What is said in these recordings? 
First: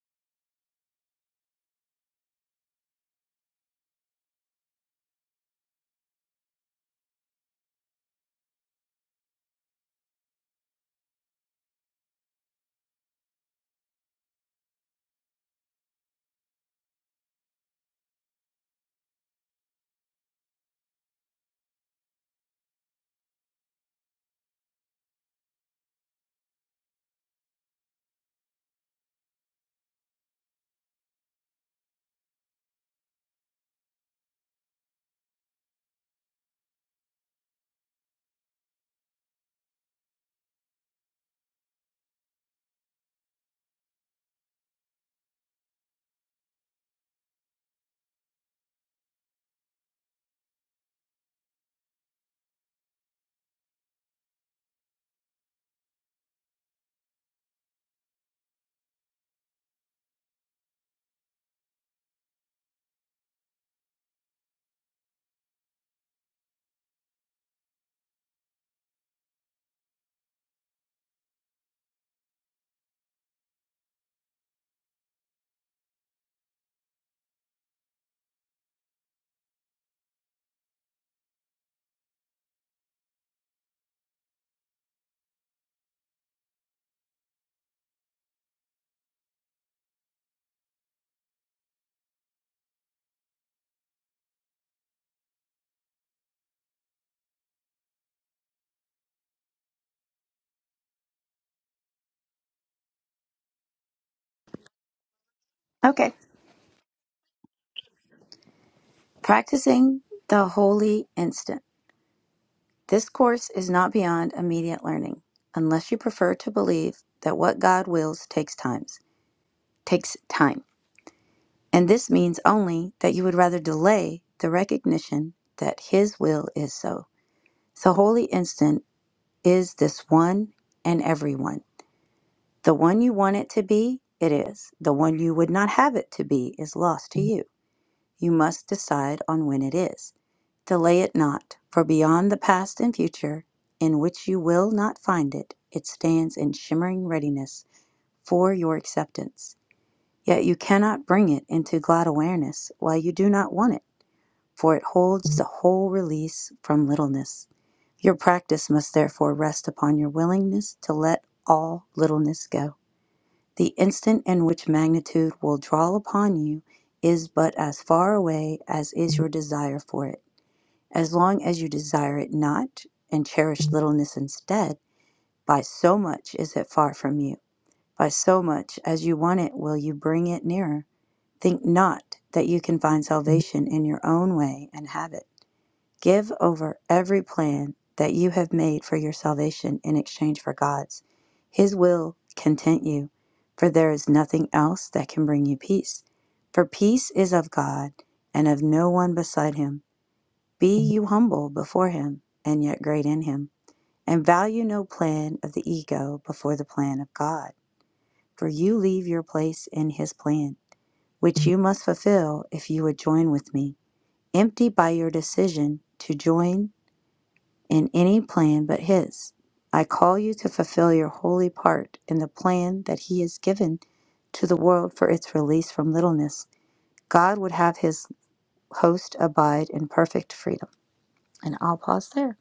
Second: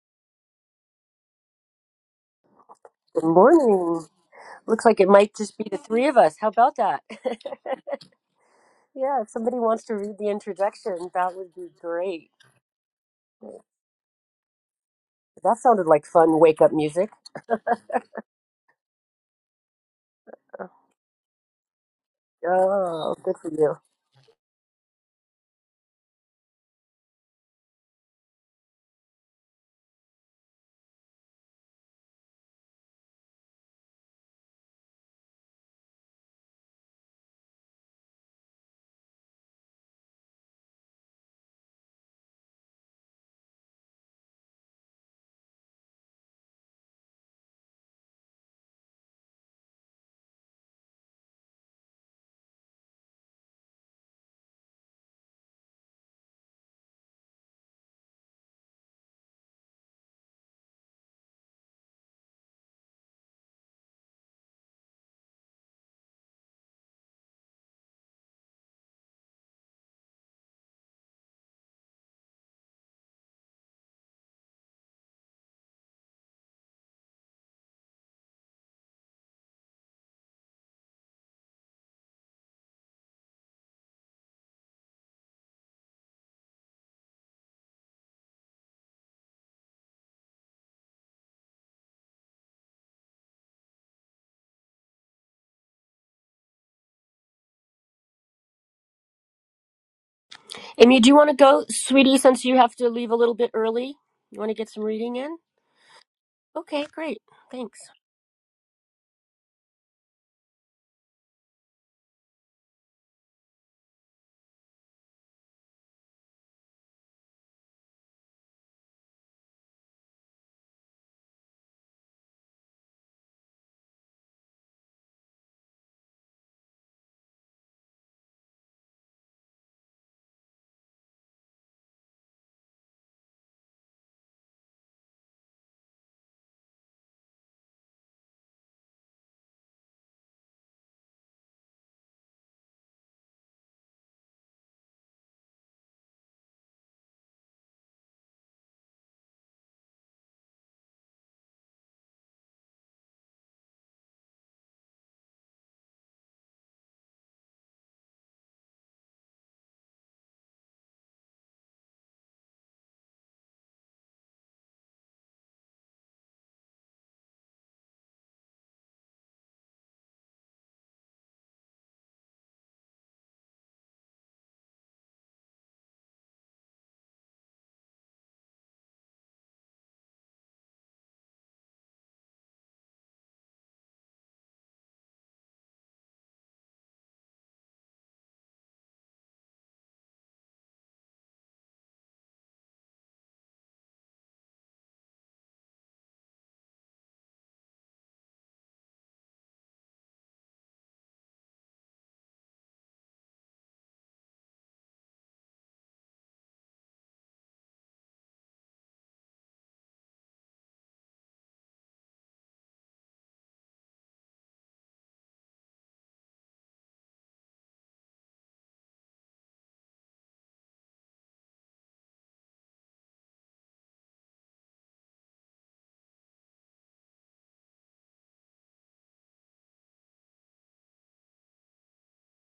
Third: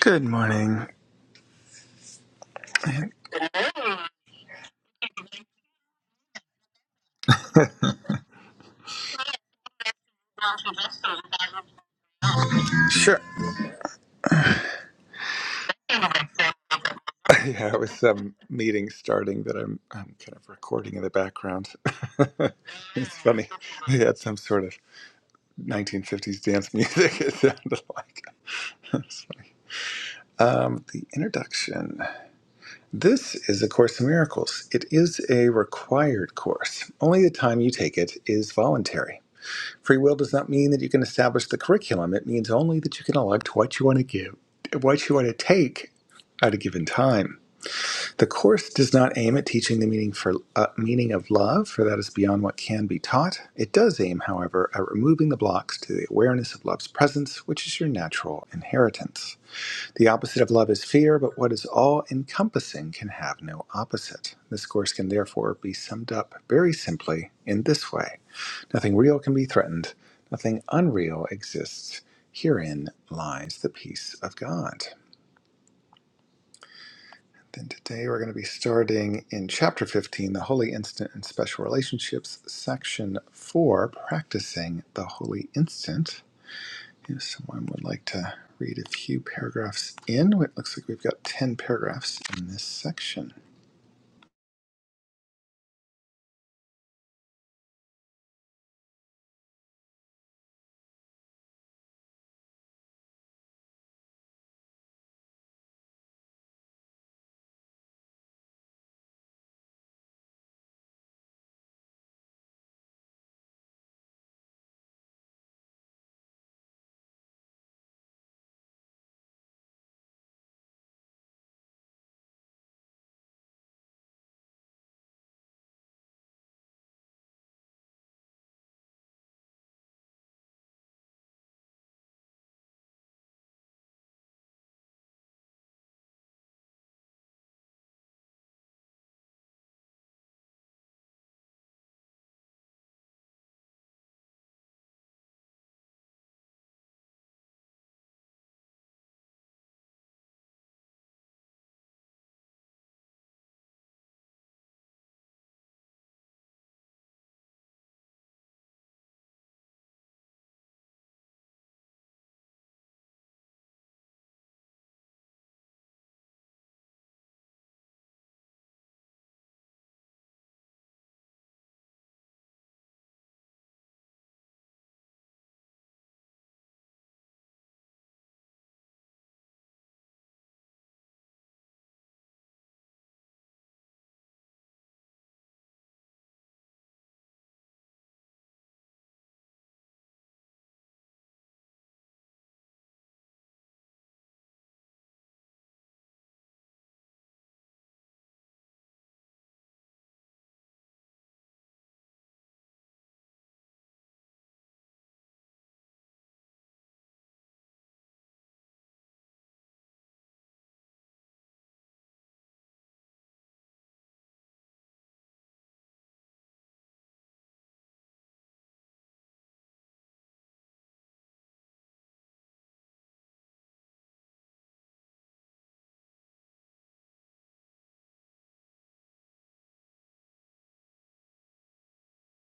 Good morning. Good morning. Looks like it might just be the three of us. How about that? yeah, if somebody wants to read the introduction, that would be great. Sure. That sounded like fun wake up music. Yeah, it was some meeting starting that I'm I'm kind of recording in the background. it's Oh, good funny. for you. They had some sort of 1950s dance music. It sounded like. It's funny. Um, the introduction. This is A Course in Miracles. It is a required course. Only the time you take it is voluntary. Free will does not mean that you can establish the curriculum. It means only that you can elect what you want to give, what you want to take at a given time. The course does not aim at teaching the meaning for uh, meaning of love, for that is beyond what can be taught. It does aim, however, at removing the blocks to the awareness of love's presence, which is your natural inheritance. The opposite of love is fear, but what is all encompassing can have no opposite. This course can therefore be summed up very simply in this way. Nothing real can be threatened. Nothing unreal exists. Herein lies the peace of God. Then today we're going to be starting in chapter 15, the Holy Instant and Special Relationships, section 4, practicing the Holy Instant. If someone would like to read a few paragraphs in, well, it looks like we've got 10 paragraphs in this section. Amy, do you want to go, sweetie, since you have to leave a little bit early? You want to get some reading in? Okay. Okay, great. Thanks. Practicing the holy instant. This course is not beyond immediate learning, unless you prefer to believe that what God wills takes times takes time. And this means only that you would rather delay the recognition that his will is so. The holy instant is this one and every one. The one you want it to be, it is. The one you would not have it to be is lost to you. You must decide on when it is. Delay it not, for beyond the past and future, in which you will not find it, it stands in shimmering readiness for your acceptance. Yet you cannot bring it into glad awareness while you do not want it, for it holds the whole release from littleness. Your practice must therefore rest upon your willingness to let all littleness go. The instant in which magnitude will draw upon you is but as far away as is your desire for it. As long as you desire it not, and cherish littleness instead, by so much is it far from you. By so much as you want it will you bring it nearer. Think not that you can find salvation in your own way and have it. Give over every plan that you have made for your salvation in exchange for God's. His will content you, for there is nothing else that can bring you peace. For peace is of God and of no one beside him. Be you humble before him and yet great in him, and value no plan of the ego before the plan of God. For you leave your place in his plan, which you must fulfill if you would join with me. Empty by your decision to join in any plan but His. I call you to fulfill your holy part in the plan that He has given to the world for its release from littleness. God would have His host abide in perfect freedom. And I'll pause there.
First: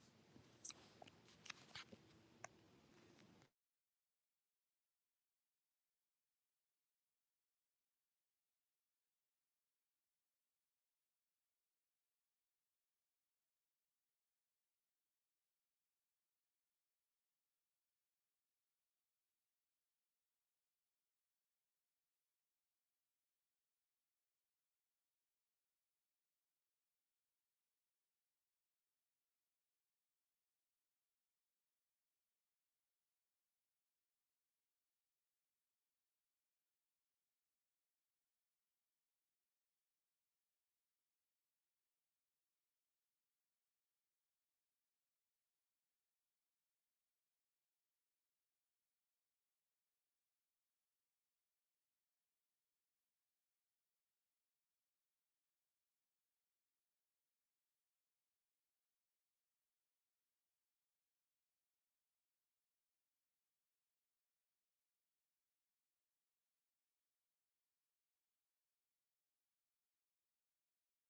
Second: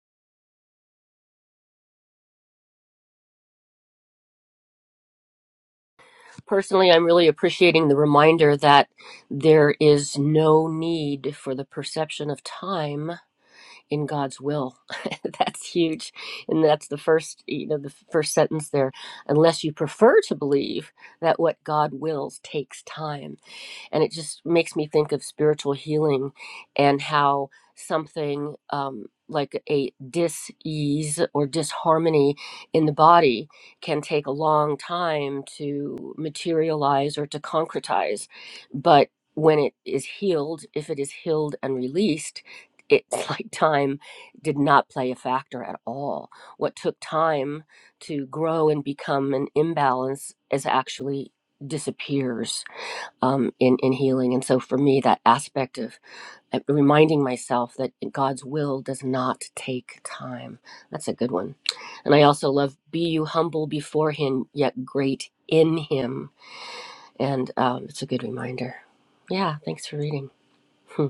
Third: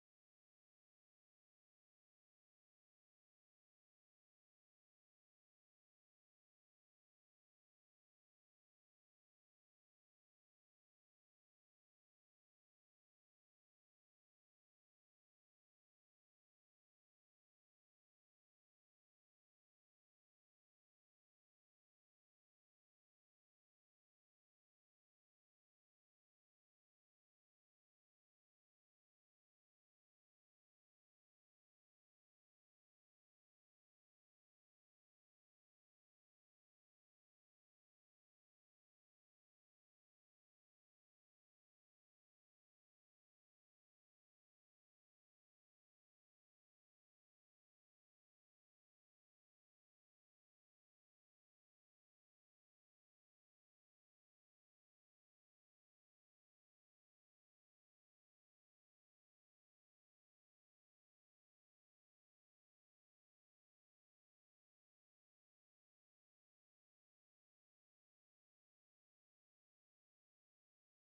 Personally, I'm really appreciating the reminder that there is no need for the perception of time in God's will. that's huge. And that's the first, you know, the first sentence there. Unless you prefer to believe that what God wills takes time and it just makes me think of spiritual healing and how something um, like a dis-ease or disharmony in the body can take a long time to materialize or to concretize but when it is healed if it is healed and released it's like time did not play a factor at all what took time to grow and become an imbalance is actually disappears um, in in healing. And so for me, that aspect of uh, reminding myself that God's will does not take time. That's a good one. And I also love be you humble before Him, yet great in Him. And um, it's a good reminder. Yeah, thanks for reading. Hmm.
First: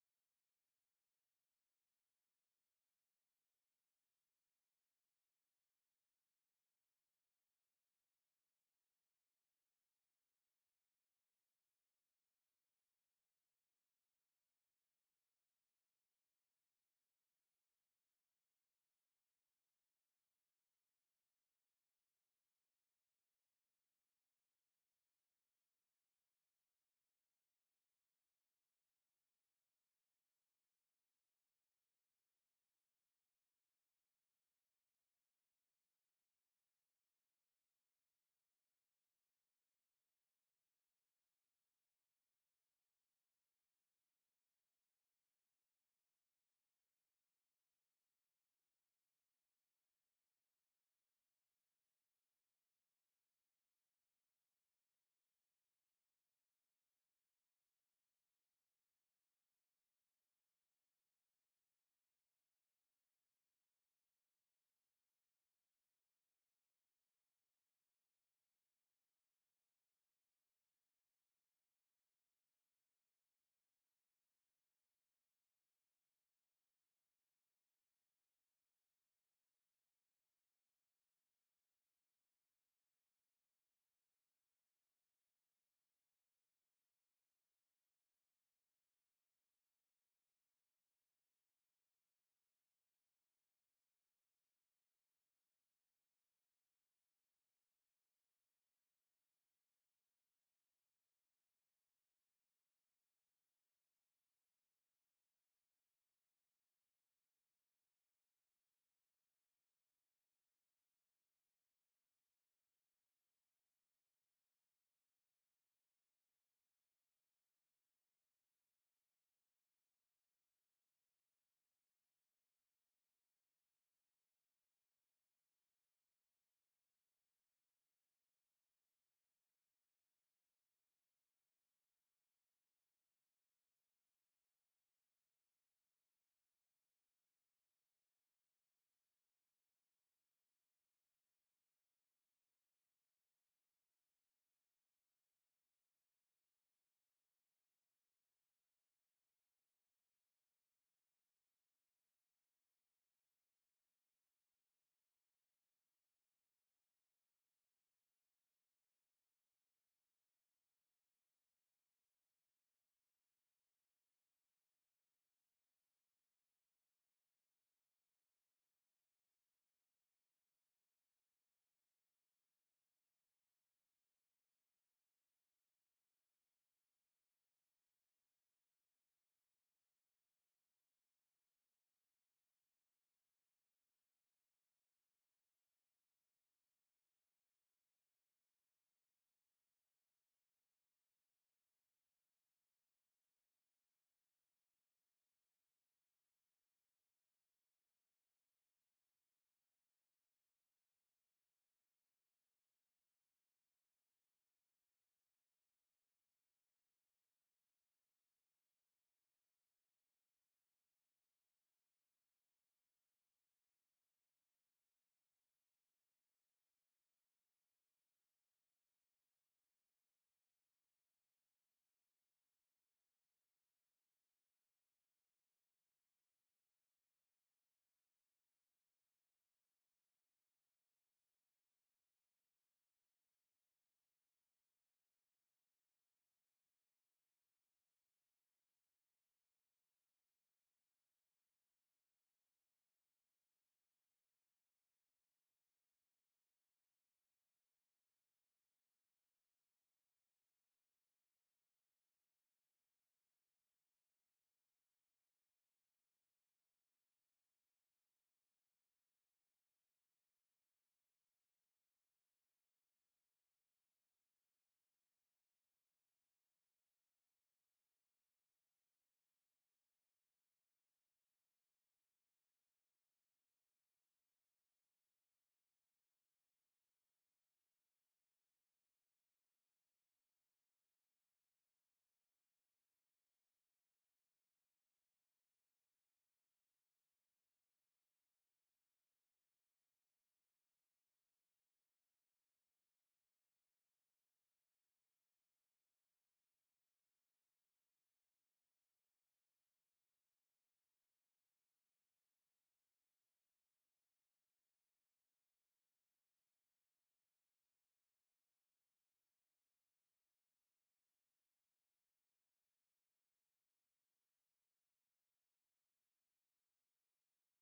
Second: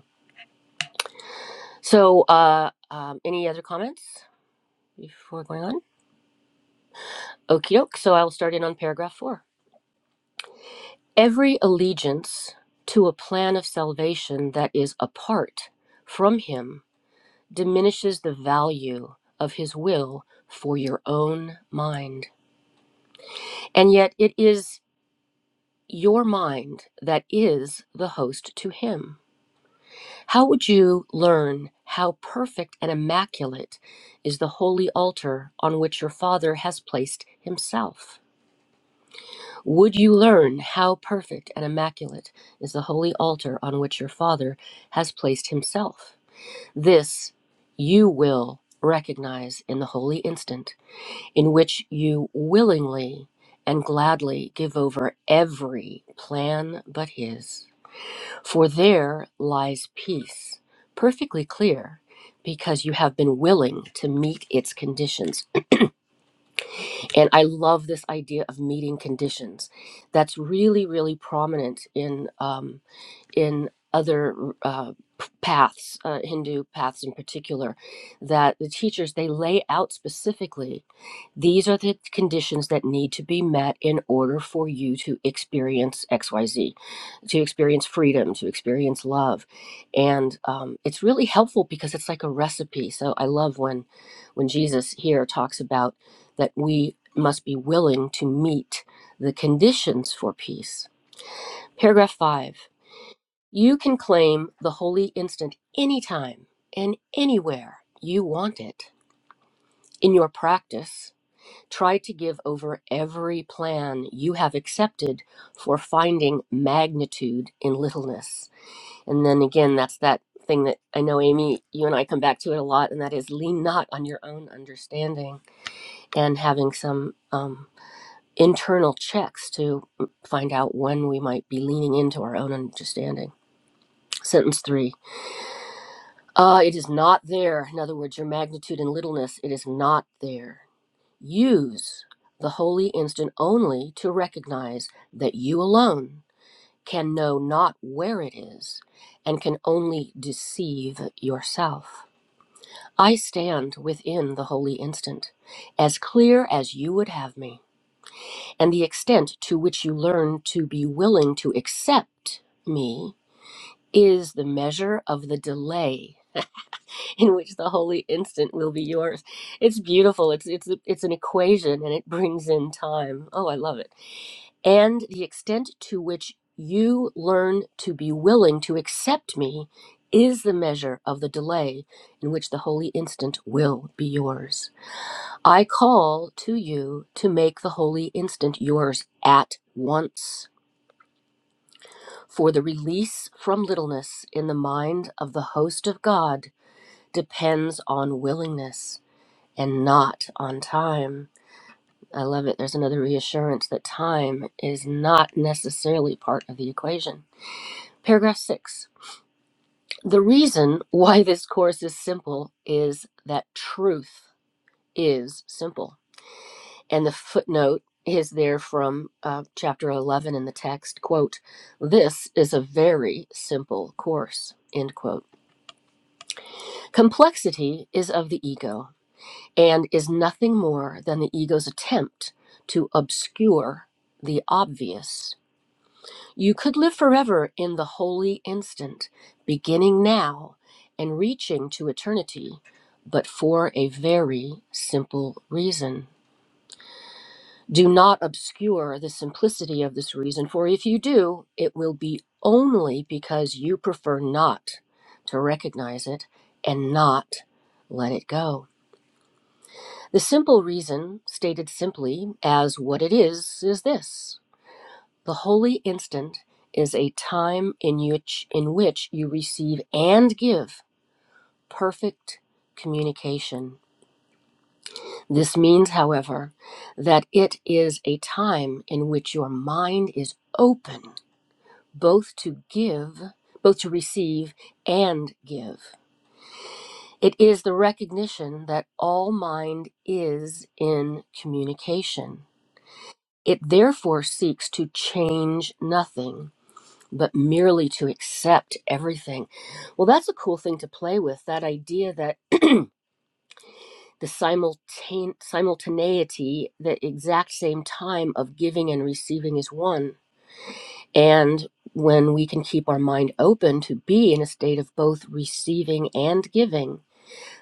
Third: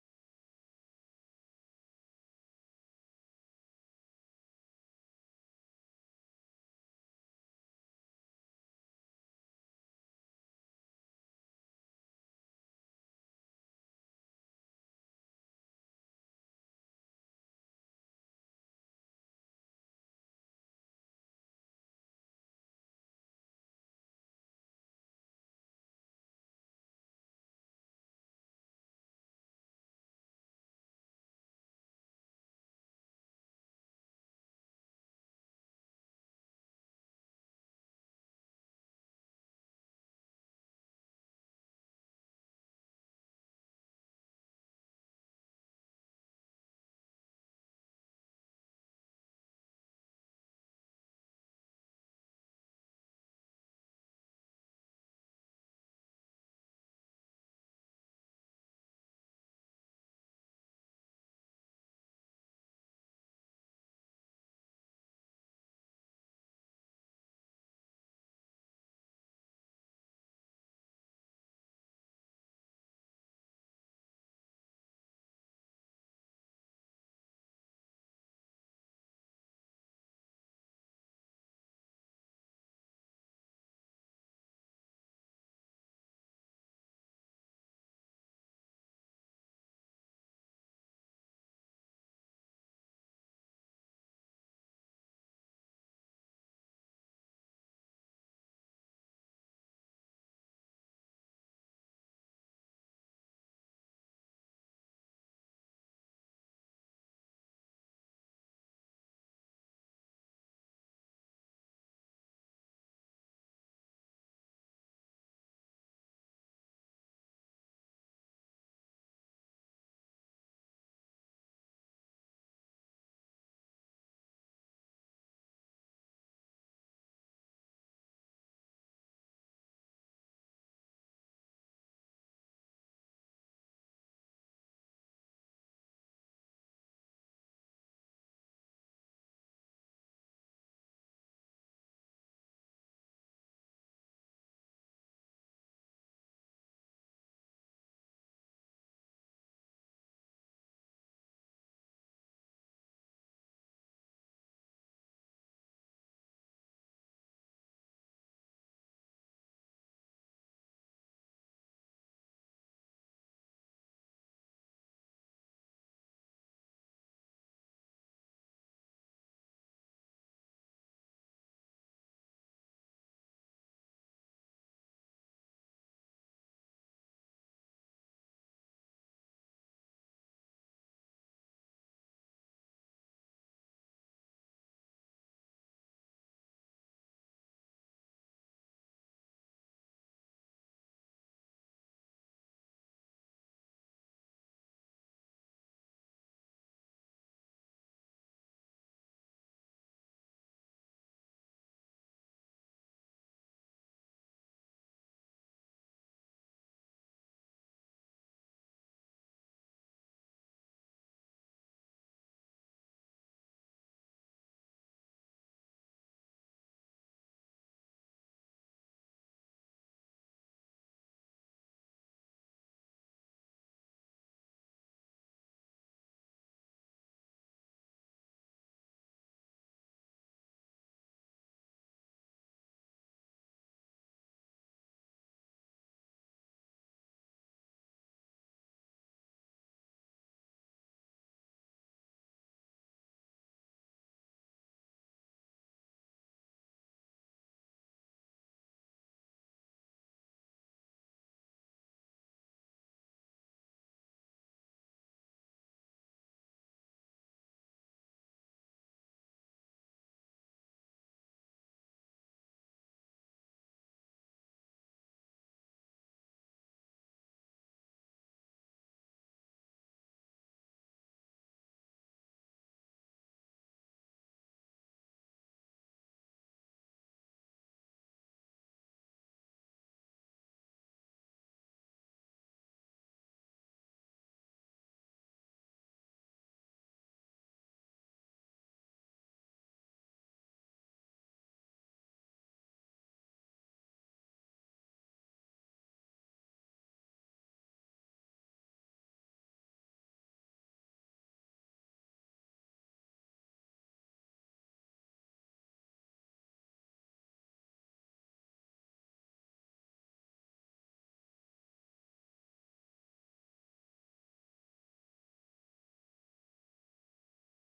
So, uh, um, any other comments before going on? Okie doke. So I'll start in on paragraph four. Every allegiance to a plan of salvation that is apart from Him diminishes the value of his will for your own mind. And yet, it is your mind that is the host to him. How would you learn how perfect and immaculate is the holy altar on which your Father has placed himself? Would you learn how perfect and immaculate is the holy altar on which your Father has placed himself? This you will recognize in the holy instant in which you willingly and gladly give over every plan but his. For there lies peace, perfectly clear, because you have been willing to meet its conditions. And I love this idea of meeting conditions. That's really, really prominent in. Um, in other uh, paths, uh, Hindu paths in particular, that the teachers they lay out specifically these are the conditions that need to be met in order for you to experience XYZ, to experience freedom, to experience love. And um, it's really helpful because it's like a recipe. So I love when, when Jesus here talks about that we must be willing to meet the conditions for peace. Paragraph five. You can claim the holy instant anytime and anywhere you want it. In your practice, try to give over every plan you have accepted for finding magnitude in littleness. And then again, that's that thing that I know, Amy, you and I come back to it a lot, and that is lean not on your own understanding and having some um, internal checks to mm, find out when we might be leaning into our own understanding. Sentence three Uh, it is not there. In other words, your magnitude and littleness, it is not there. Use the holy instant only to recognize that you alone can know not where it is and can only deceive yourself. I stand within the holy instant, as clear as you would have me, and the extent to which you learn to be willing to accept me is the measure of the delay in which the holy instant will be yours. It's beautiful. It's it's it's an equation and it brings in time. Oh, I love it. And the extent to which you learn to be willing to accept me is the measure of the delay in which the holy instant will be yours. I call to you to make the holy instant yours at once. For the release from littleness in the mind of the host of God depends on willingness. and not on time. I love it. There's another reassurance that time is not necessarily part of the equation. Paragraph six. The reason why this course is simple is that truth is simple. And the footnote is there from uh, chapter 11 in the text quote this is a very simple course end quote complexity is of the ego and is nothing more than the ego's attempt to obscure the obvious. You could live forever in the holy instant, beginning now and reaching to eternity, but for a very simple reason. Do not obscure the simplicity of this reason, for if you do, it will be only because you prefer not to recognize it and not let it go. The simple reason, stated simply as what it is, is this the holy instant is a time in which, in which you receive and give perfect communication. This means, however, that it is a time in which your mind is open both to give, both to receive and give. It is the recognition that all mind is in communication It therefore seeks to change nothing, but merely to accept everything. Well, that's a cool thing to play with that idea that the simultane- simultaneity, the exact same time of giving and receiving is one. And when we can keep our mind open to be in a state of both receiving and giving,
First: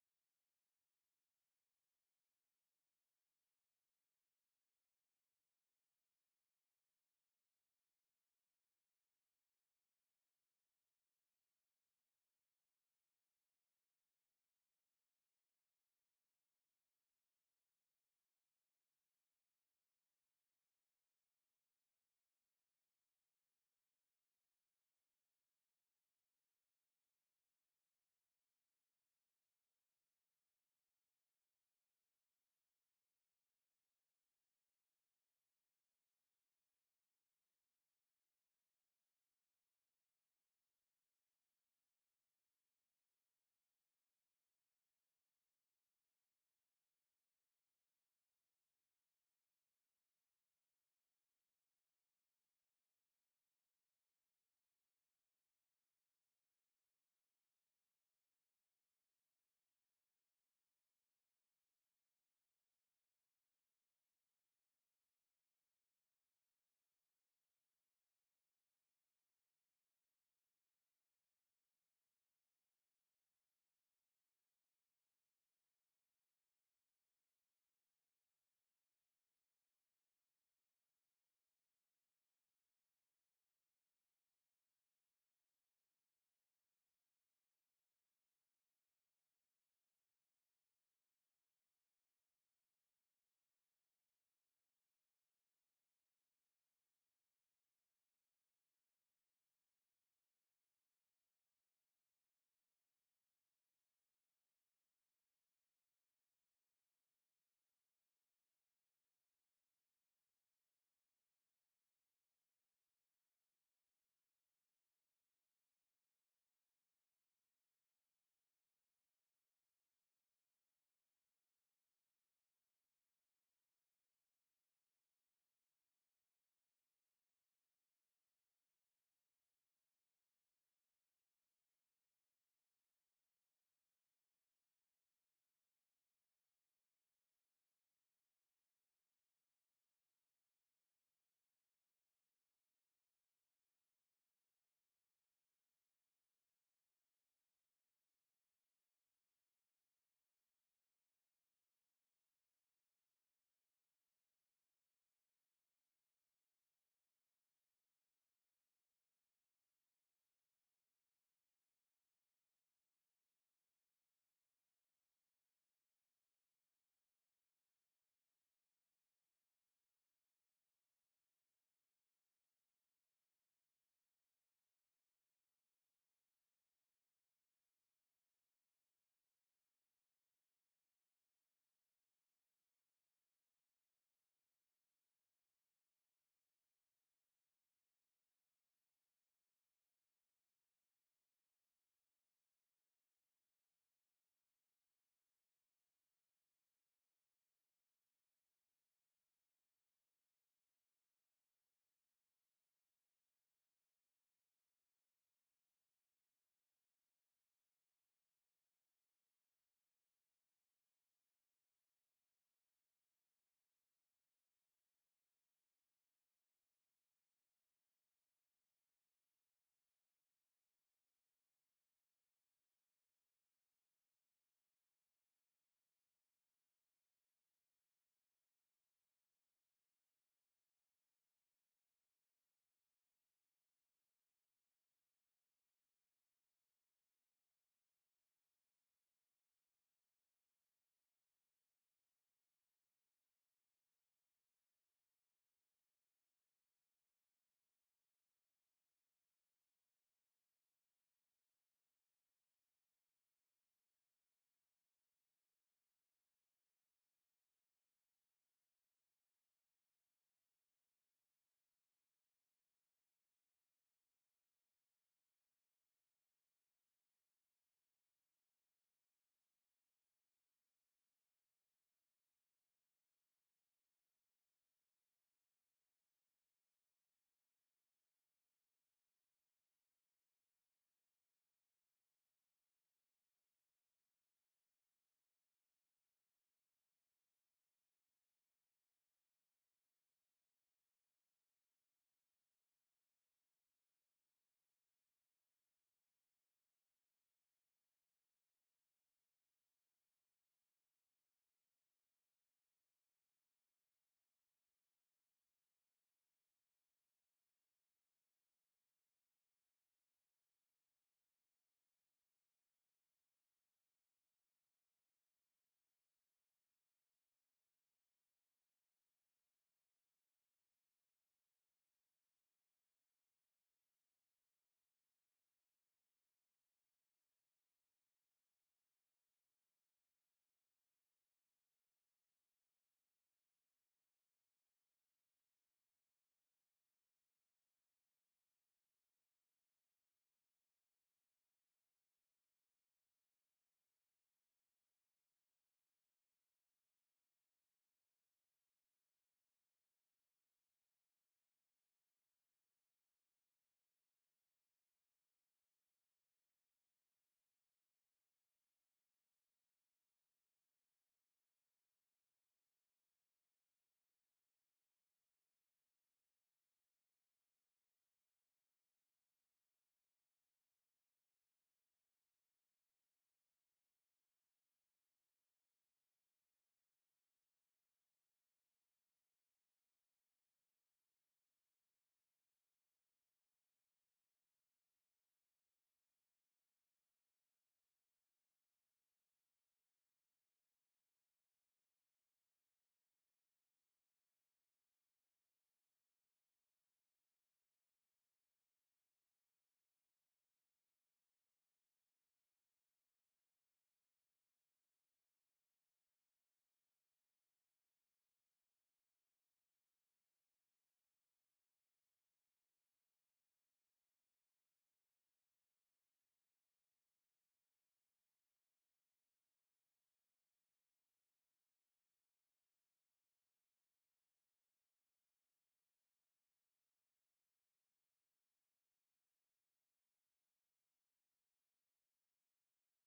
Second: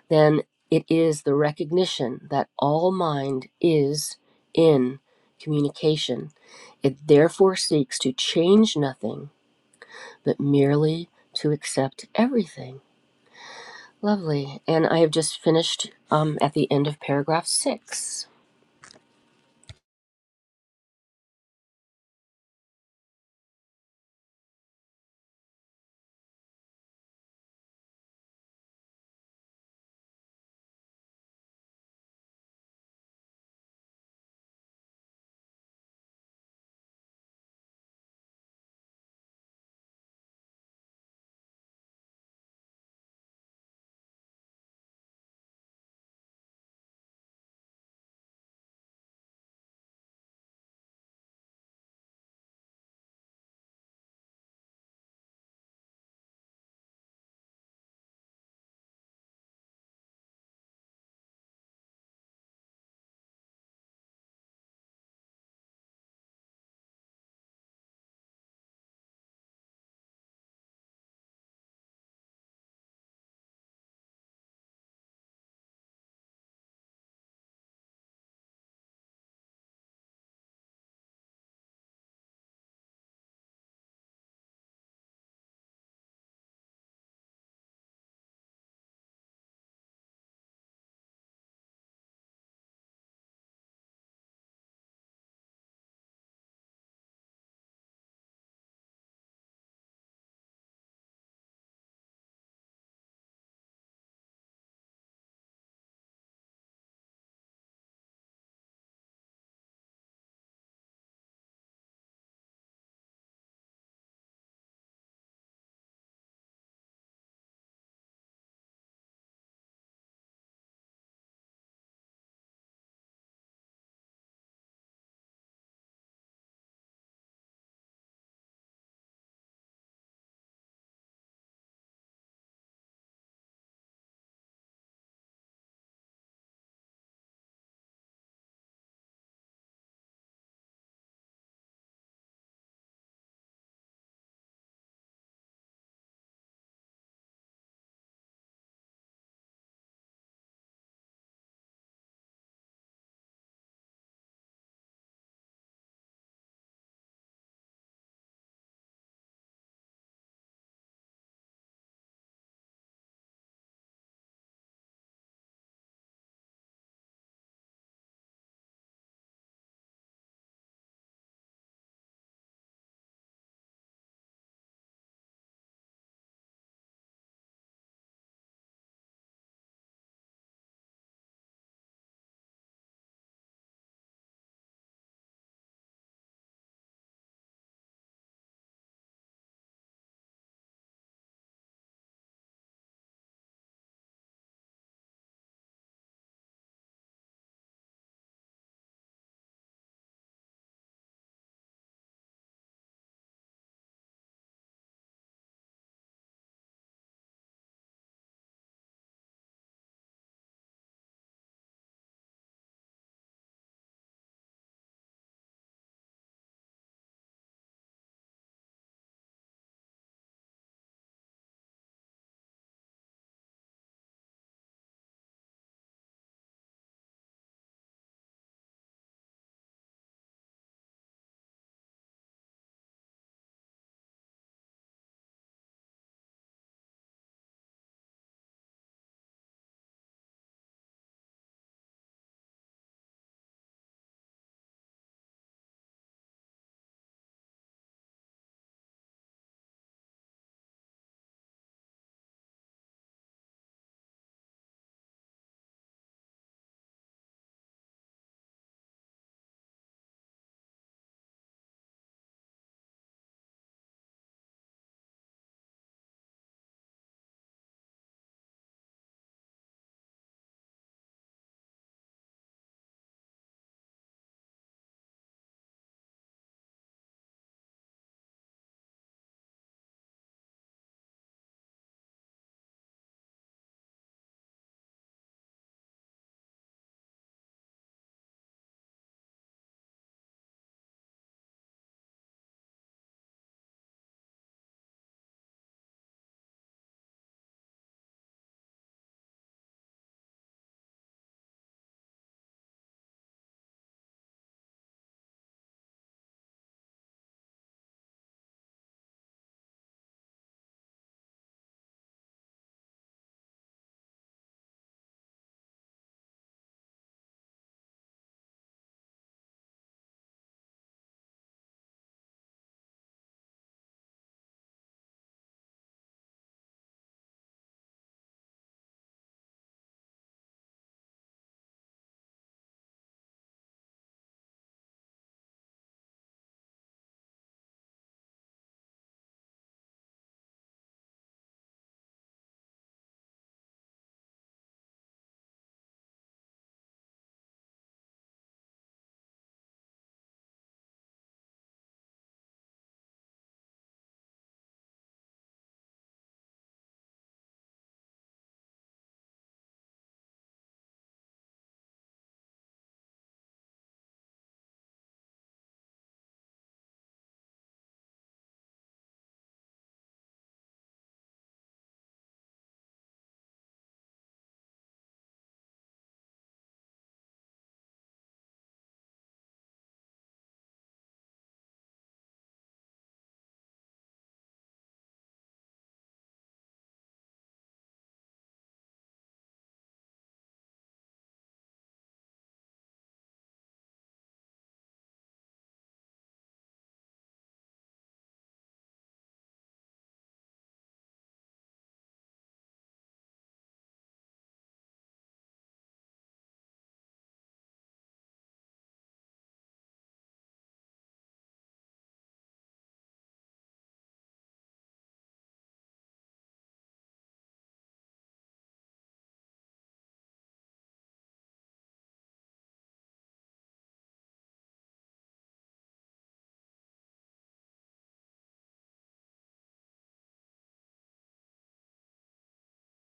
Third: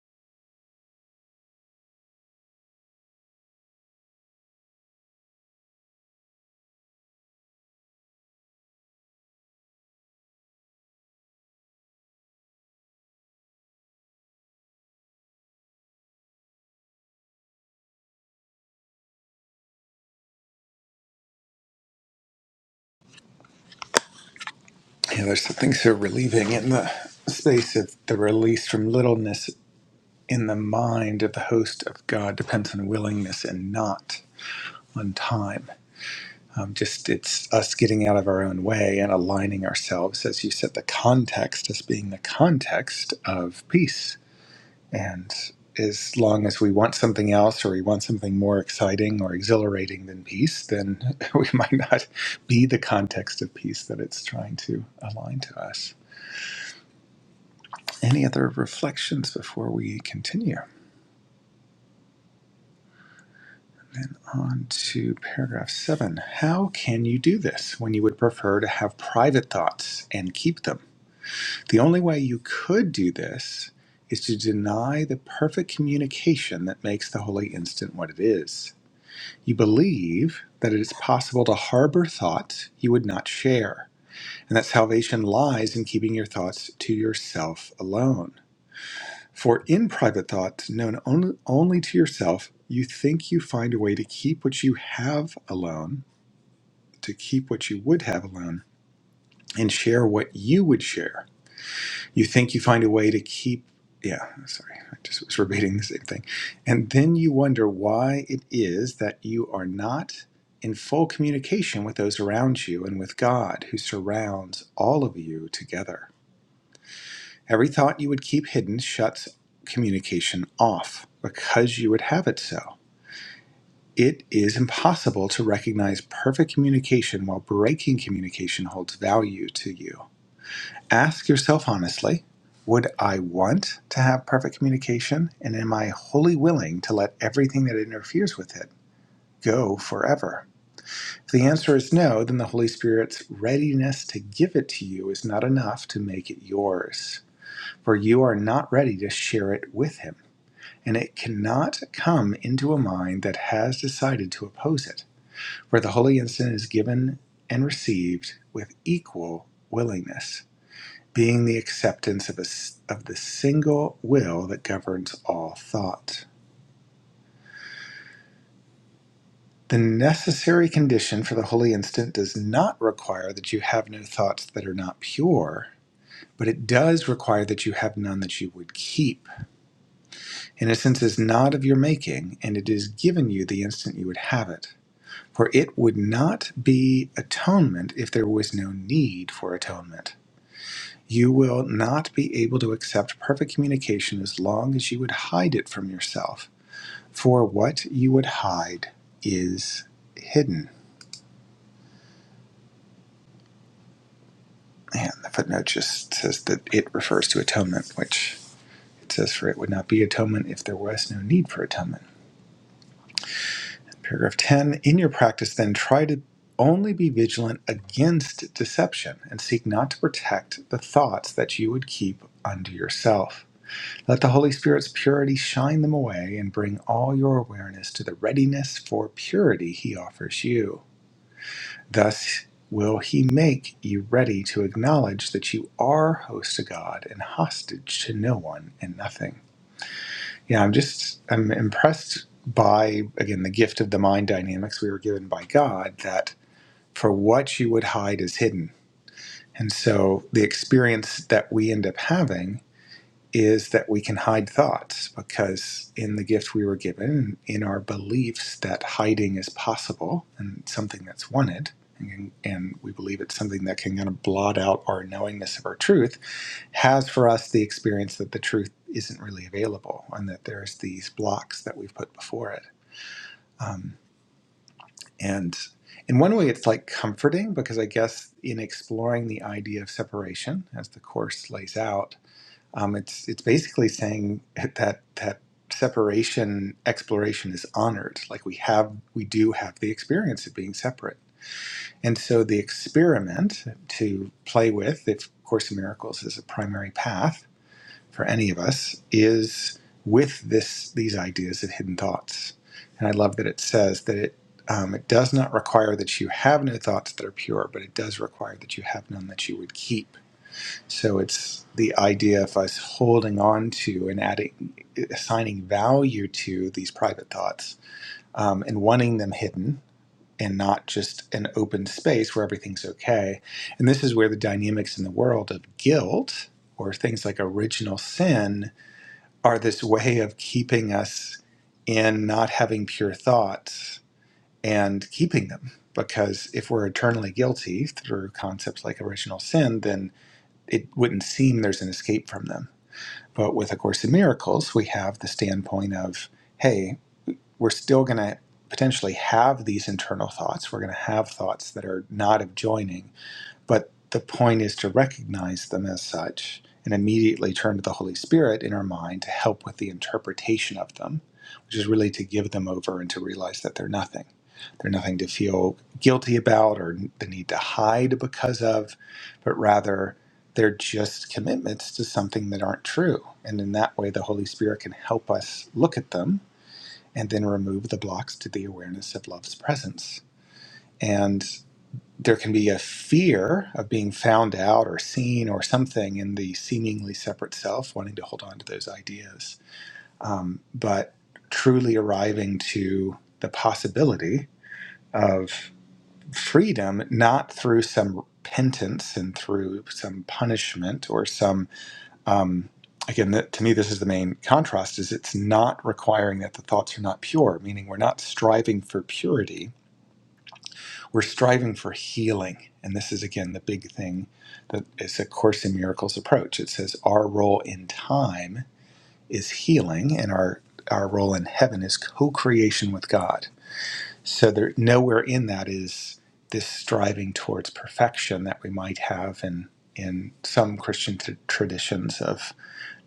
then it is the recognition that all mind is in communication. It therefore seeks to change nothing, but merely to accept everything. Lovely. And I have just finished um, at the end of paragraph six. Yeah, there's something so relieving in the space of the release from littleness in the mind of the host of God depends on willingness and not on time. Um, just it's us getting out of our own way and aligning ourselves, as you said, the context as being the context of peace. And as long as we want something else or we want something more exciting or exhilarating than peace, then we might not be the context of peace that it's trying to align to us. Any other reflections before we continue? Then on to paragraph seven. How can you do this when you would prefer to have private thoughts and keep them? The only way you could do this is to deny the perfect communication that makes the holy instant what it is. You believe that it is possible to harbor thoughts you would not share, and that salvation lies in keeping your thoughts to yourself alone. For in private thoughts, known only, only to yourself, you think you find a way to keep what you have alone, to keep what you would have alone, and share what you would share. You think you find a way to keep, yeah, sorry, I just was repeating the same thing. And then you wonder why it is that you are not in full communication with those around you and with God who surrounds all of you together. Every thought you would keep hidden shuts communication off because you would have it so. It is impossible to recognize perfect communication while breaking communication holds value to you. Ask yourself honestly Would I want to have perfect communication? And am I wholly willing to let everything that interferes with it go forever? If the answer is no, then the Holy Spirit's readiness to give it to you is not enough to make it yours, for you are not ready to share it with Him. and it cannot come into a mind that has decided to oppose it, for the holy instant is given and received with equal willingness, being the acceptance of, a s of the single will that governs all thought. The necessary condition for the holy instant does not require that you have no thoughts that are not pure, but it does require that you have none that you would keep. Innocence is not of your making, and it is given you the instant you would have it. For it would not be atonement if there was no need for atonement. You will not be able to accept perfect communication as long as you would hide it from yourself. For what you would hide is hidden. And the footnote just says that it refers to atonement, which it says for it would not be atonement if there was no need for atonement. Paragraph 10 In your practice, then, try to only be vigilant against deception and seek not to protect the thoughts that you would keep unto yourself. Let the Holy Spirit's purity shine them away and bring all your awareness to the readiness for purity he offers you. Thus will he make you ready to acknowledge that you are host to God and hostage to no one and nothing. Yeah, I'm just I'm impressed by again the gift of the mind dynamics we were given by God that for what you would hide is hidden. And so the experience that we end up having is that we can hide thoughts because in the gift we were given, in our beliefs that hiding is possible and something that's wanted, and, and we believe it's something that can kind of blot out our knowingness of our truth has for us the experience that the truth isn't really available and that there's these blocks that we've put before it. Um, and in one way, it's like comforting because I guess in exploring the idea of separation, as the course lays out, um, it's it's basically saying that that separation exploration is honored. Like we have, we do have the experience of being separate, and so the experiment to play with, if Course in Miracles is a primary path, for any of us is with this these ideas of hidden thoughts. And I love that it says that it um, it does not require that you have no thoughts that are pure, but it does require that you have none that you would keep. So it's the idea of us holding on to and adding, assigning value to these private thoughts um, and wanting them hidden and not just an open space where everything's okay. And this is where the dynamics in the world of guilt or things like original sin are this way of keeping us in not having pure thoughts and keeping them. Because if we're eternally guilty through concepts like original sin, then it wouldn't seem there's an escape from them. But with A Course in Miracles, we have the standpoint of, hey, we're still going to potentially have these internal thoughts. We're going to have thoughts that are not of joining but the point is to recognize them as such and immediately turn to the Holy Spirit in our mind to help with the interpretation of them, which is really to give them over and to realize that they're nothing. They're nothing to feel guilty about or the need to hide because of, but rather they're just commitments to something that aren't true. And in that way, the Holy Spirit can help us look at them and then remove the blocks to the awareness of love's presence. and there can be a fear of being found out or seen or something in the seemingly separate self, wanting to hold on to those ideas. Um, but truly arriving to the possibility of freedom, not through some repentance and through some punishment or some. Um, Again, that, to me, this is the main contrast: is it's not requiring that the thoughts are not pure, meaning we're not striving for purity, we're striving for healing. And this is, again, the big thing that is a Course in Miracles approach. It says our role in time is healing, and our, our role in heaven is co creation with God. So, there, nowhere in that is this striving towards perfection that we might have in, in some Christian t- traditions of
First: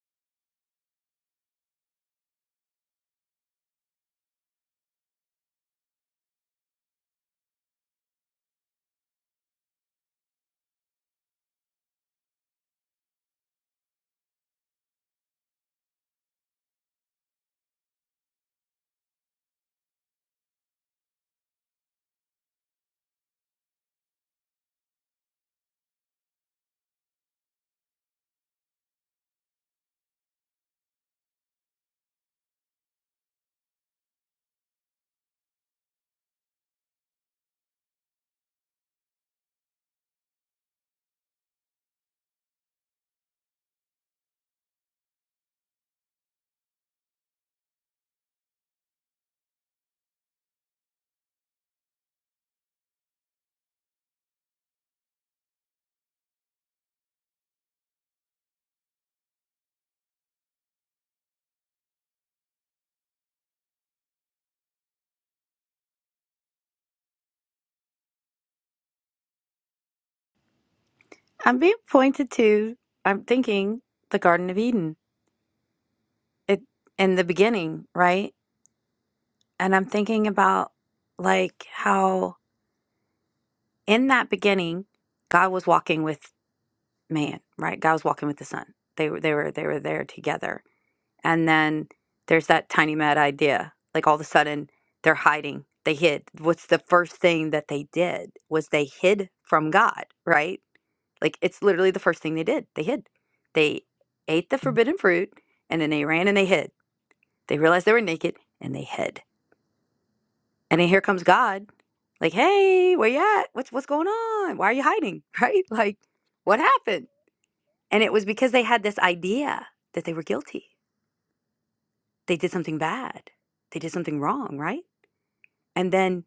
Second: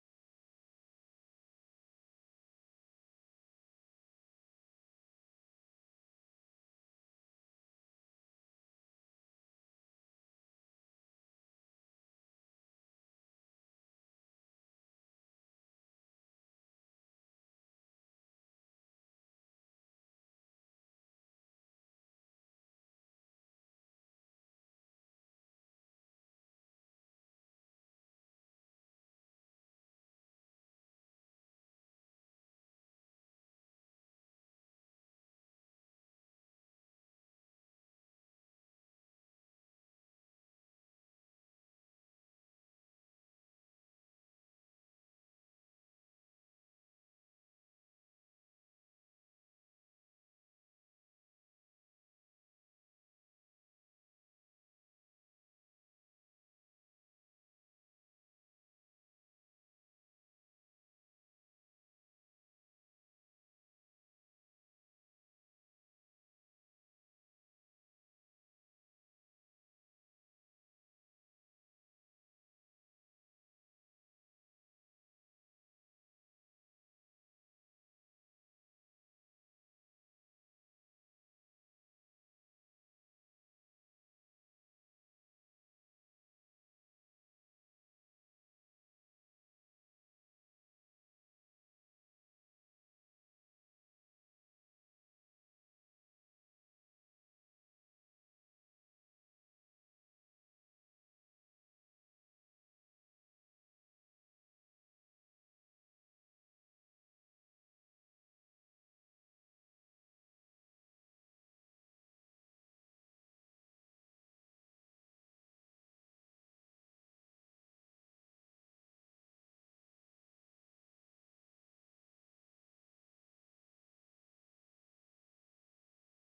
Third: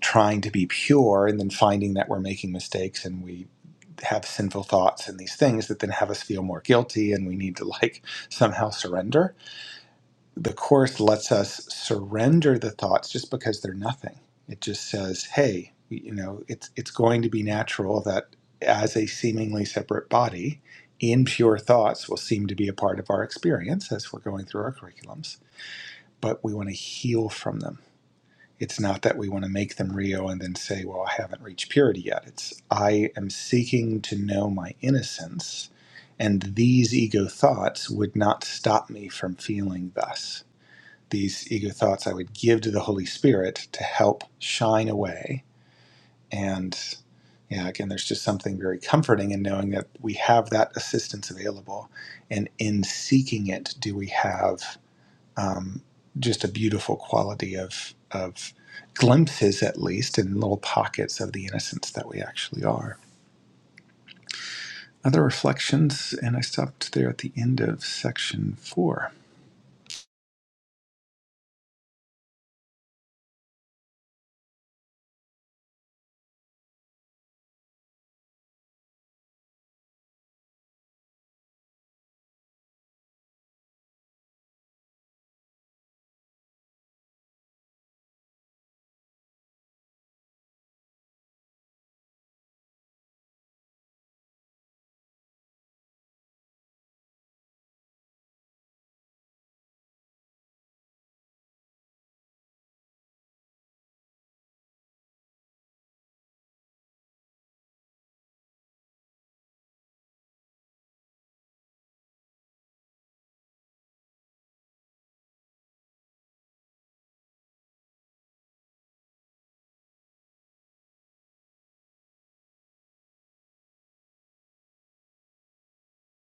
trying to be pure and then finding that we're making mistakes and we have sinful thoughts and these things that then have us feel more guilty and we need to like somehow surrender. The Course lets us surrender the thoughts just because they're nothing. It just says, hey, you know, it's, it's going to be natural that as a seemingly separate body, impure thoughts will seem to be a part of our experience as we're going through our curriculums, but we want to heal from them it's not that we want to make them Rio and then say, well, I haven't reached purity yet. It's, I am seeking to know my innocence, and these ego thoughts would not stop me from feeling thus. These ego thoughts I would give to the Holy Spirit to help shine away. And yeah, again, there's just something very comforting in knowing that we have that assistance available. And in seeking it, do we have um, just a beautiful quality of of glimpses, at least in little pockets of the innocence that we actually are. Other reflections, and I stopped there at the end of section four. I'm being pointed to, I'm thinking the Garden of Eden it, in the beginning, right? And I'm thinking about like how in that beginning, God was walking with man, right? God was walking with the son. They were, they were, they were there together. and then there's that tiny mad idea like all of a sudden they're hiding they hid what's the first thing that they did was they hid from god right like it's literally the first thing they did they hid they ate the Mm. forbidden fruit and then they ran and they hid they realized they were naked and they hid and then here comes god like hey where you at what's what's going on why are you hiding right like what happened and it was because they had this idea that they were guilty they did something bad. They did something wrong, right? And then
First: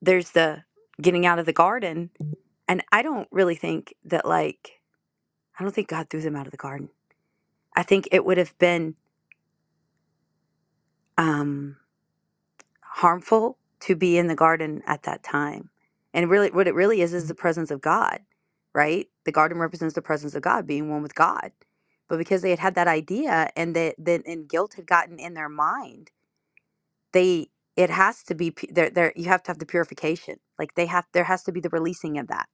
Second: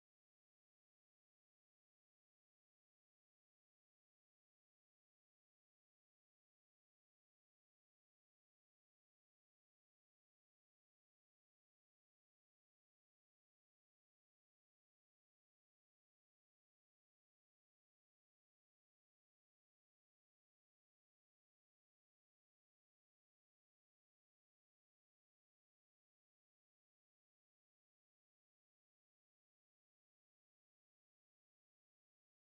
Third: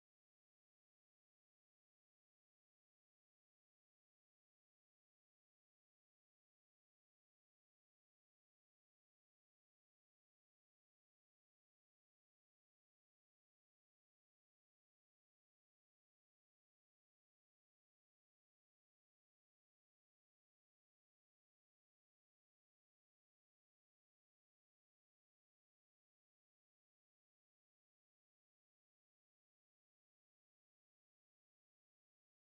there's the getting out of the garden. And I don't really think that, like, I don't think God threw them out of the garden. I think it would have been um, harmful to be in the garden at that time. And really, what it really is is the presence of God, right? The garden represents the presence of God, being one with God. But because they had had that idea and that then and guilt had gotten in their mind they it has to be pu- there there you have to have the purification like they have there has to be the releasing of that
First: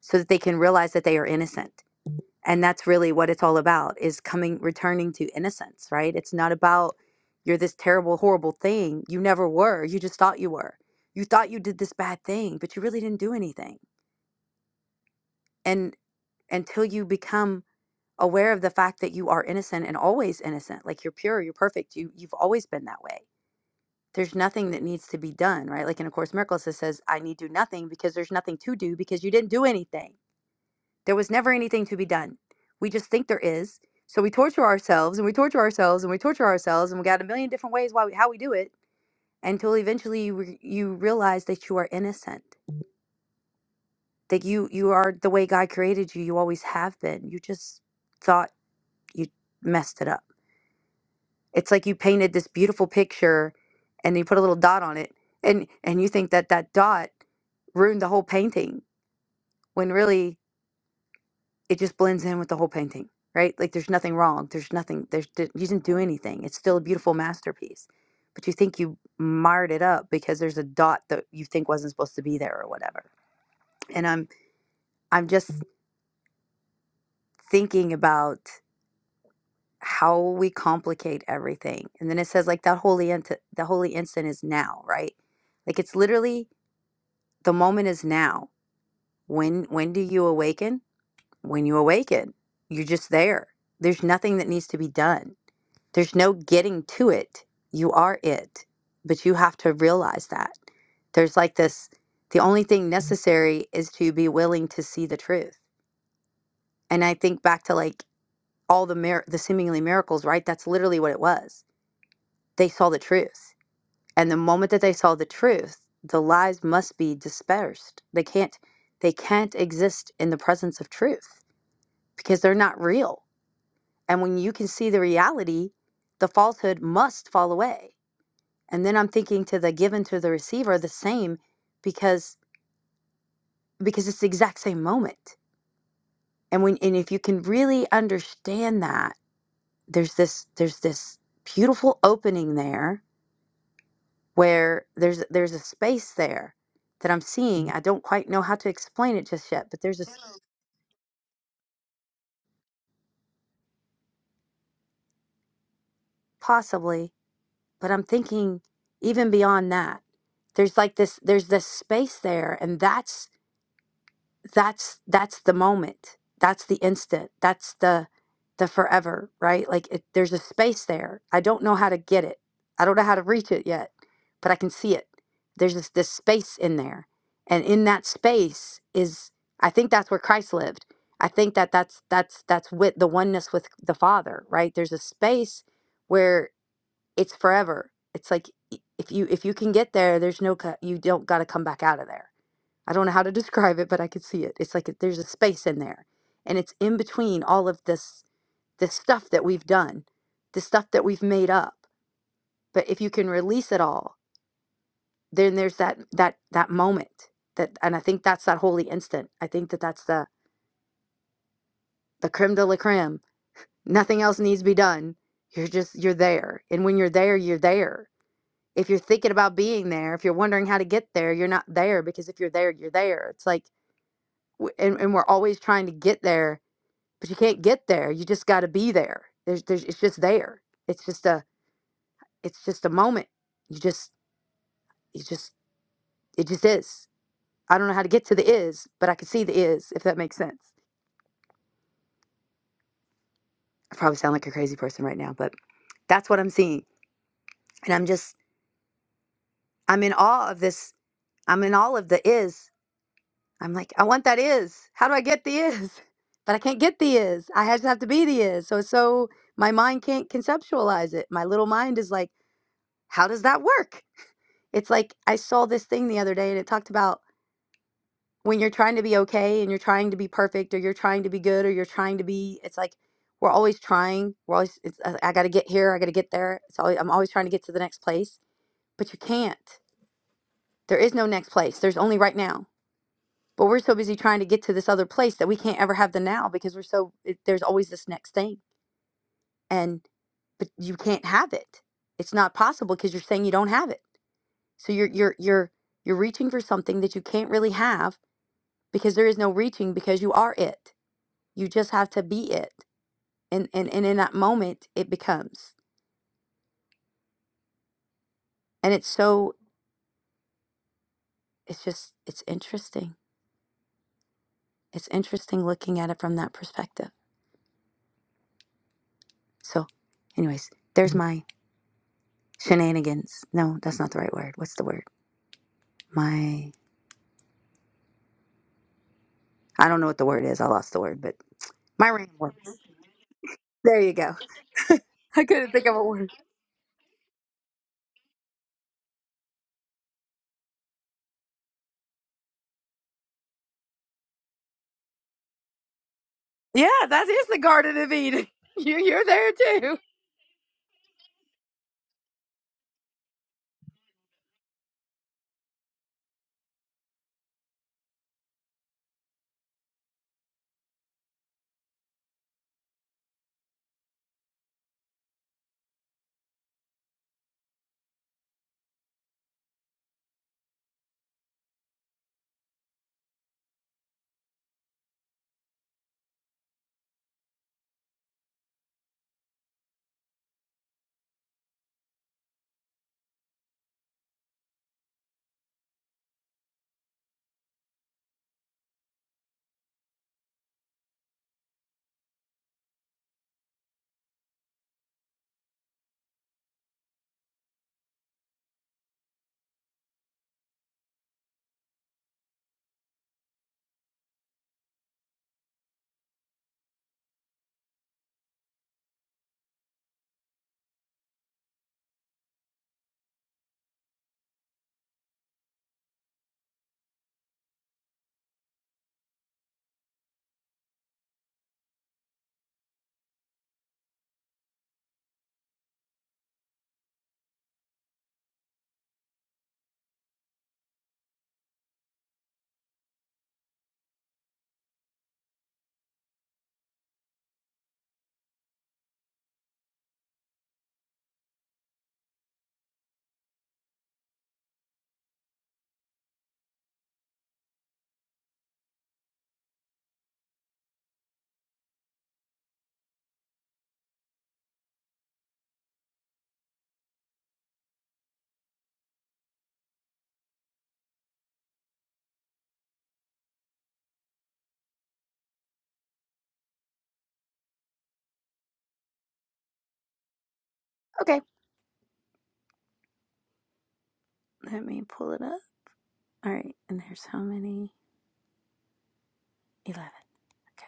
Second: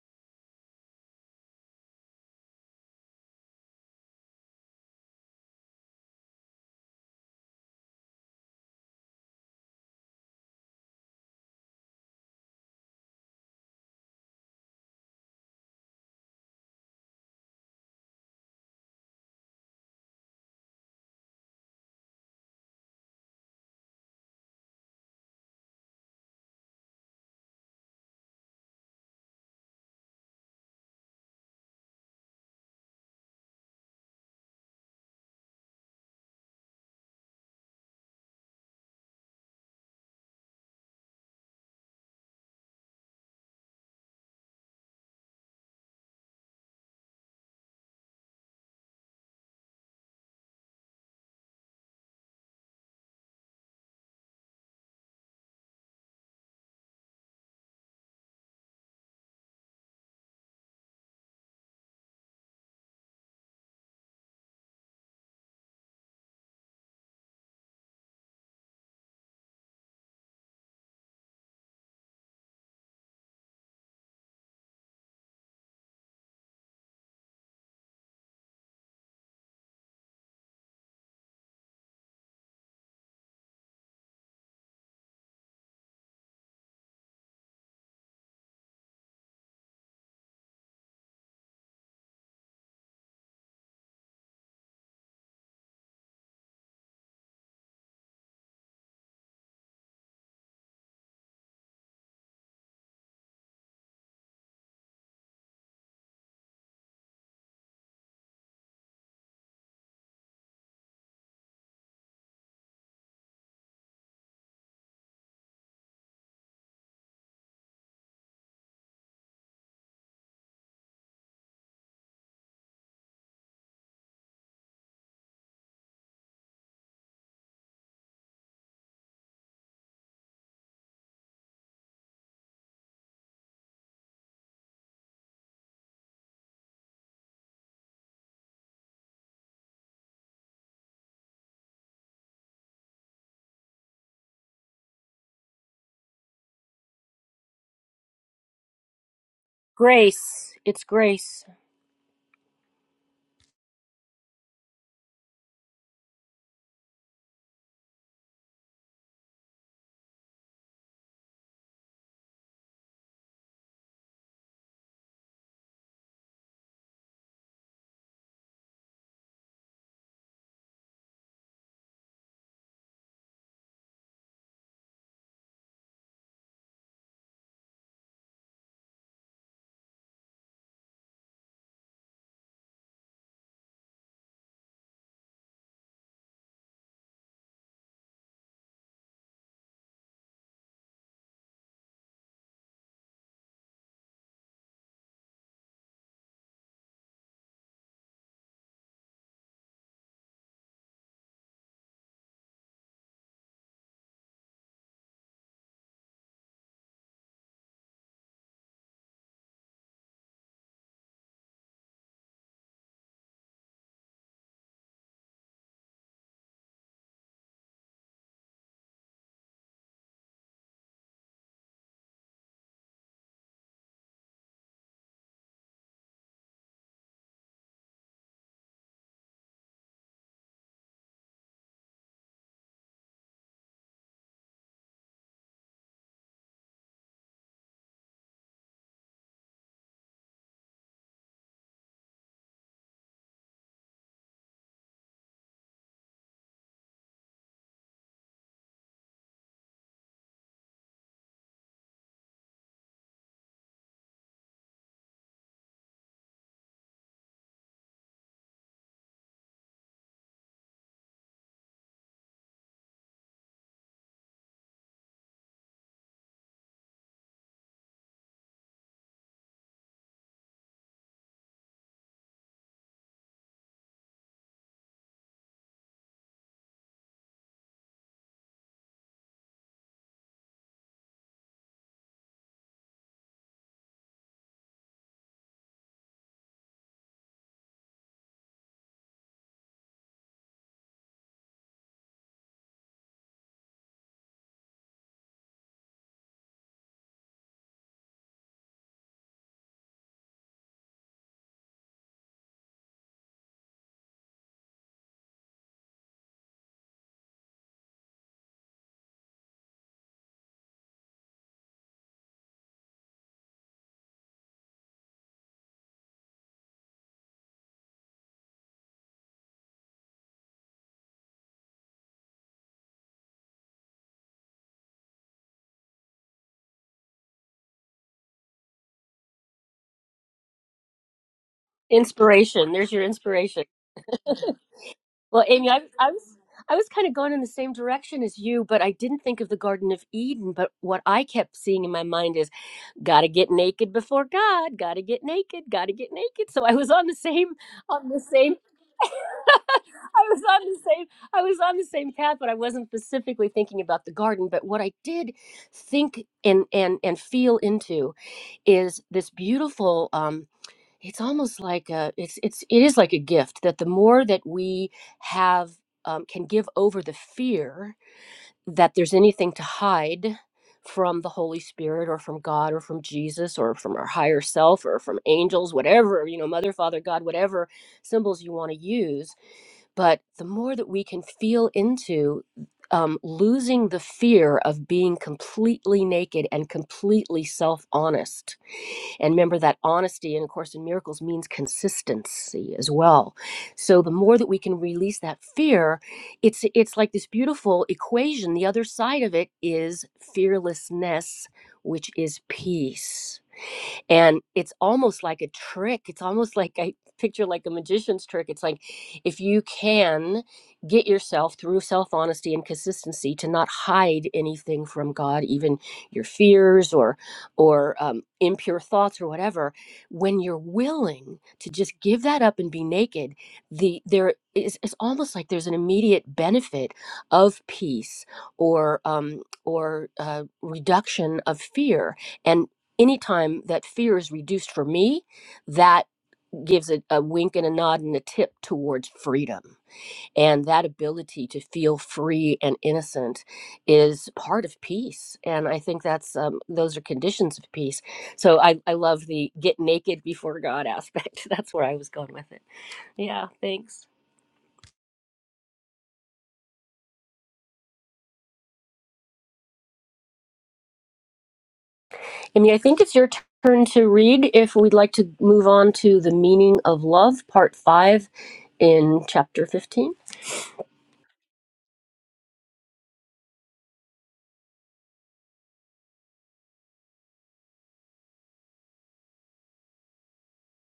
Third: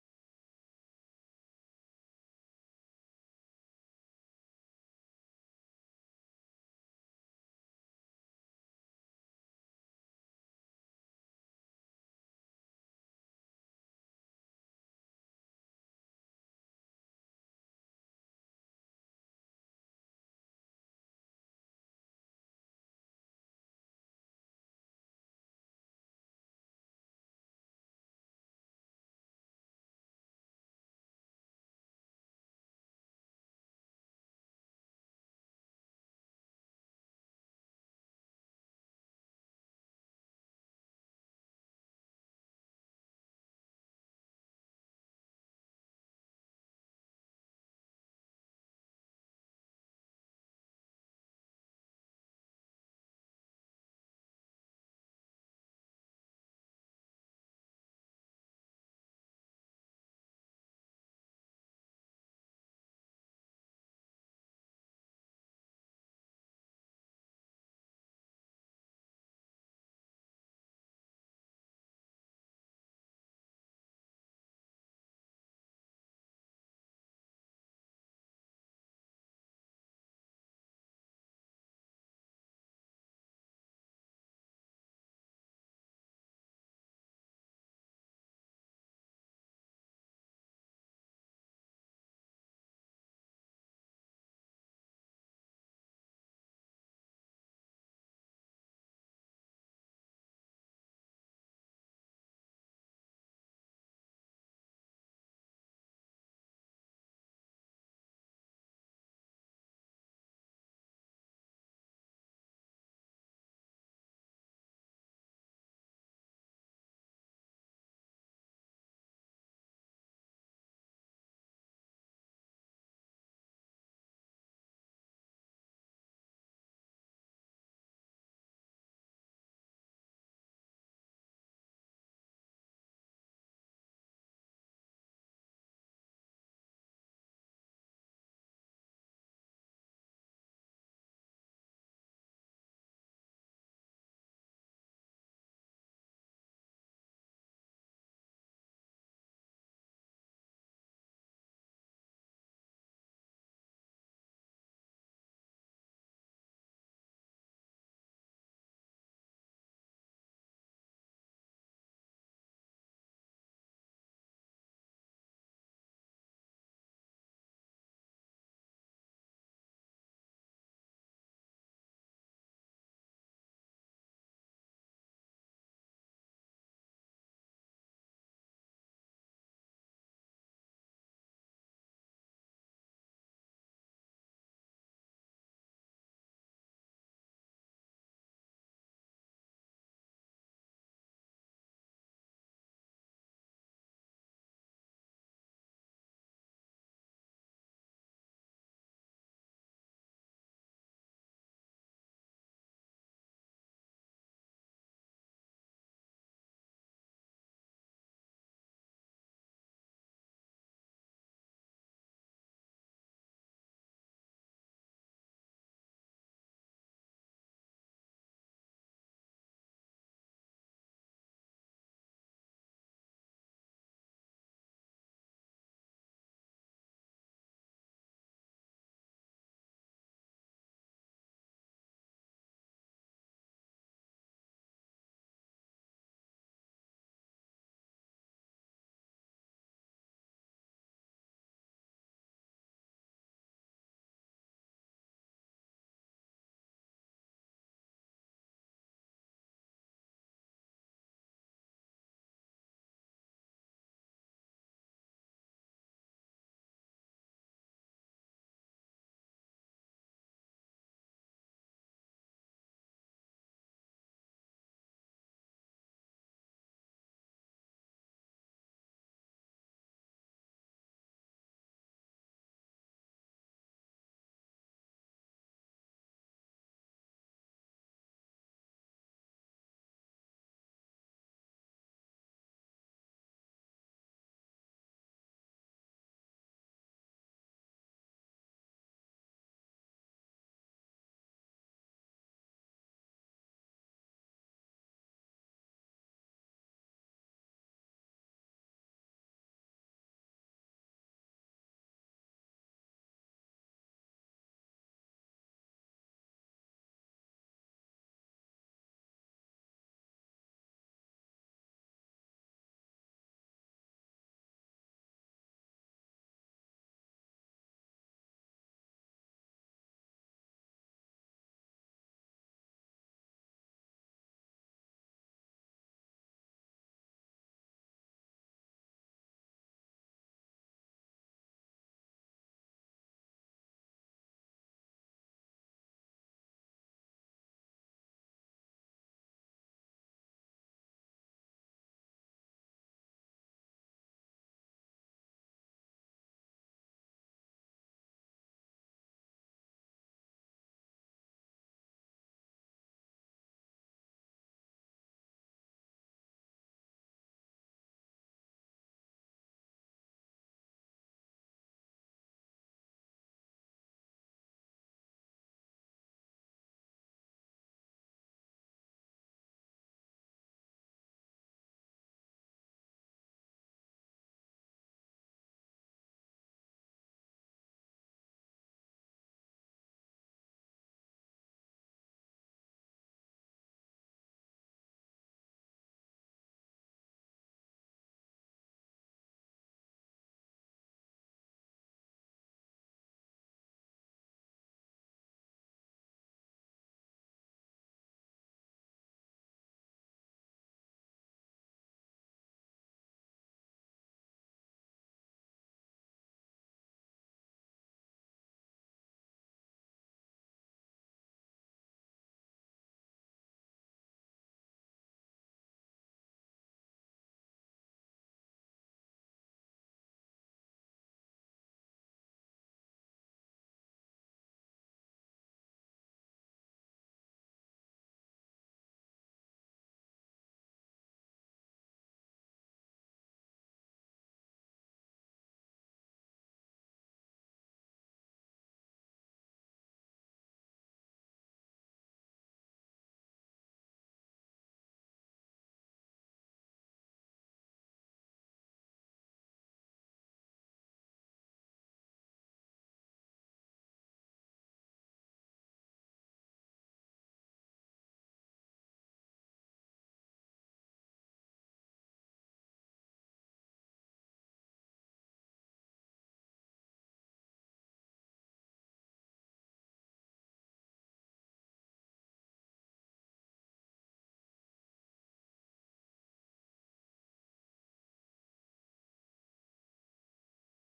so that they can realize that they are innocent and that's really what it's all about is coming returning to innocence right it's not about you're this terrible horrible thing you never were you just thought you were you thought you did this bad thing but you really didn't do anything and until you become aware of the fact that you are innocent and always innocent like you're pure you're perfect you you've always been that way there's nothing that needs to be done, right? Like in A Course in Miracles, it says, I need do nothing because there's nothing to do because you didn't do anything. There was never anything to be done. We just think there is. So we torture ourselves and we torture ourselves and we torture ourselves and we got a million different ways why we, how we do it until eventually you, re- you realize that you are innocent, that you, you are the way God created you. You always have been. You just thought you messed it up. It's like you painted this beautiful picture and you put a little dot on it and and you think that that dot ruined the whole painting when really it just blends in with the whole painting, right? Like there's nothing wrong. There's nothing there's d- you didn't do anything. It's still a beautiful masterpiece. But you think you marred it up because there's a dot that you think wasn't supposed to be there or whatever. And I'm I'm just thinking about how we complicate everything. And then it says like that holy int- the holy instant is now, right? Like it's literally the moment is now when when do you awaken when you awaken you're just there there's nothing that needs to be done there's no getting to it you are it but you have to realize that there's like this the only thing necessary is to be willing to see the truth and i think back to like all the mir- the seemingly miracles right that's literally what it was they saw the truth And the moment that they saw the truth, the lies must be dispersed. They can't they can't exist in the presence of truth because they're not real. And when you can see the reality, the falsehood must fall away. And then I'm thinking to the given to the receiver the same because because it's the exact same moment. And when and if you can really understand that, there's this there's this beautiful opening there where there's there's a space there that I'm seeing. I don't quite know how to explain it just yet, but there's a s- Grace. It's grace. possibly, but I'm thinking even beyond that. There's like this there's this space there and that's that's that's the moment that's the instant that's the the forever right like it, there's a space there i don't know how to get it i don't know how to reach it yet but i can see it there's this, this space in there and in that space is i think that's where christ lived i think that that's that's that's with the oneness with the father right there's a space where it's forever it's like i- if you if you can get there there's no co- you don't got to come back out of there I don't know how to describe it, but I could see it. It's like it- there's a space in there, and it's in between all of this this stuff that we've done, the stuff that we've made up. But if you can release it all, then there's that that that moment that, and I think that's that holy instant. I think that that's the the creme de la creme. Nothing else needs to be done. You're just you're there, and when you're there, you're there. If you're thinking about being there, if you're wondering how to get there, you're not there because if you're there, you're there. It's like, w- and, and we're always trying to get there but you can't get there. You just got to be there. There's, there's, it's just there. It's just a, it's just a moment. You just, you just, it just is. I don't know how to get to the is, but I can see the is, if that makes sense. I probably sound like a crazy person right now, but that's what I'm seeing. And I'm just, I'm in awe of this. I'm in all of the is. I'm like, I want that is. How do I get the is? But I can't get the is. I just have to be the is. So, it's so my mind can't conceptualize it. My little mind is like, how does that work? It's like I saw this thing the other day and it talked about when you're trying to be okay and you're trying to be perfect or you're trying to be good or you're trying to be it's like we're always trying. We're always it's I, I got to get here, I got to get there. It's always I'm always trying to get to the next place, but you can't. There is no next place. There's only right now. But we're so busy trying to get to this other place that we can't ever have the now because we're so it, there's always this next thing. And but you can't have it. It's not possible because you're saying you don't have it. So you're you're you're you're reaching for something that you can't really have because there is no reaching because you are it. You just have to be it. And and, and in that moment it becomes. And it's so it's just it's interesting. It's interesting looking at it from that perspective. So anyways, there's my shenanigans. No, that's not the right word. What's the word? My I don't know what the word is. I lost the word, but my Inspiration. ramblings. There's your inspiration. There you go. Well, I Amy, couldn't I, think of a I word. was I was kind of going in the same direction as you, but I didn't think of the Garden of Eden. But what I kept seeing in my mind is Got to get naked before God. Got to get naked. Got to get naked. So I Yeah, was on the that is same the Garden on of the Eden. same You you're there too. I was on the same I was on the same path, but I wasn't specifically thinking about the garden. But what I did think and and and feel into is this beautiful um it's almost like a it's it's it is like a gift that the more that we have um, can give over the fear that there's anything to hide from the Holy Spirit or from God or from Jesus or from our higher self or from angels, whatever, you know, Mother, Father, God, whatever symbols you want to use. But the more that we can feel into um, losing the fear of being completely naked and completely self honest and remember that honesty, and of course, in miracles means consistency as well. So the more that we can release that fear, it's it's like this beautiful equation. The other side of it is fearlessness, which is peace and it's almost like a trick it's almost like i picture like a magician's trick it's like if you can get yourself through self-honesty and consistency to not hide anything from god even your fears or or um, impure thoughts or whatever when you're willing to just give that up and be naked the there is it's almost like there's an immediate benefit of peace or um or uh, reduction of fear and anytime that fear is reduced for me, that gives a, a wink and a nod and a tip towards freedom. And that ability to feel free and innocent is part of peace. And I think that's um, those are conditions of peace. So I, I love the get naked before God aspect. That's where I was going with it. Yeah, thanks. I mean, I think it's your turn to read if we'd like to move on to the meaning of love, part five in chapter 15. Okay. Let me pull it up. All right. And there's how many? 11. Okay.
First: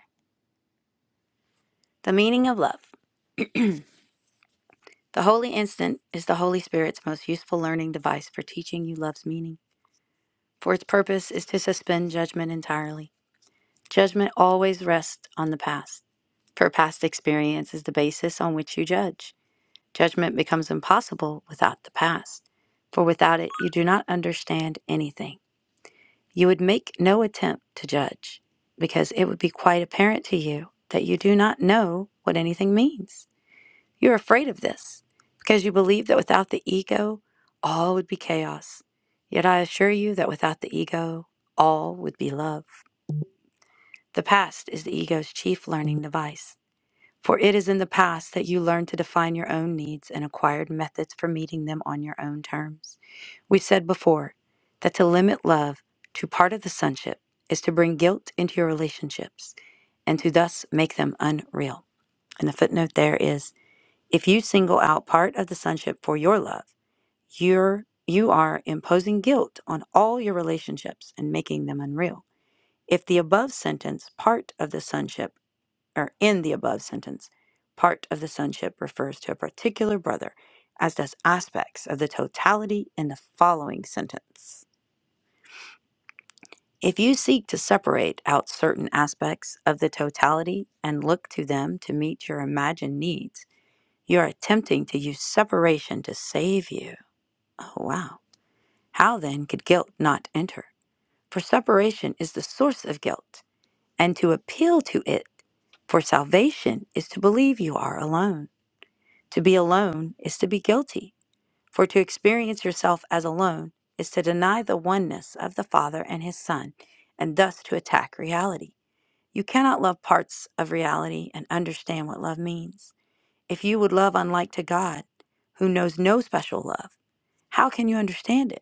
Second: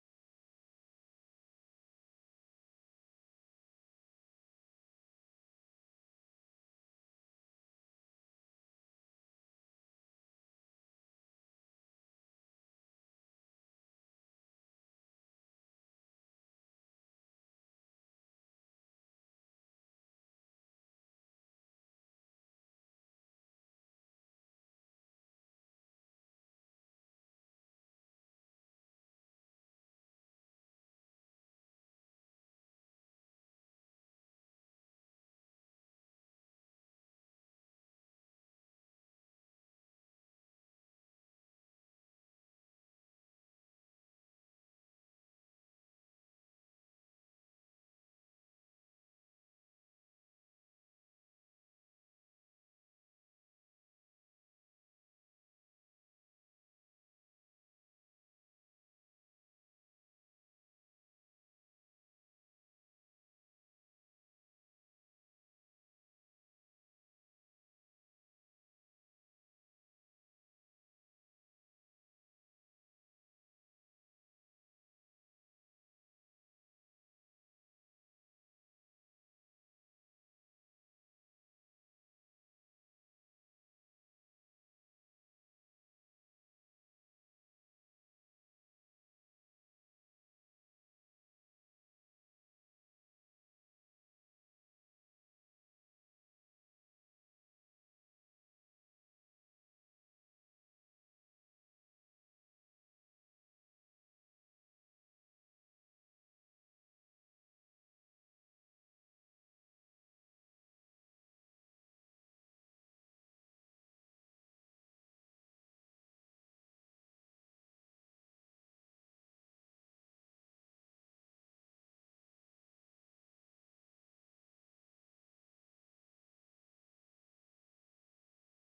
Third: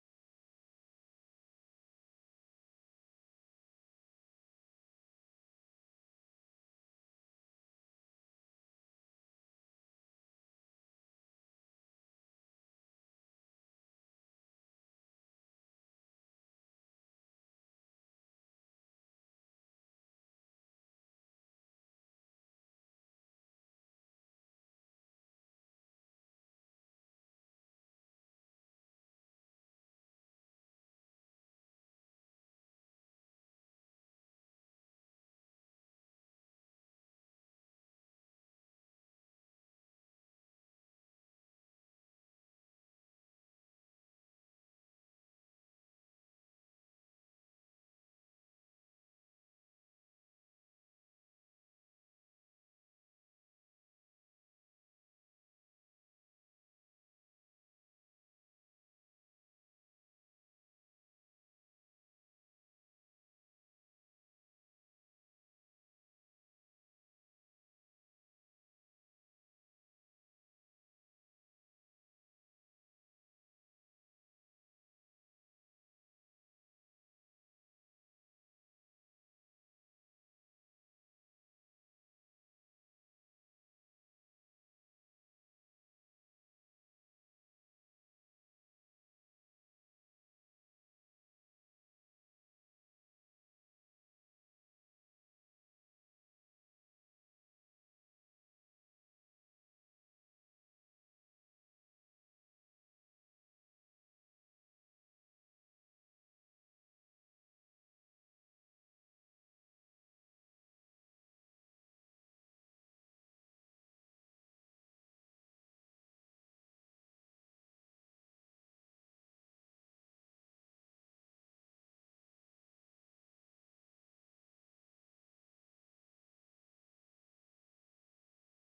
The meaning of love. The holy instant is the Holy Spirit's most useful learning device for teaching you love's meaning, for its purpose is to suspend judgment entirely. Judgment always rests on the past, for past experience is the basis on which you judge. Judgment becomes impossible without the past, for without it you do not understand anything. You would make no attempt to judge, because it would be quite apparent to you that you do not know what anything means. You're afraid of this because you believe that without the ego, all would be chaos. Yet I assure you that without the ego, all would be love. The past is the ego's chief learning device, for it is in the past that you learn to define your own needs and acquired methods for meeting them on your own terms. We said before that to limit love to part of the sonship is to bring guilt into your relationships and to thus make them unreal. And the footnote there is if you single out part of the sonship for your love, you're you are imposing guilt on all your relationships and making them unreal. If the above sentence, part of the sonship, or in the above sentence, part of the sonship refers to a particular brother, as does aspects of the totality in the following sentence. If you seek to separate out certain aspects of the totality and look to them to meet your imagined needs, you are attempting to use separation to save you. Oh, wow. How then could guilt not enter? For separation is the source of guilt, and to appeal to it for salvation is to believe you are alone. To be alone is to be guilty, for to experience yourself as alone is to deny the oneness of the Father and His Son, and thus to attack reality. You cannot love parts of reality and understand what love means. If you would love unlike to God, who knows no special love, how can you understand it?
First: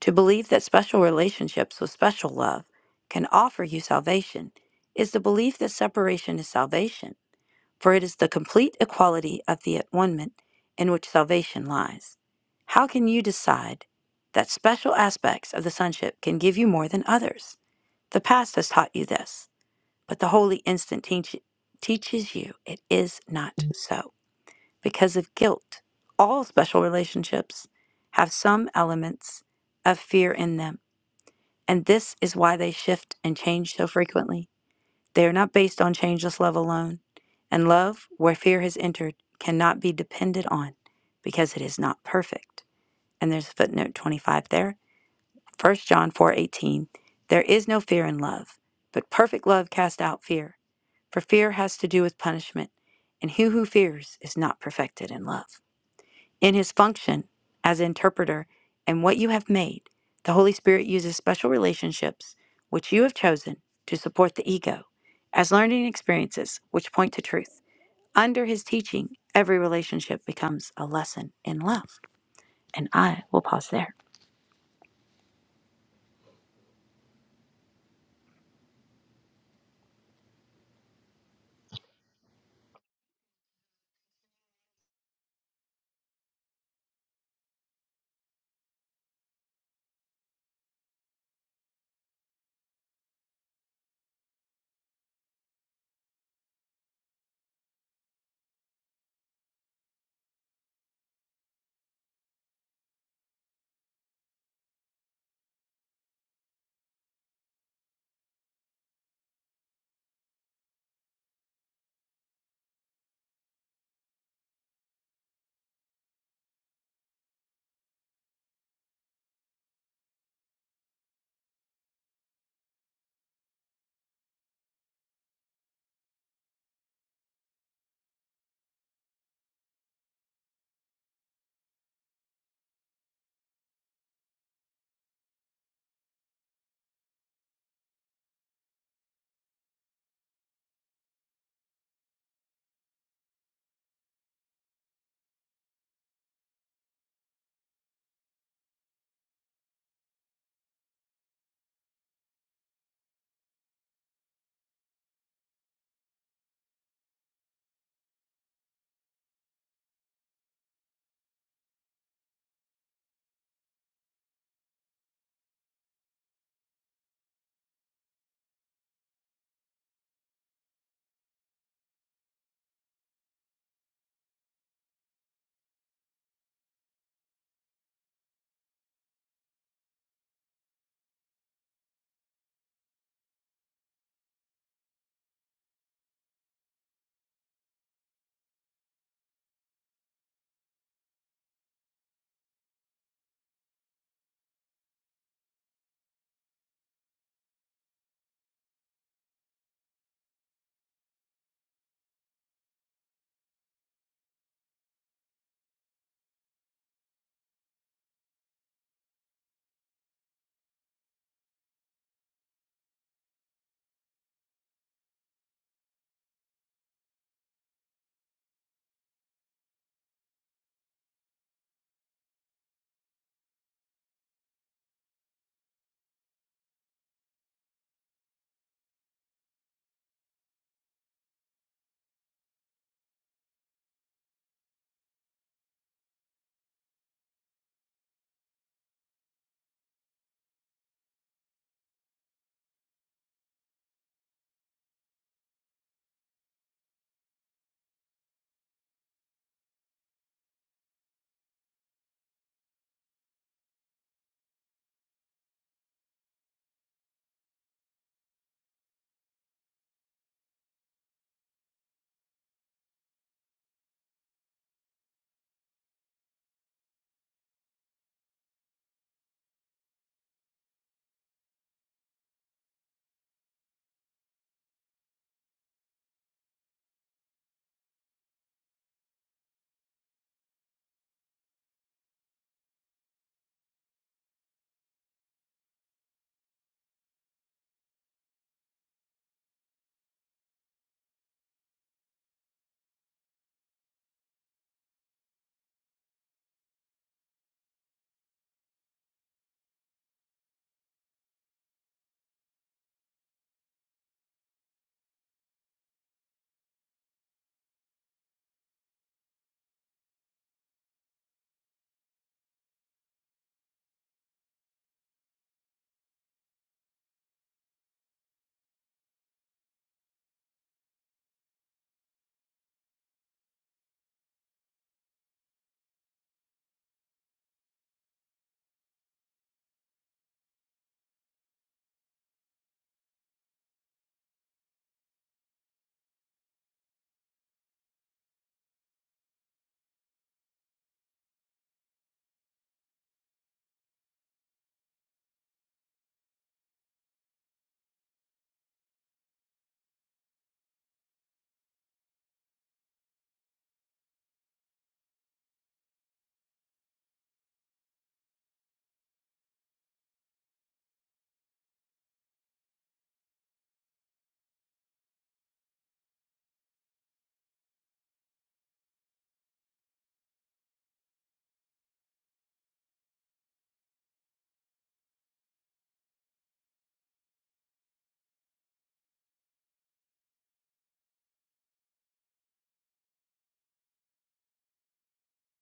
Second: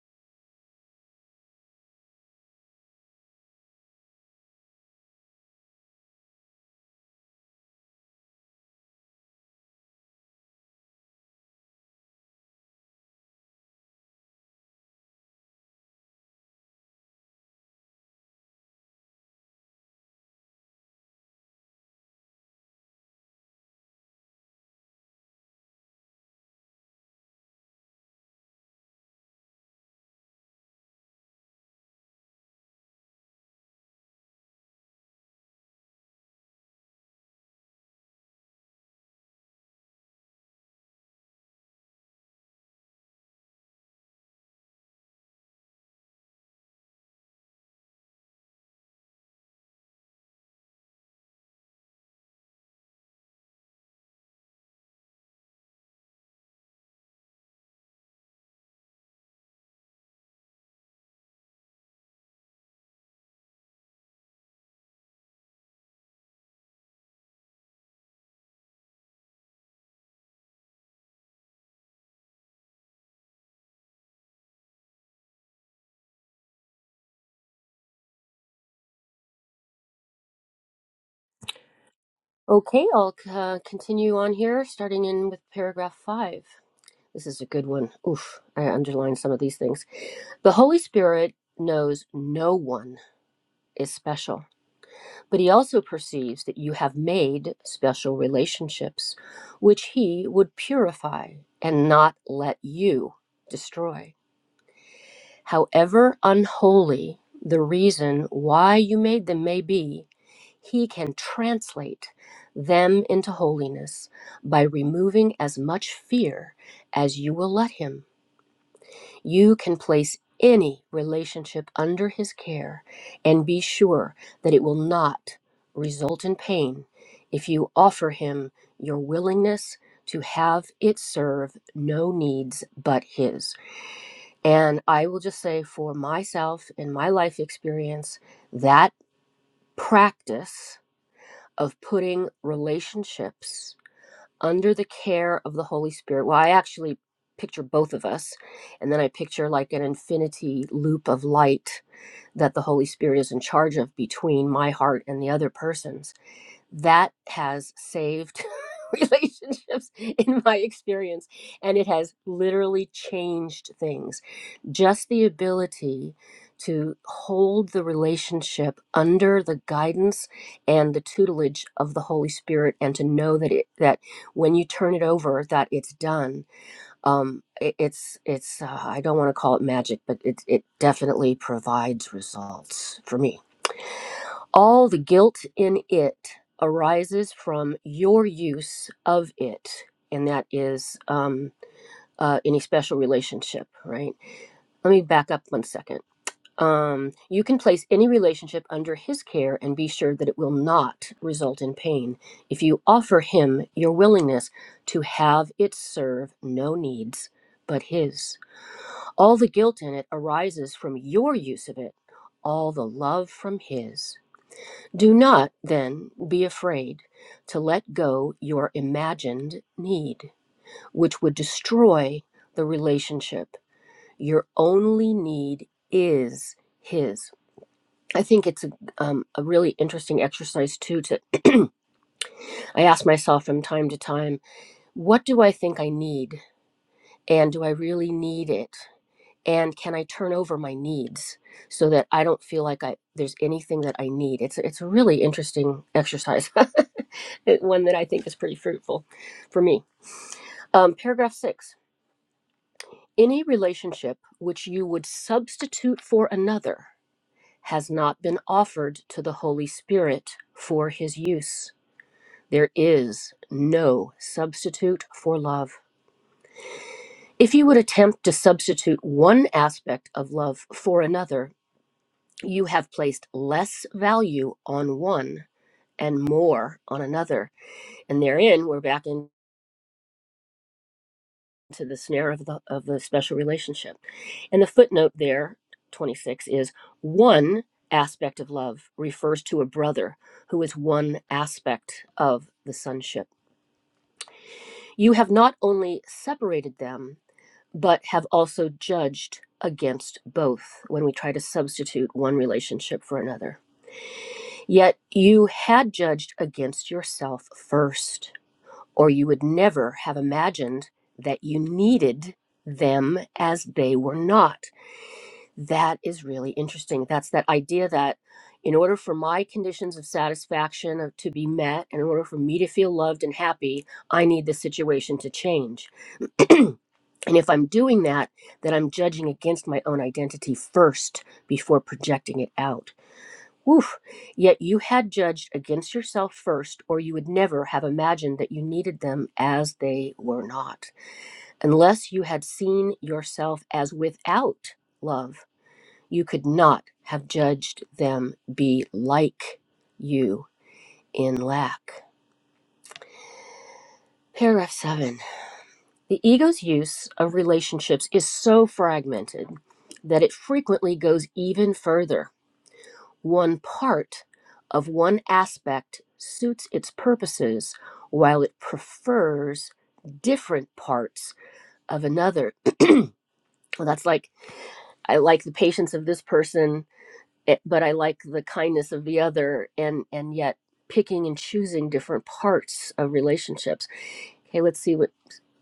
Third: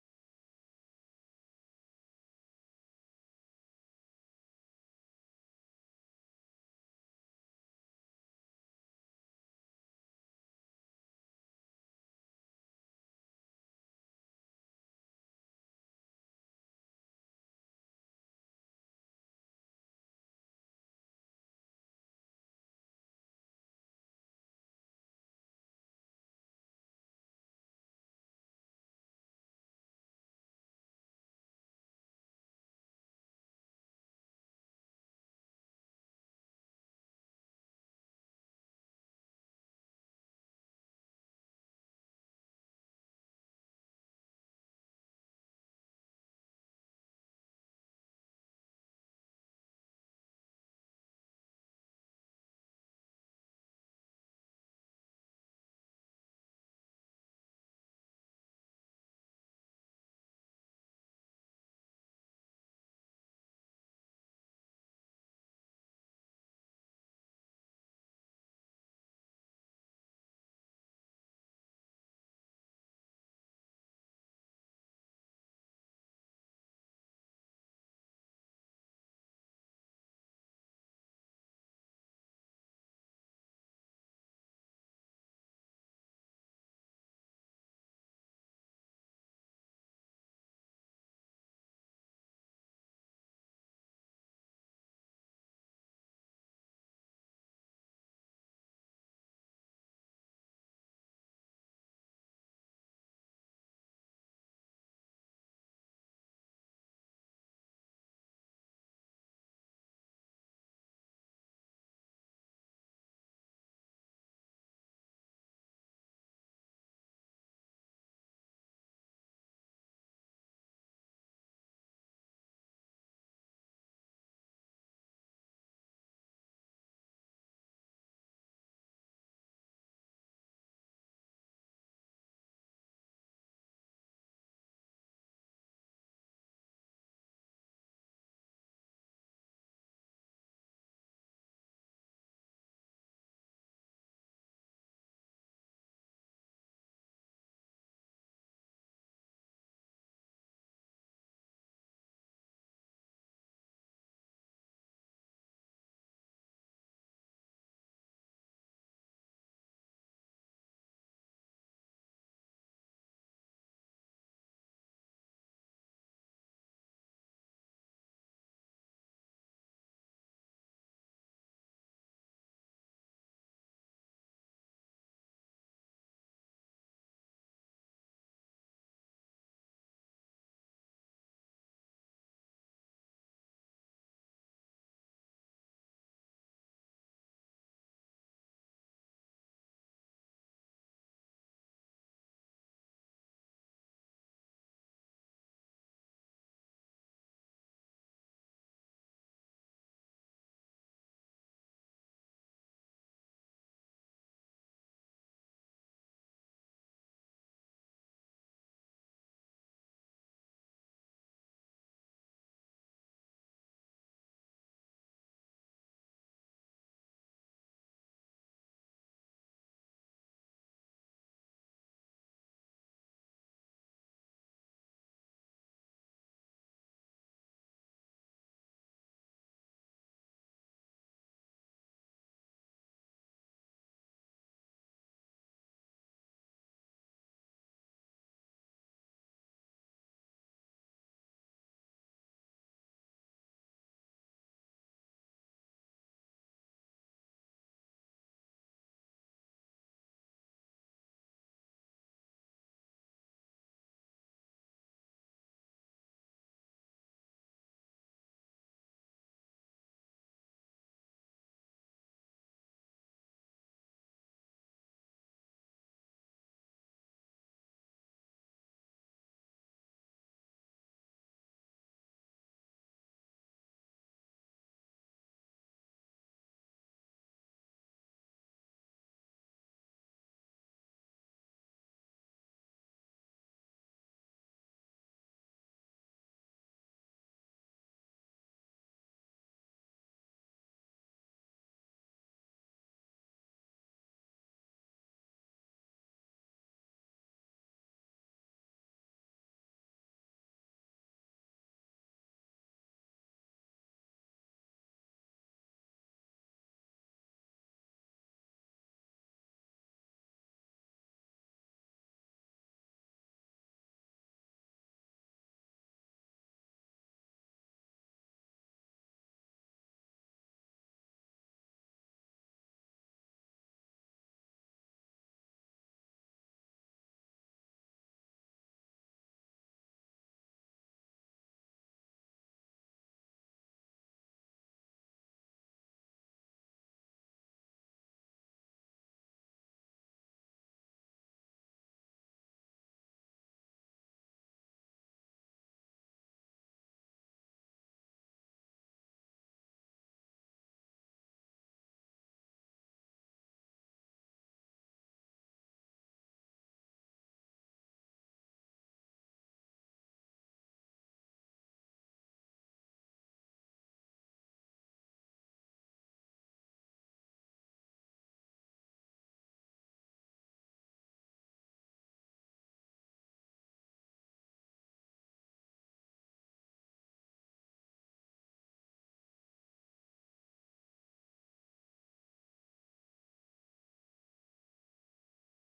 To believe that special relationships with special love can offer you salvation is the belief that separation is salvation, for it is the complete equality of the at one in which salvation lies. How can you decide that special aspects of the sonship can give you more than others? The past has taught you this, but the holy instant teach- teaches you it is not so. Because of guilt, all special relationships have some elements of fear in them and this is why they shift and change so frequently. They are not based on changeless love alone. And love, where fear has entered, cannot be depended on because it is not perfect. And there's footnote 25 there. First John 4:18 There is no fear in love, but perfect love casts out fear, for fear has to do with punishment, and he who fears is not perfected in love. In his function as interpreter and what you have made, the Holy Spirit uses special relationships which you have chosen to support the ego as learning experiences which point to truth. Under his teaching, every relationship becomes a lesson in love. And I will pause there. Okay, I'll uh, continue on here, starting in with paragraph five. This is a good one. Oof, I underlined some of these things. The Holy Spirit knows no one is special, but he also perceives that you have made special relationships, which he would purify and not let you destroy. However unholy the reason why you made them may be, he can translate them into holiness by removing as much fear as you will let him. You can place any relationship under his care and be sure that it will not result in pain if you offer him your willingness to have it serve no needs but his. And I will just say for myself in my life experience, that practice of putting relationships under the care of the Holy Spirit. Well, I actually picture both of us, and then I picture like an infinity loop of light that the Holy Spirit is in charge of between my heart and the other person's that has saved relationships in my experience and it has literally changed things just the ability to hold the relationship under the guidance and the tutelage of the holy spirit and to know that it that when you turn it over that it's done um it, it's it's uh, i don't want to call it magic but it it definitely provides results for me all the guilt in it arises from your use of it, and that is um, uh, any special relationship, right? Let me back up one second. Um, you can place any relationship under his care and be sure that it will not result in pain if you offer him your willingness to have it serve no needs but his. All the guilt in it arises from your use of it, all the love from his. Do not, then, be afraid to let go your imagined need, which would destroy the relationship. Your only need is His. I think it's a, um, a really interesting exercise, too. To I ask myself from time to time, what do I think I need? And do I really need it? And can I turn over my needs so that I don't feel like I, there's anything that I need? It's, it's a really interesting exercise. it- one that I think is pretty fruitful for me. Um, paragraph six Any relationship which you would substitute for another has not been offered to the Holy Spirit for his use. There is no substitute for love. If you would attempt to substitute one aspect of love for another, you have placed less value on one and more on another. And therein, we're back in. to the snare of the of the special relationship. And the footnote there, 26, is one aspect of love refers to a brother who is one aspect of the sonship. You have not only separated them, but have also judged against both when we try to substitute one relationship for another. Yet you had judged against yourself first or you would never have imagined that you needed them as they were not. That is really interesting. That's that idea that in order for my conditions of satisfaction of- to be met, in order for me to feel loved and happy, I need the situation to change. And if I'm doing that, then I'm judging against my own identity first before projecting it out. Woof. Yet you had judged against yourself first, or you would never have imagined that you needed them as they were not. Unless you had seen yourself as without love, you could not have judged them be like you in lack. Paragraph 7. The ego's use of relationships is so fragmented that it frequently goes even further. one part of one aspect suits its purposes while it prefers different parts of another. Well, that's like I like the patience of this person, eh, but I like the kindness of the other, and and yet picking and choosing different parts of relationships. Okay, let's see what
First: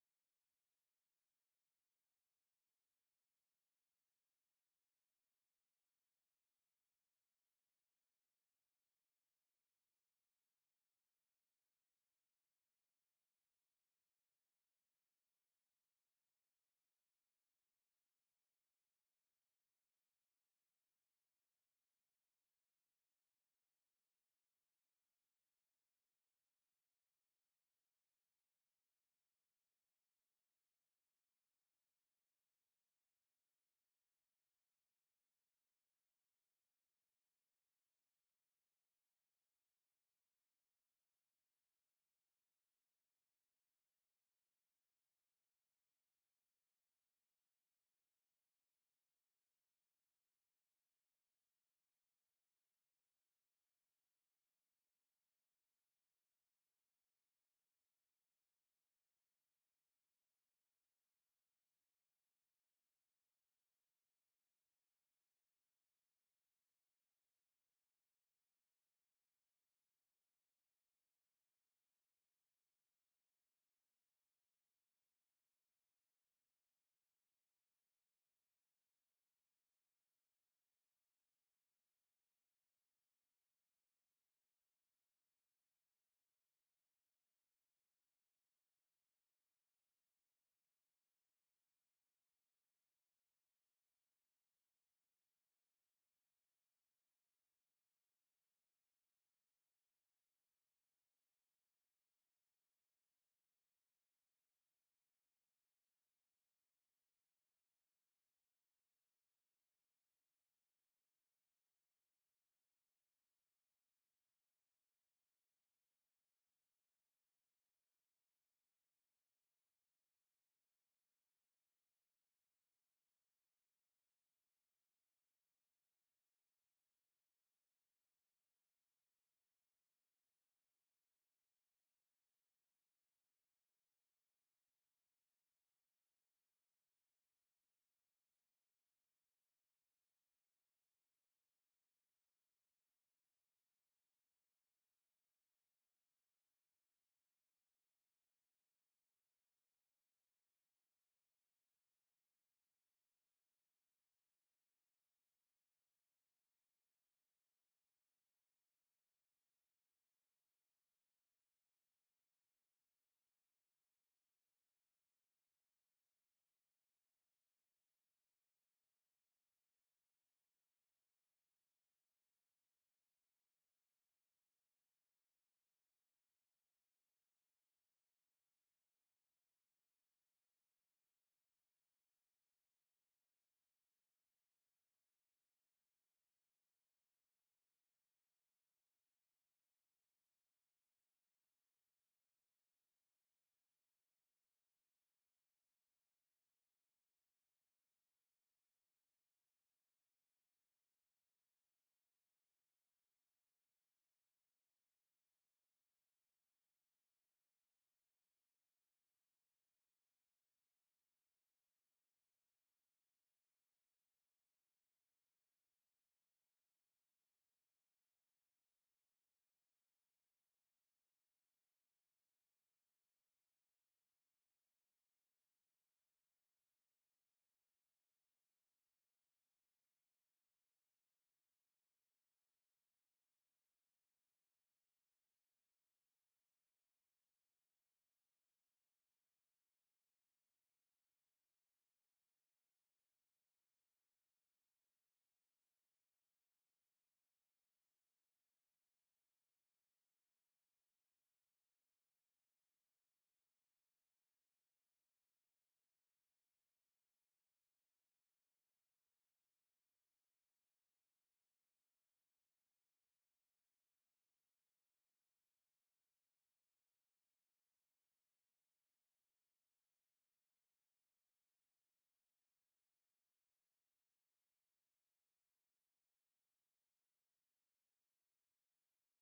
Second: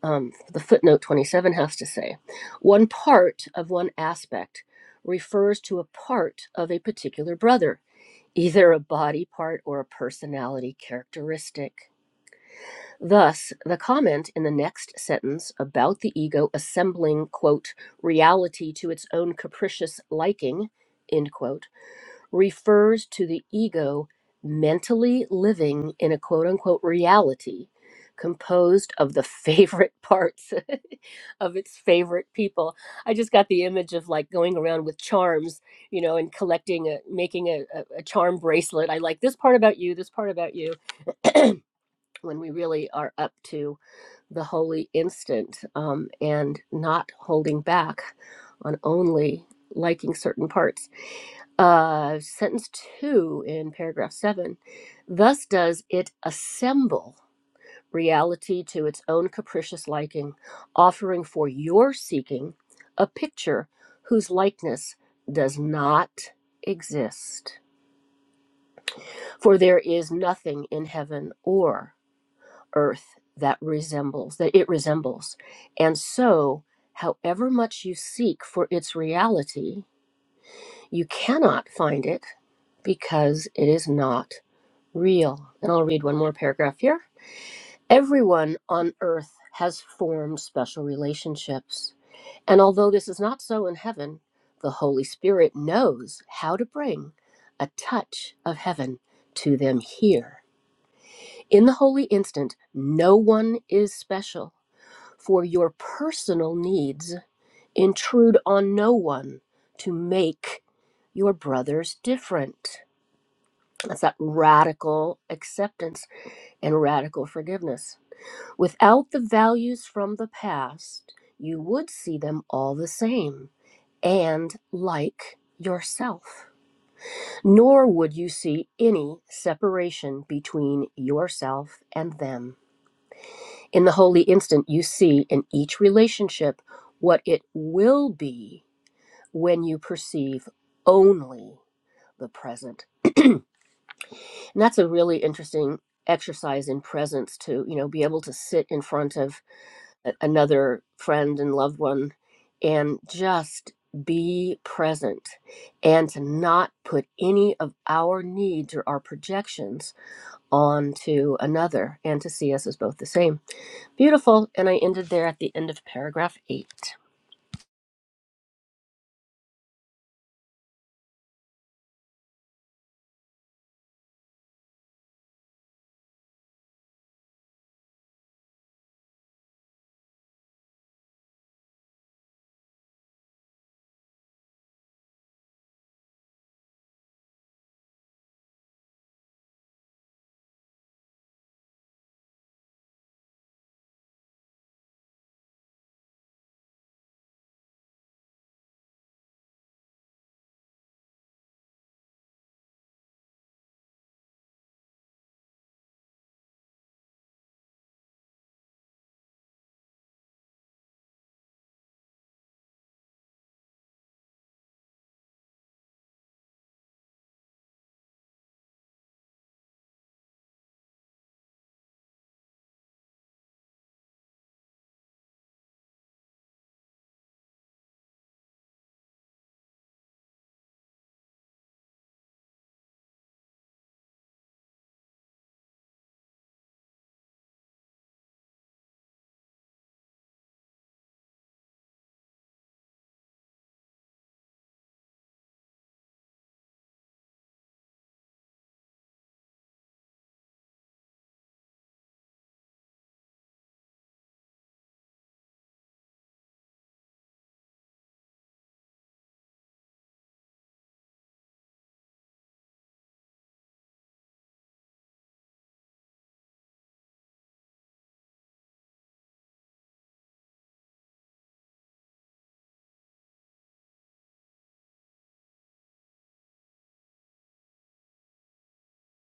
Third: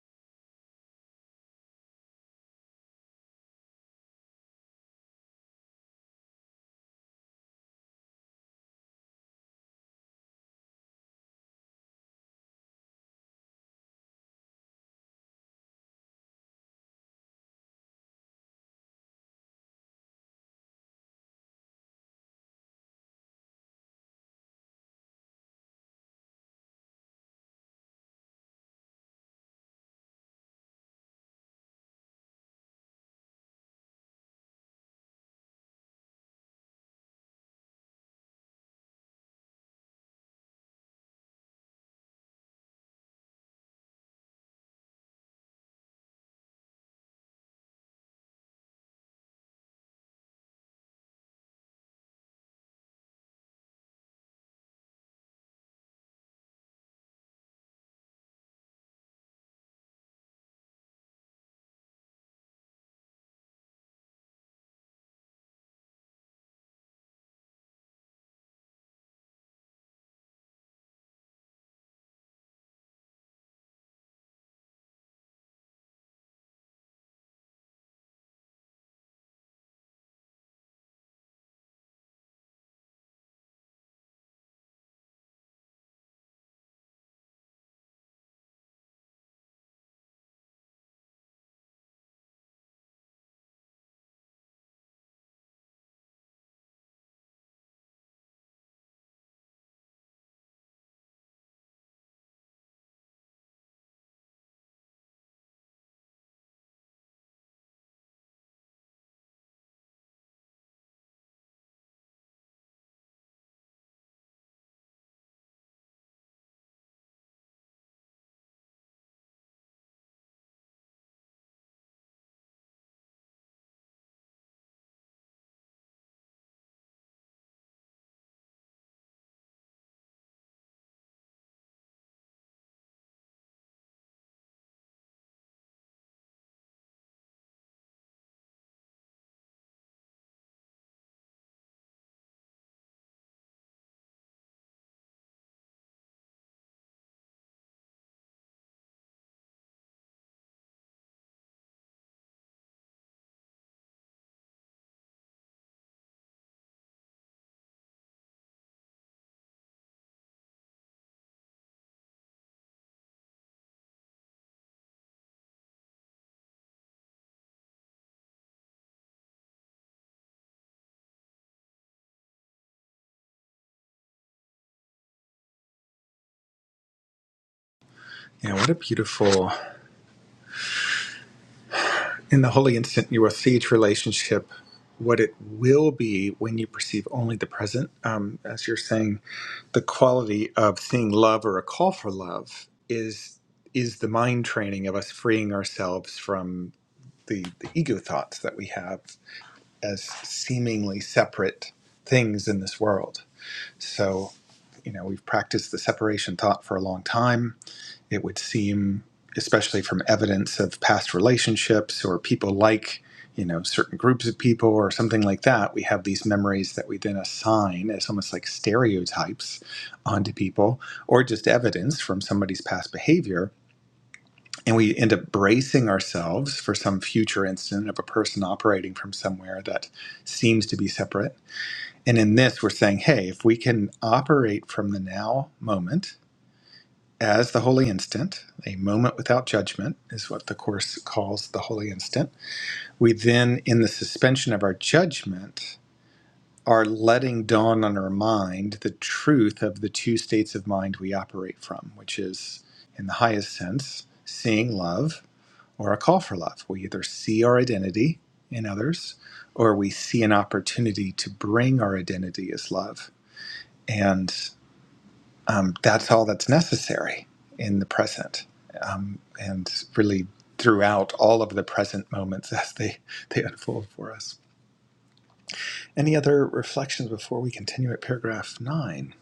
um, the footnote 27 has to say. One part of one aspect refers to a part of a particular brother either a body part or a personality characteristic. Thus, the comment in the next sentence about the ego assembling, quote, reality to its own capricious liking, end quote, refers to the ego mentally living in a quote unquote reality composed of the favorite parts of its favorite people. I just got the image of like going around with charms, you know, and collecting a making a, a, a charm bracelet. I like this part about you, this part about you. when we really are up to the holy instant um, and not holding back on only liking certain parts uh, sentence two in paragraph seven. Thus does it assemble reality to its own capricious liking, offering for your seeking a picture whose likeness does not exist. For there is nothing in heaven or earth that resembles, that it resembles. And so, however much you seek for its reality, you cannot find it because it is not real. And I'll read one more paragraph here. Everyone on earth has formed special relationships. And although this is not so in heaven, the Holy Spirit knows how to bring a touch of heaven to them here. In the holy instant, no one is special, for your personal needs intrude on no one to make your brothers different. That's that radical acceptance and radical forgiveness. Without the values from the past, you would see them all the same and like yourself. Nor would you see any separation between yourself and them. In the holy instant, you see in each relationship what it will be when you perceive only the present. And that's a really interesting exercise in presence to, you know, be able to sit in front of a- another friend and loved one and just be present and to not put any of our needs or our projections onto another and to see us as both the same beautiful and i ended there at the end of paragraph eight Yeah, what a beautiful in the holy instant you will see each relationship what it will be when you perceive only the present. Um, as you're saying, the quality of seeing love or a call for love is is the mind training of us freeing ourselves from the, the ego thoughts that we have as seemingly separate things in this world. So, you know, we've practiced the separation thought for a long time. It would seem, especially from evidence of past relationships or people like, you know, certain groups of people or something like that, we have these memories that we then assign as almost like stereotypes onto people or just evidence from somebody's past behavior and we end up bracing ourselves for some future incident of a person operating from somewhere that seems to be separate. And in this, we're saying, hey, if we can operate from the now moment as the holy instant, a moment without judgment is what the Course calls the holy instant, we then, in the suspension of our judgment, are letting dawn on our mind the truth of the two states of mind we operate from, which is, in the highest sense, seeing love or a call for love. We either see our identity in others or we see an opportunity to bring our identity as love. And um, that's all that's necessary in the present um, and really throughout all of the present moments as they, they unfold for us. Any other reflections before we continue at paragraph nine?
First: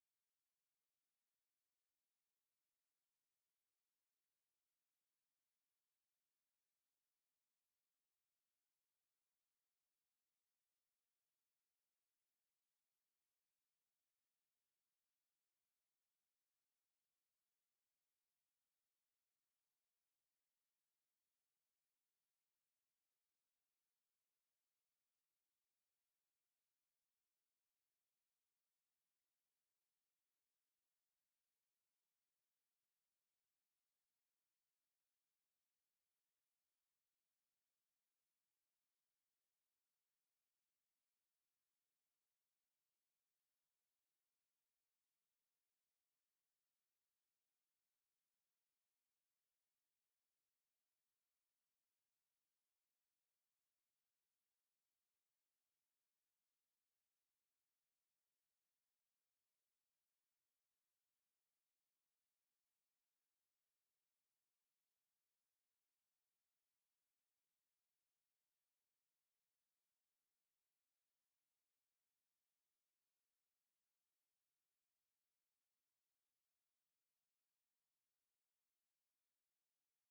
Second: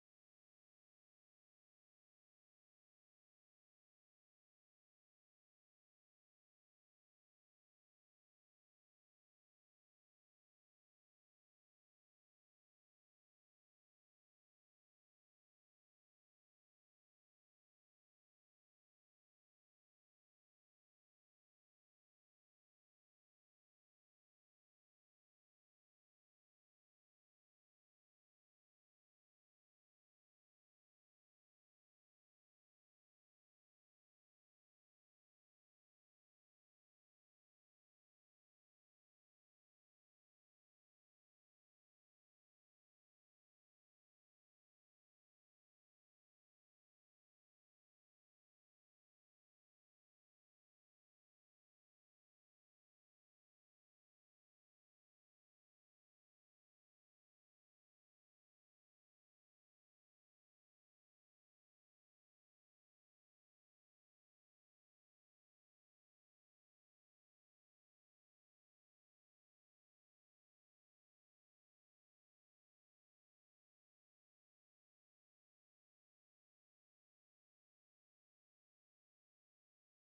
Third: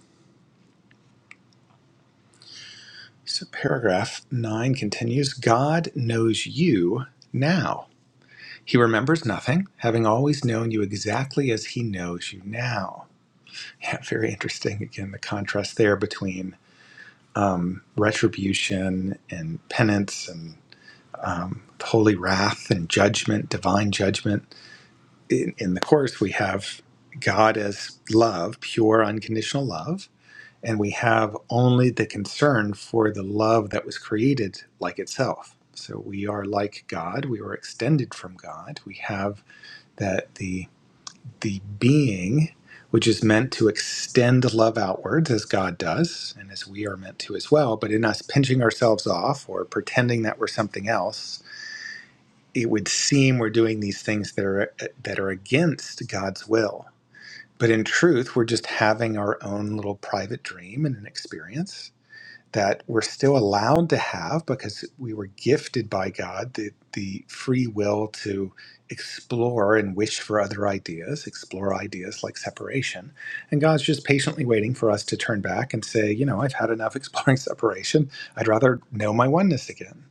So, paragraph nine continues God knows you now. He remembers nothing, having always known you exactly as he knows you now. Yeah, very interesting. Again, the contrast there between um, retribution and penance and um, holy wrath and judgment, divine judgment. In, in the Course, we have God as love, pure, unconditional love, and we have only the concern for the love that was created like itself. So we are like God, we were extended from God. We have that the. the being, which is meant to extend love outwards as God does, and as we are meant to as well. But in us pinching ourselves off or pretending that we're something else, it would seem we're doing these things that are that are against God's will. But in truth, we're just having our own little private dream and an experience that we're still allowed to have because we were gifted by God the, the free will to explore and wish for other ideas, explore ideas like separation. And God's just patiently waiting for us to turn back and say, you know, I've had enough exploring separation. I'd rather know my oneness again.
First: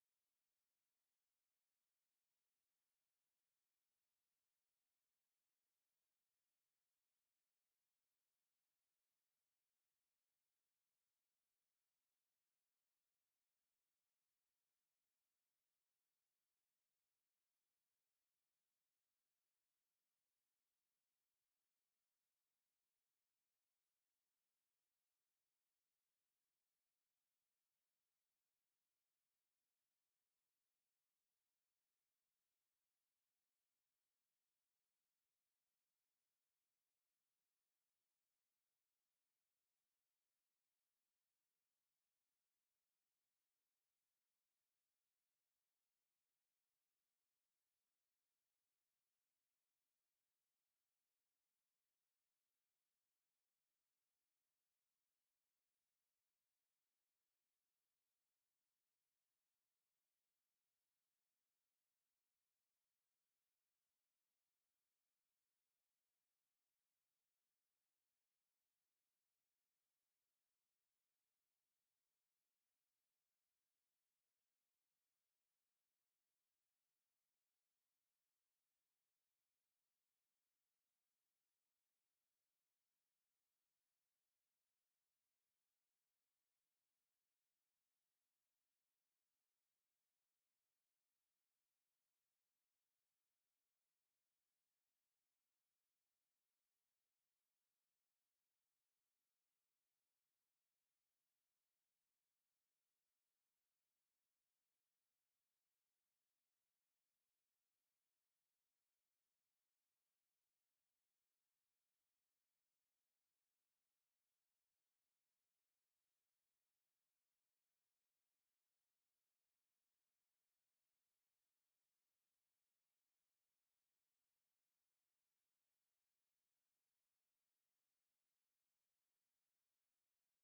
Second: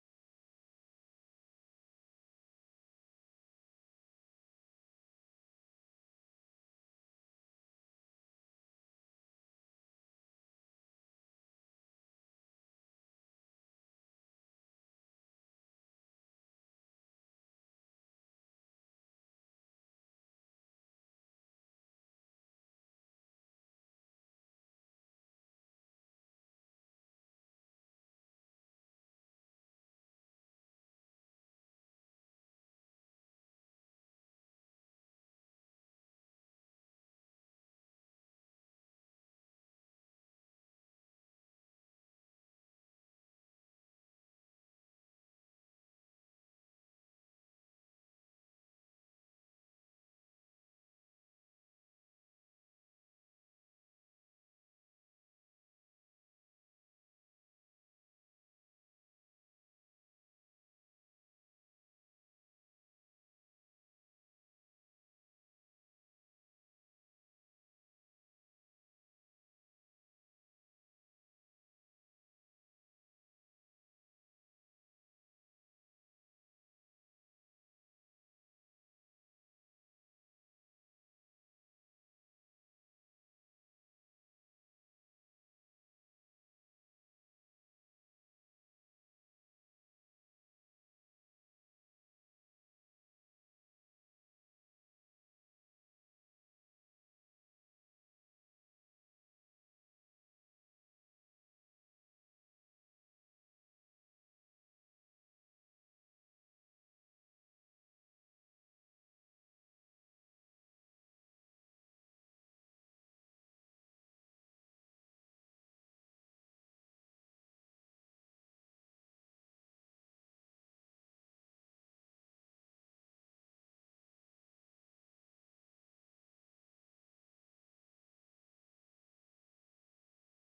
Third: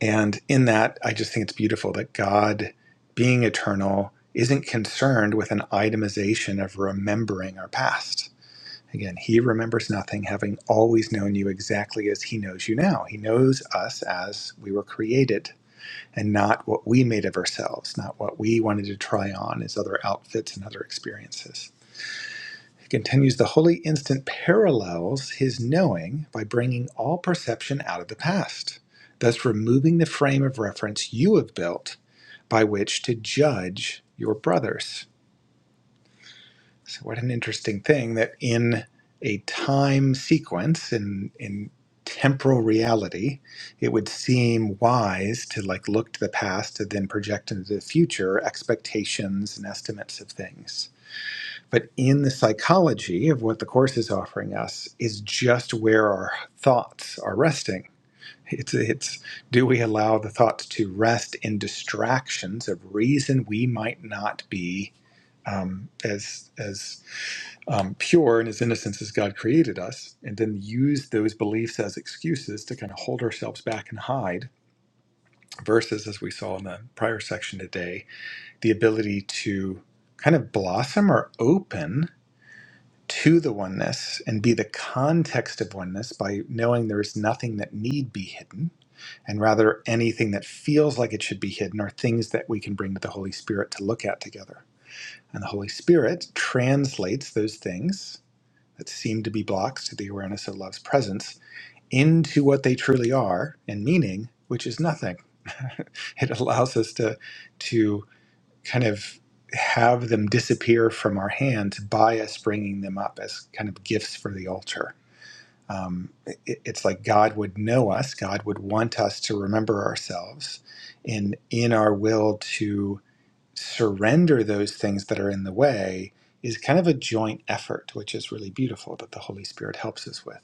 And in that, I just think it's beautiful that God, being eternal, isn't concerned with an itemization of remembering our past Again, he remembers nothing, having always known you exactly as he knows you now. He knows us as we were created and not what we made of ourselves, not what we wanted to try on as other outfits and other experiences. He continues the holy instant parallels his knowing by bringing all perception out of the past, thus removing the frame of reference you have built by which to judge your brothers. So what an interesting thing that in a time sequence in in temporal reality, it would seem wise to like look to the past and then project into the future expectations and estimates of things. But in the psychology of what the course is offering us is just where our thoughts are resting. It's it's do we allow the thoughts to rest in distractions of reason we might not be um, as as um, pure and as innocent as God created us, and then use those beliefs as excuses to kind of hold ourselves back and hide, versus, as we saw in the prior section today, the ability to kind of blossom or open to the oneness and be the context of oneness by knowing there is nothing that need be hidden. And rather, anything that feels like it should be hidden are things that we can bring to the Holy Spirit to look at together. And the Holy Spirit translates those things that seem to be blocks to the awareness of love's presence into what they truly are and meaning, which is nothing. it allows us to to kind of have them disappear from our hands by us bringing them up as kind of gifts for the altar. Um, it, it's like God would know us. God would want us to remember ourselves in in our will to surrender those things that are in the way is kind of a joint effort, which is really beautiful that the Holy Spirit helps us with.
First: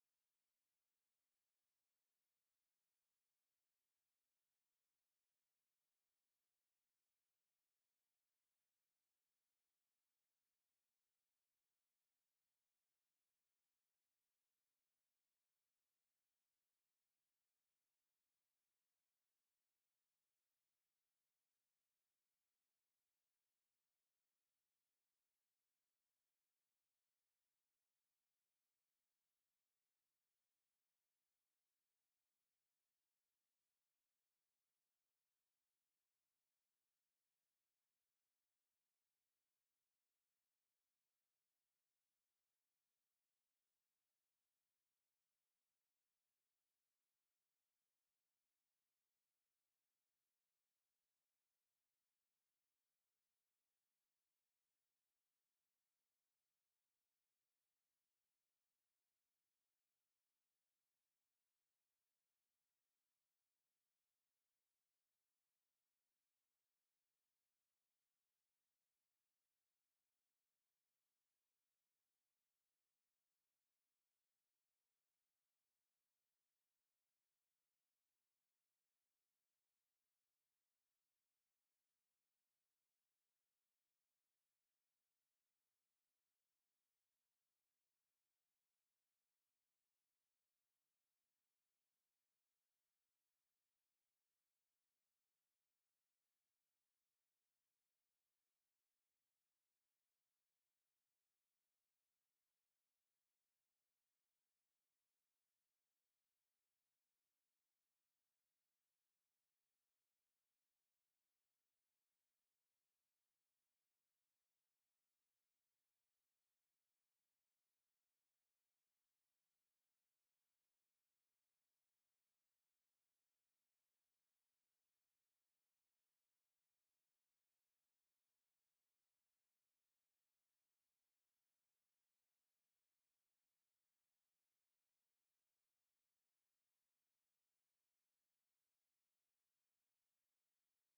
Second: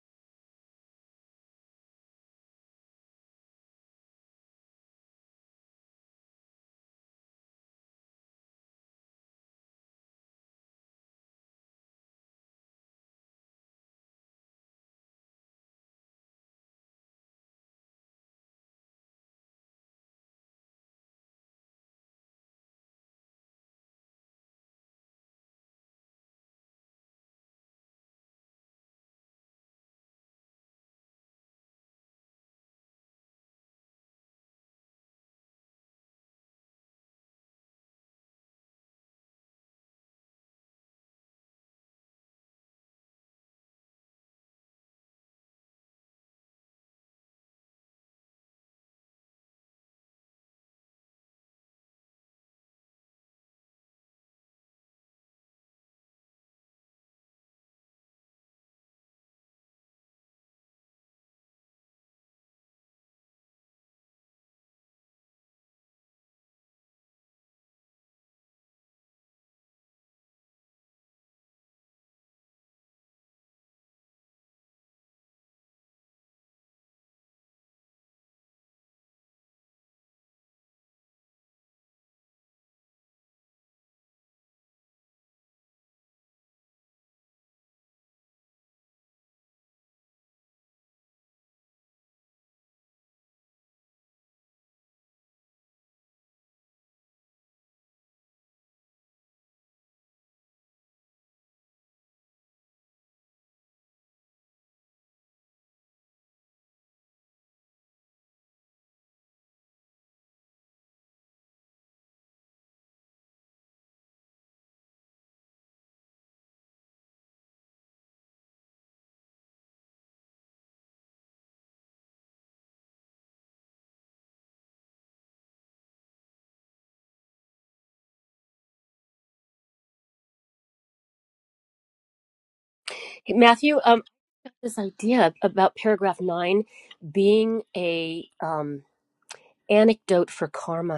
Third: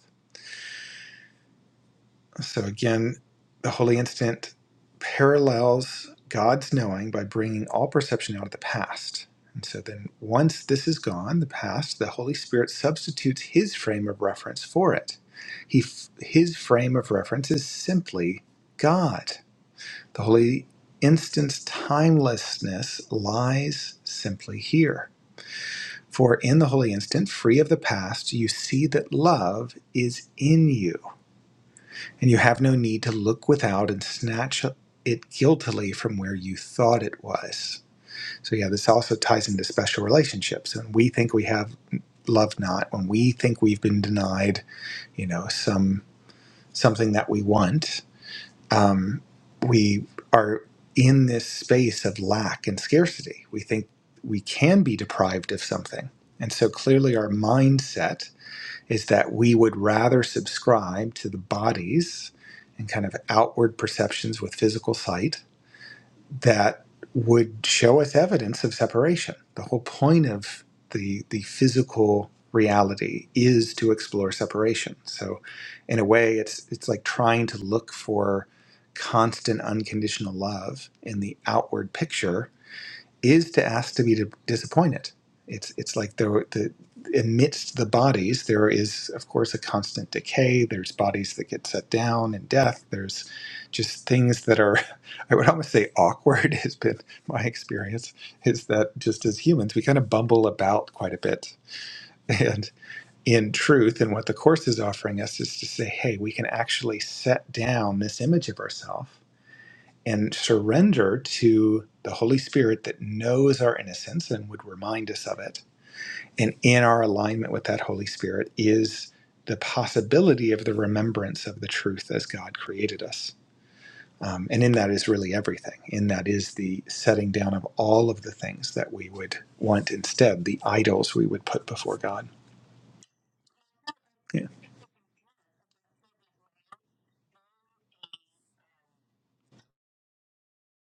So, again, the holy instant parallels God's knowing by bringing all perception out of the past. And so, then once this is gone, the past, the Holy Spirit substitutes his frame of reference for it. He, his frame of reference is simply God. The holy instant's timelessness lies simply here For in the holy instant, free of the past, you see that love is in you, and you have no need to look without and snatch it guiltily from where you thought it was. So, yeah, this also ties into special relationships. And we think we have love not when we think we've been denied, you know, some something that we want. Um, we are in this space of lack and scarcity. We think we can be deprived of something. And so clearly, our mindset is that we would rather subscribe to the bodies and kind of outward perceptions with physical sight that would show us evidence of separation. The whole point of the the physical reality is to explore separation. So in a way it's it's like trying to look for constant unconditional love in the outward picture is to ask to be disappointed. It's it's like there the amidst the bodies there is of course a constant decay. There's bodies that get set down and death. There's just things that are I would almost say awkward has been my experience is that just as humans we kind of bumble about quite a bit and in truth and what the course is offering us is to say hey we can actually set down this image of ourselves and surrender to the Holy Spirit that knows our innocence and would remind us of it. And in our alignment with that Holy Spirit is the possibility of the remembrance of the truth as God created us. Um, and in that is really everything. In that is the setting down of all of the things that we would want instead, the idols we would put before God. Hey, matthew um I have this idea about paragraph nine being a um anecdote for karma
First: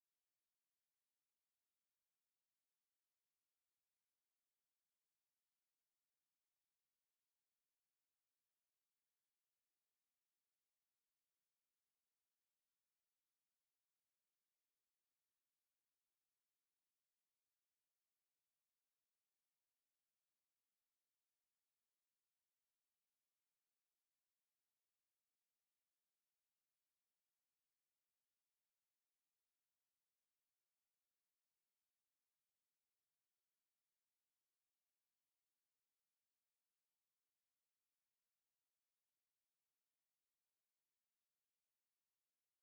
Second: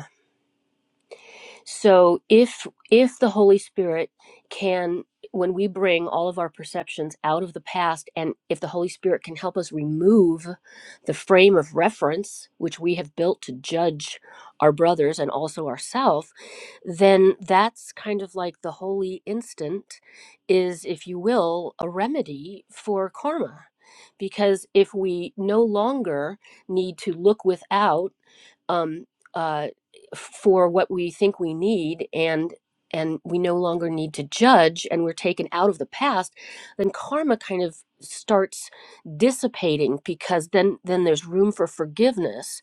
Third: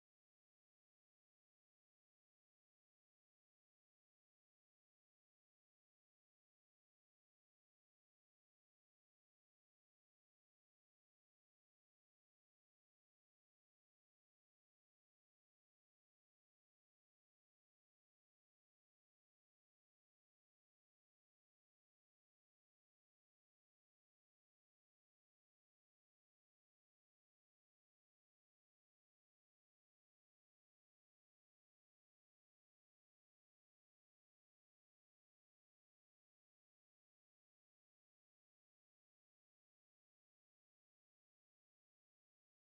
So if if the Holy Spirit can when we bring all of our perceptions out of the past and if the Holy Spirit can help us remove the frame of reference which we have built to judge our brothers and also ourselves, then that's kind of like the holy instant is if you will a remedy for karma. Because if we no longer need to look without um, uh, for what we think we need and and we no longer need to judge and we're taken out of the past then karma kind of starts dissipating because then then there's room for forgiveness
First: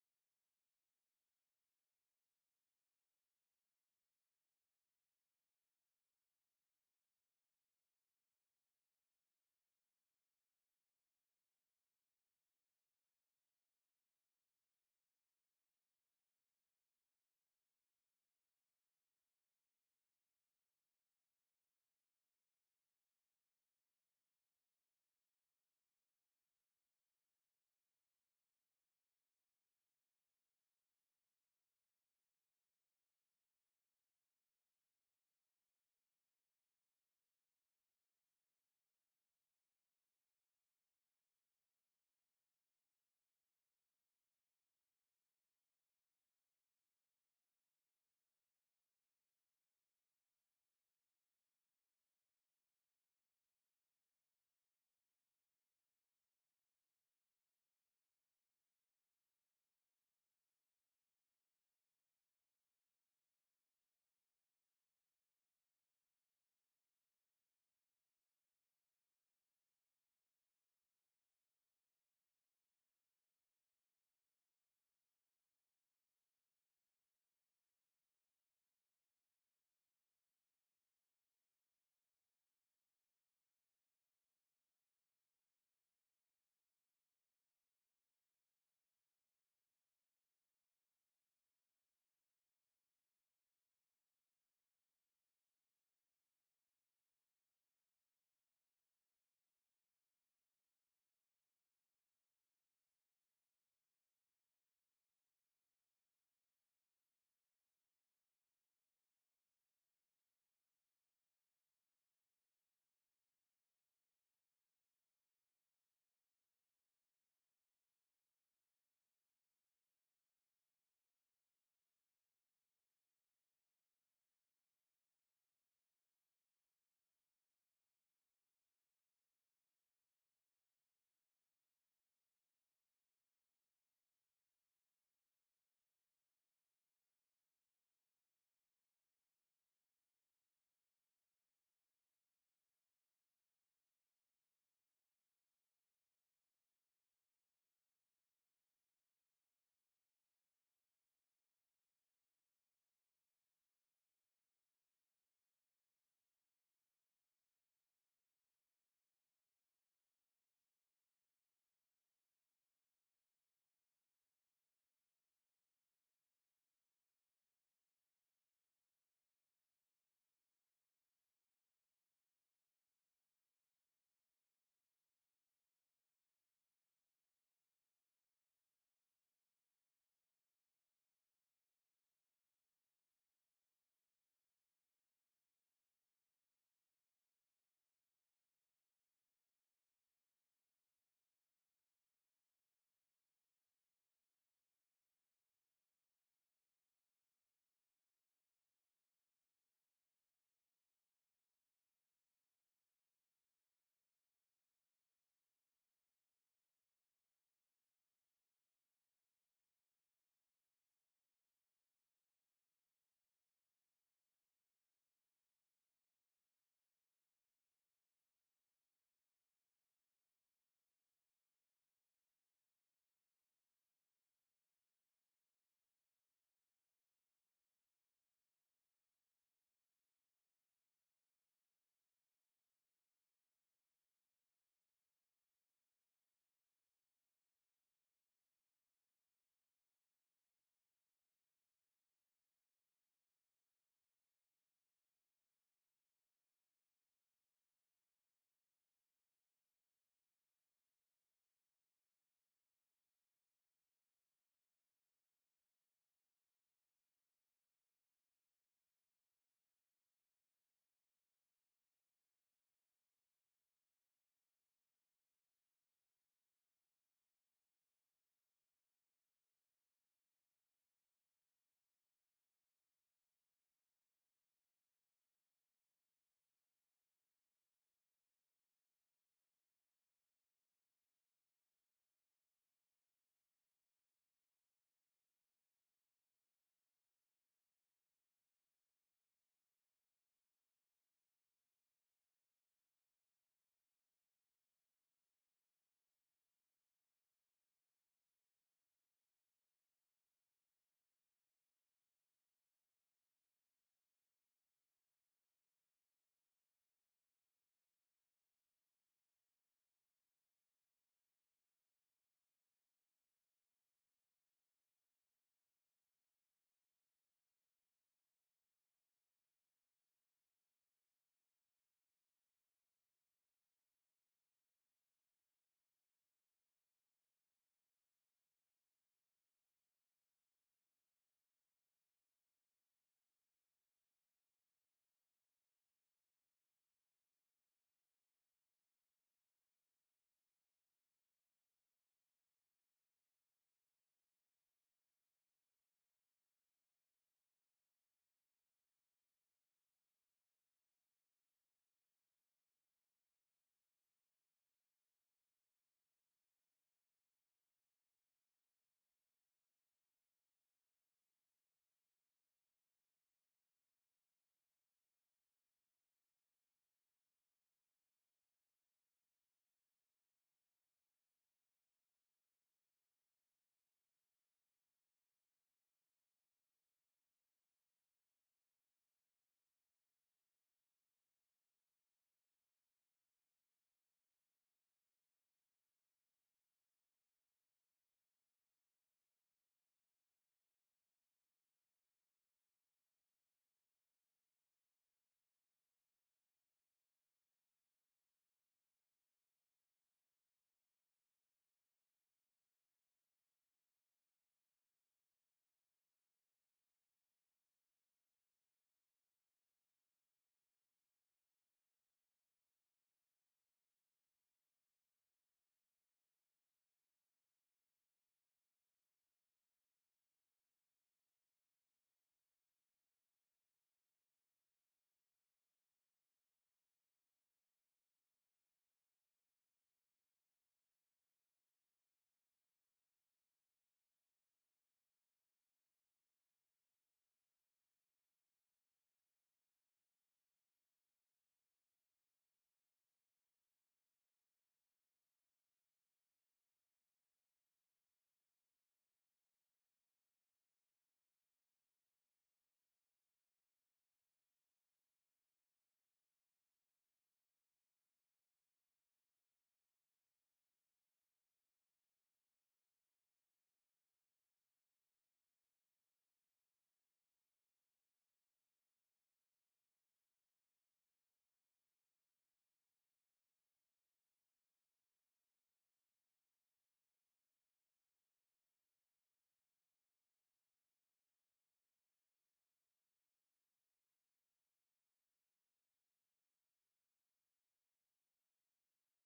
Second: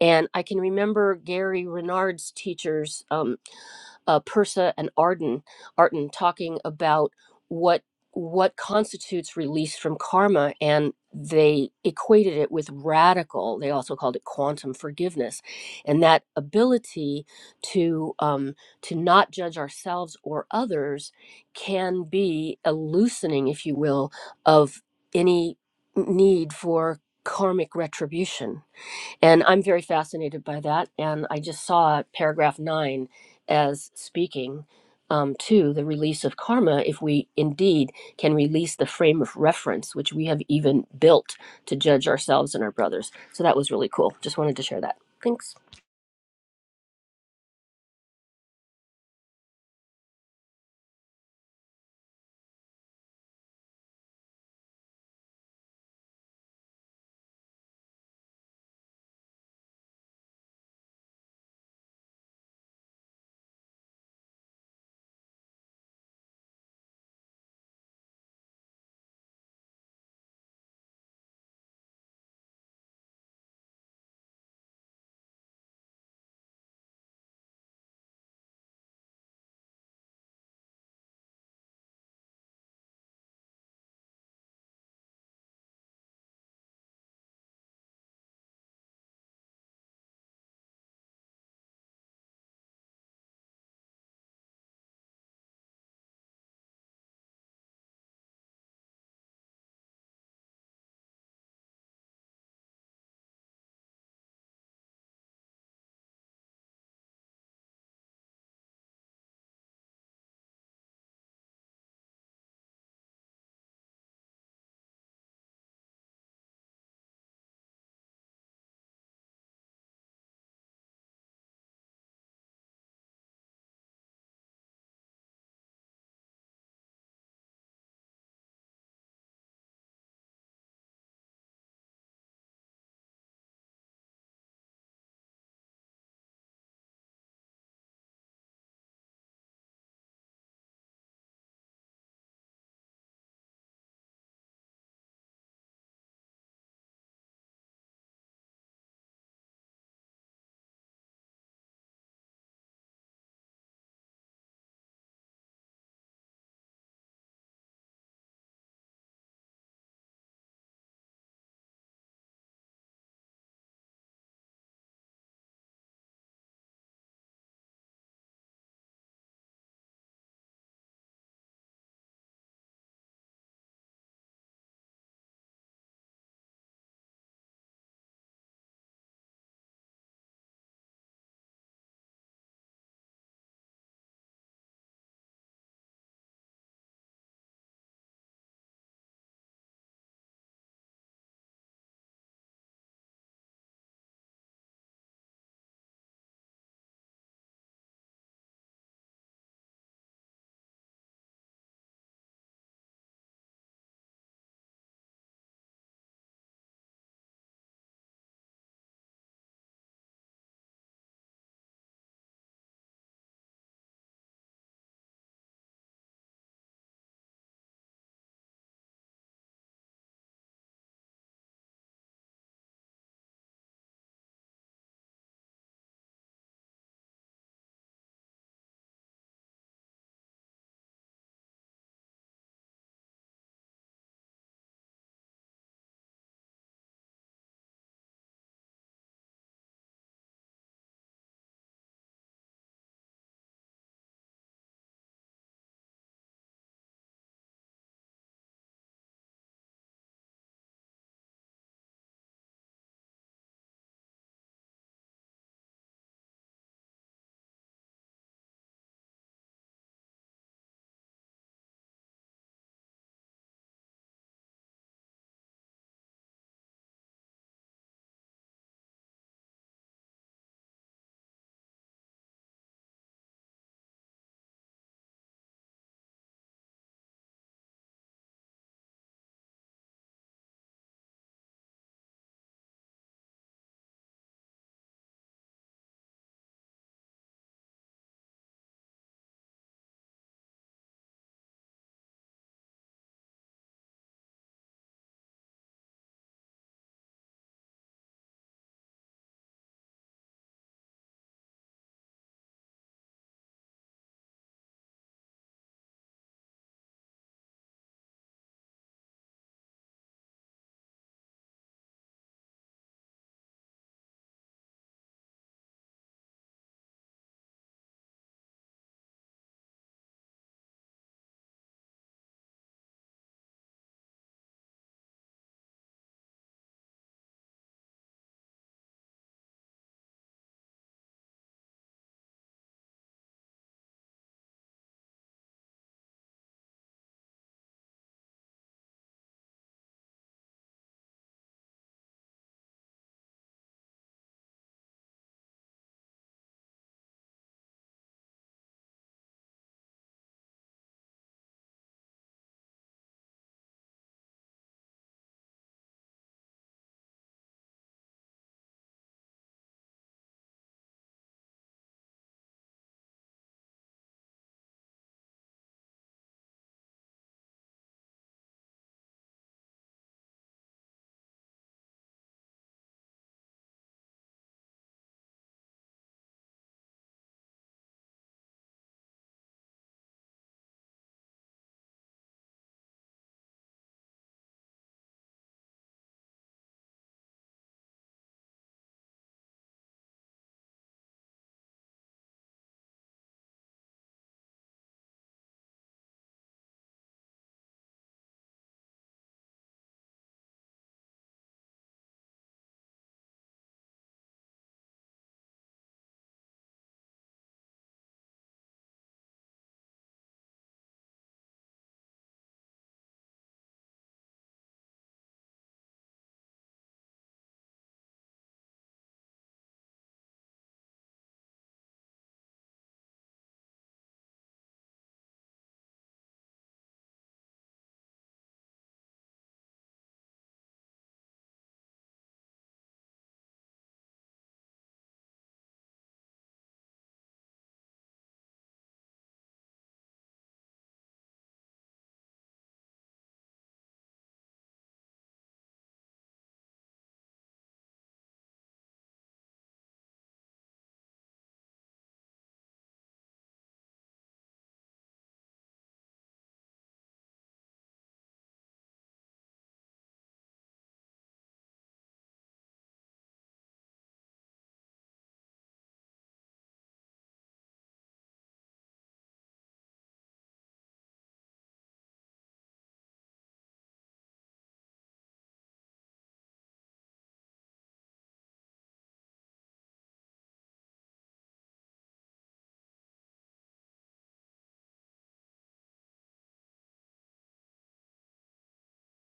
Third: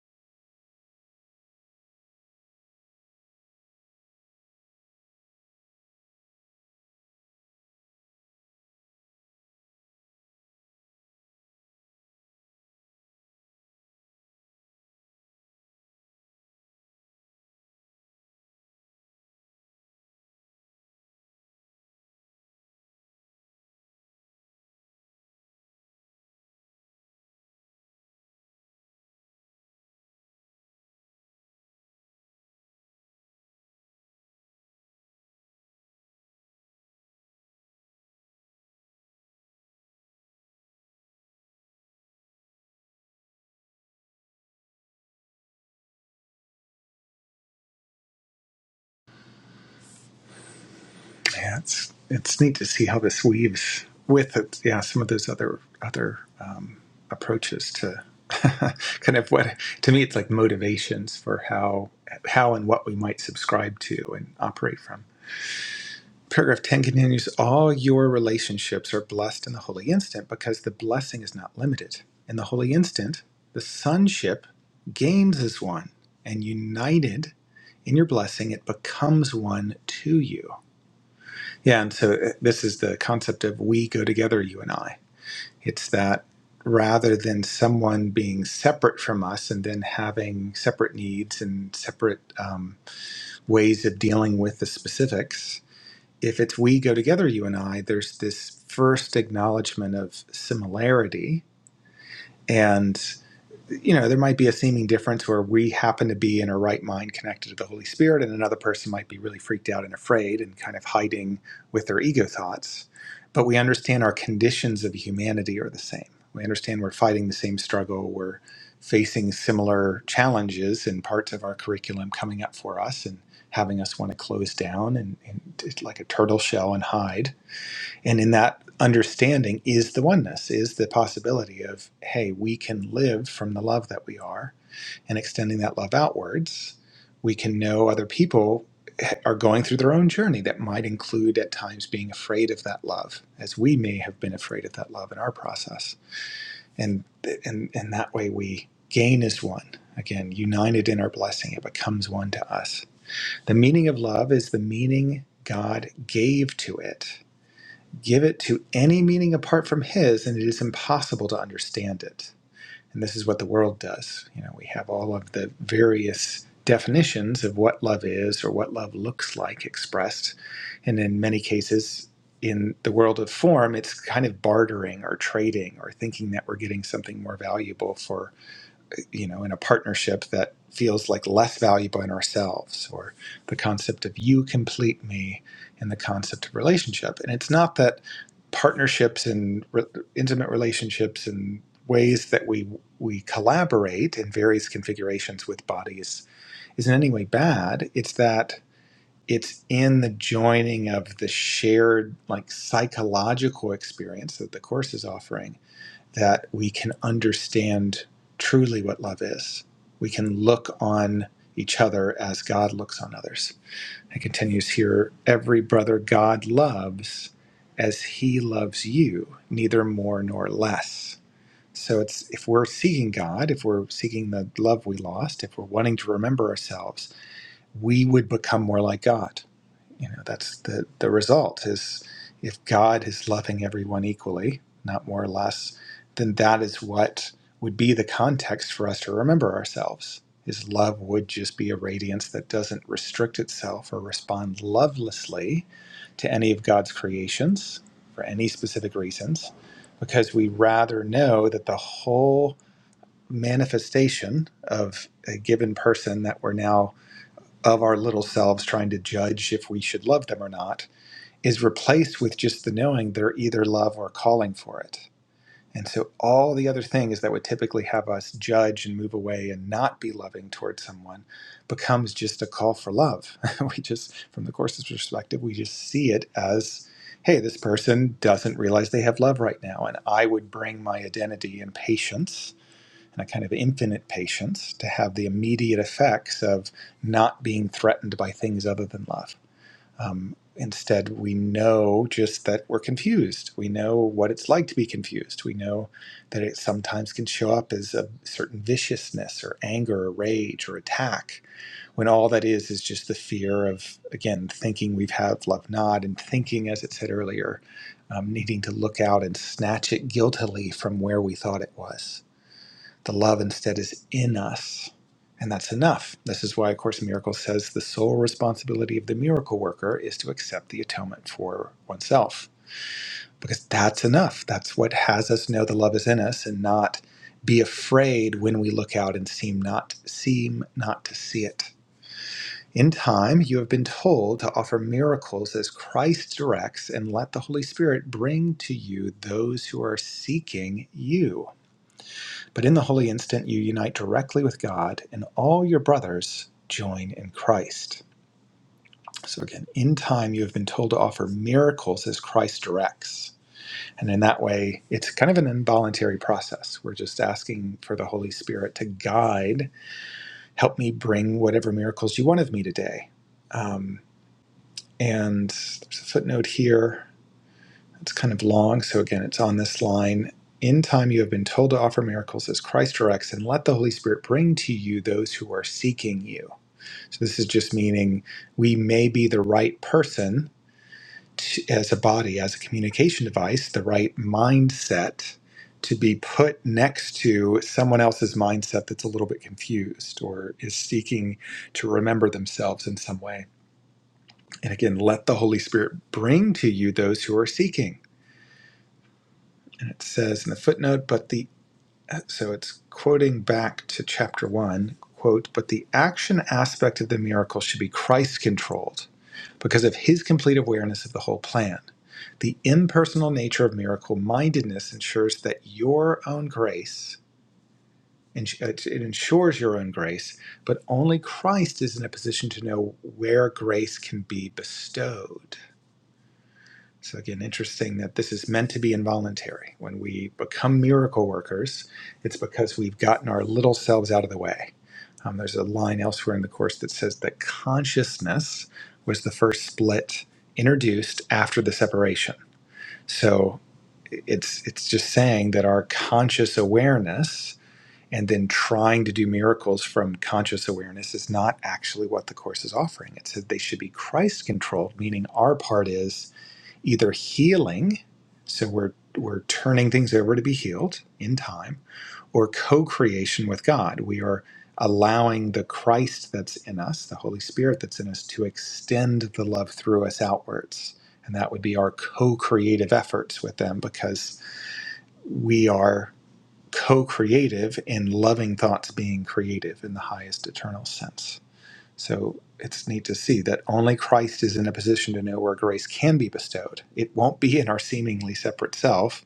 and i can remember gary renard's teachers um, uh, Persa and Arden, Arden talking about what what constitutes release from karma, and they equated it with radical. They also called it quantum forgiveness, and that ability to um, to not judge ourselves or others can be a loosening, if you will, of any need for karmic retribution and I'm very fascinated by that. And I just saw paragraph nine as speaking um, to the release of karma if we indeed can release the frame of reference which we have even built to judge ourselves and our brothers. So that was really cool. Just wanted to share that. Thanks. yeah, it's it's neat to see how this weaves with it, yeah some of those other other um, approaches to kind of what to me it's like motivations for how how and what we might subscribe to and operate from. Paragraph 10 continues All your relationships are blessed in the holy instant because the blessing is not limited. In the holy instant, the sonship gains as one, and united in your blessing, it becomes one to you. Yeah, and so uh, this is the concept of we go together, you and I. It's that rather than someone being separate from us and then having separate needs and separate um, ways of dealing with the specifics, if it's we go together, you and I, there's this first acknowledgement of similarity. and you know, there might be a seeming difference where we happen to be in a right mind connected to the Holy Spirit, and another person might be really freaked out and afraid and kind of hiding with their ego thoughts. But we understand our conditions of humanity are the same. We understand we're fighting the same struggle, we're facing similar challenges and parts of our curriculum coming up for us and having us want to close down and, and like a turtle shell and hide and in that understanding is the oneness, is the possibility of, hey, we can live from the love that we are and extending that love outwards. We can know other people are going through their own journey that might include at times being afraid of that love, as we may have been afraid of that love in our process. And and, and that way we gain as one. Again, united in our blessing, it becomes one to us. The meaning of love is the meaning God gave to it Give it to any meaning apart from his, and it is impossible to understand it. And this is what the world does. You know, we have all of the various definitions of what love is or what love looks like expressed. And in many cases, in the world of form, it's kind of bartering or trading or thinking that we're getting something more valuable for you know in a partnership that feels like less valuable in ourselves or the concept of you complete me and the concept of relationship and it's not that partnerships and re- intimate relationships and ways that we we collaborate in various configurations with bodies is in any way bad it's that it's in the joining of the shared like psychological experience that the course is offering that we can understand truly what love is. We can look on each other as God looks on others. It continues here every brother God loves as he loves you, neither more nor less. So it's if we're seeking God, if we're seeking the love we lost, if we're wanting to remember ourselves, we would become more like God you know that's the the result is if god is loving everyone equally not more or less then that is what would be the context for us to remember ourselves his love would just be a radiance that doesn't restrict itself or respond lovelessly to any of god's creations for any specific reasons because we rather know that the whole manifestation of a given person that we're now of our little selves trying to judge if we should love them or not is replaced with just the knowing they're either love or calling for it. And so all the other things that would typically have us judge and move away and not be loving towards someone becomes just a call for love. we just, from the Course's perspective, we just see it as hey, this person doesn't realize they have love right now. And I would bring my identity and patience and a kind of infinite patience to have the immediate effects of not being threatened by things other than love. Um, instead, we know just that we're confused. We know what it's like to be confused. We know that it sometimes can show up as a certain viciousness or anger or rage or attack, when all that is is just the fear of, again, thinking we've had love not and thinking, as it said earlier, um, needing to look out and snatch it guiltily from where we thought it was. The love instead is in us. And that's enough. This is why A Course in Miracles says the sole responsibility of the miracle worker is to accept the atonement for oneself, because that's enough. That's what has us know the love is in us and not be afraid when we look out and seem not seem not to see it. In time, you have been told to offer miracles as Christ directs and let the Holy Spirit bring to you those who are seeking you. But in the holy instant, you unite directly with God, and all your brothers join in Christ. So, again, in time, you have been told to offer miracles as Christ directs. And in that way, it's kind of an involuntary process. We're just asking for the Holy Spirit to guide, help me bring whatever miracles you want of me today. Um, and there's a footnote here It's kind of long, so again, it's on this line. In time, you have been told to offer miracles as Christ directs, and let the Holy Spirit bring to you those who are seeking you. So, this is just meaning we may be the right person to, as a body, as a communication device, the right mindset to be put next to someone else's mindset that's a little bit confused or is seeking to remember themselves in some way. And again, let the Holy Spirit bring to you those who are seeking. And it says in the footnote, but the so it's quoting back to chapter one, quote, but the action aspect of the miracle should be Christ controlled because of his complete awareness of the whole plan. The impersonal nature of miracle mindedness ensures that your own grace, it ensures your own grace, but only Christ is in a position to know where grace can be bestowed. So, again, interesting that this is meant to be involuntary. When we become miracle workers, it's because we've gotten our little selves out of the way. Um, there's a line elsewhere in the Course that says that consciousness was the first split introduced after the separation. So, it's, it's just saying that our conscious awareness and then trying to do miracles from conscious awareness is not actually what the Course is offering. It said they should be Christ controlled, meaning our part is either healing, so we're we're turning things over to be healed in time, or co-creation with God. We are allowing the Christ that's in us, the Holy Spirit that's in us, to extend the love through us outwards. And that would be our co-creative efforts with them because we are co-creative in loving thoughts being creative in the highest eternal sense. So it's neat to see that only Christ is in a position to know where grace can be bestowed. It won't be in our seemingly separate self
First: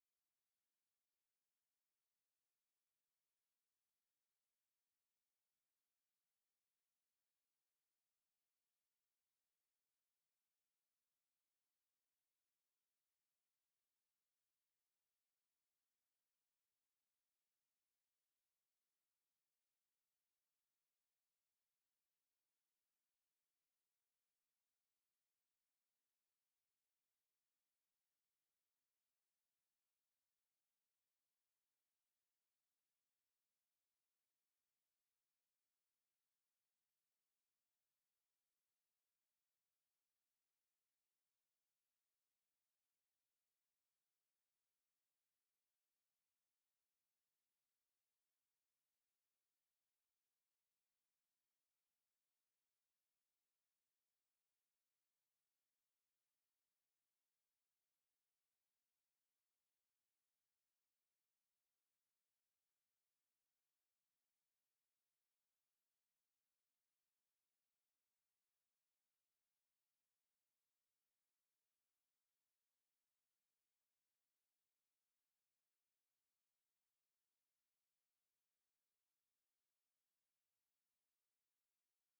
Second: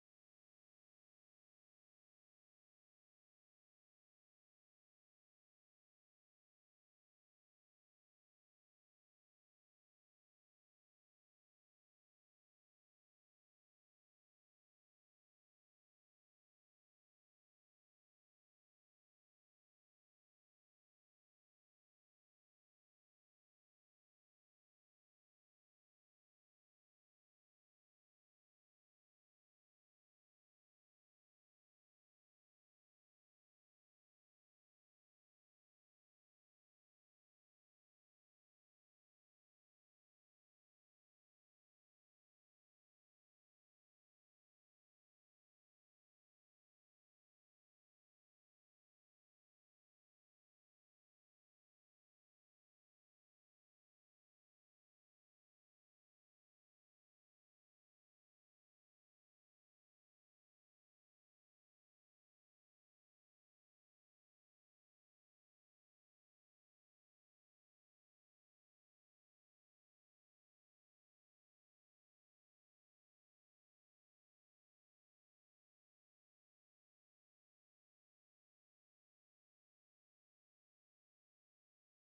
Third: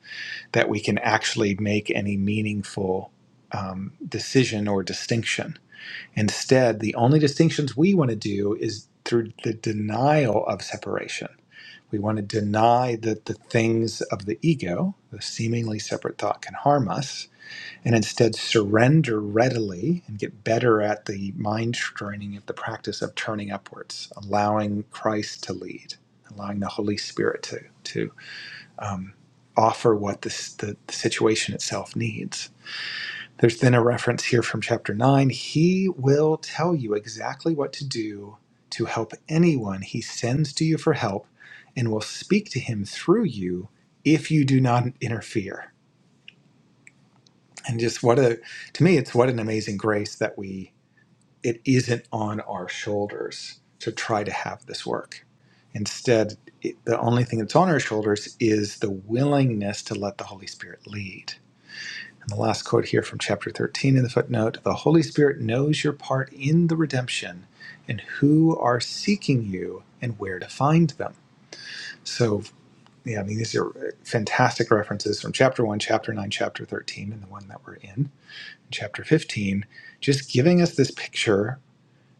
that we can actually make any meaningful um, decision or distinction. Instead, the only distinctions we want to do is through the denial of separation. We want to deny that the things of the ego, the seemingly separate thought, can harm us and instead surrender readily and get better at the mind training at the practice of turning upwards, allowing Christ to lead, allowing the Holy Spirit to to um, offer what this, the, the situation itself needs. There's then a reference here from chapter nine. He will tell you exactly what to do to help anyone he sends to you for help, and will speak to him through you if you do not interfere and just what a to me it's what an amazing grace that we it isn't on our shoulders to try to have this work instead it, the only thing that's on our shoulders is the willingness to let the holy spirit lead and the last quote here from chapter 13 in the footnote the holy spirit knows your part in the redemption and who are seeking you and where to find them so yeah i mean these are fantastic references from chapter 1 chapter 9 chapter 13 and the one that we're in chapter 15, just giving us this picture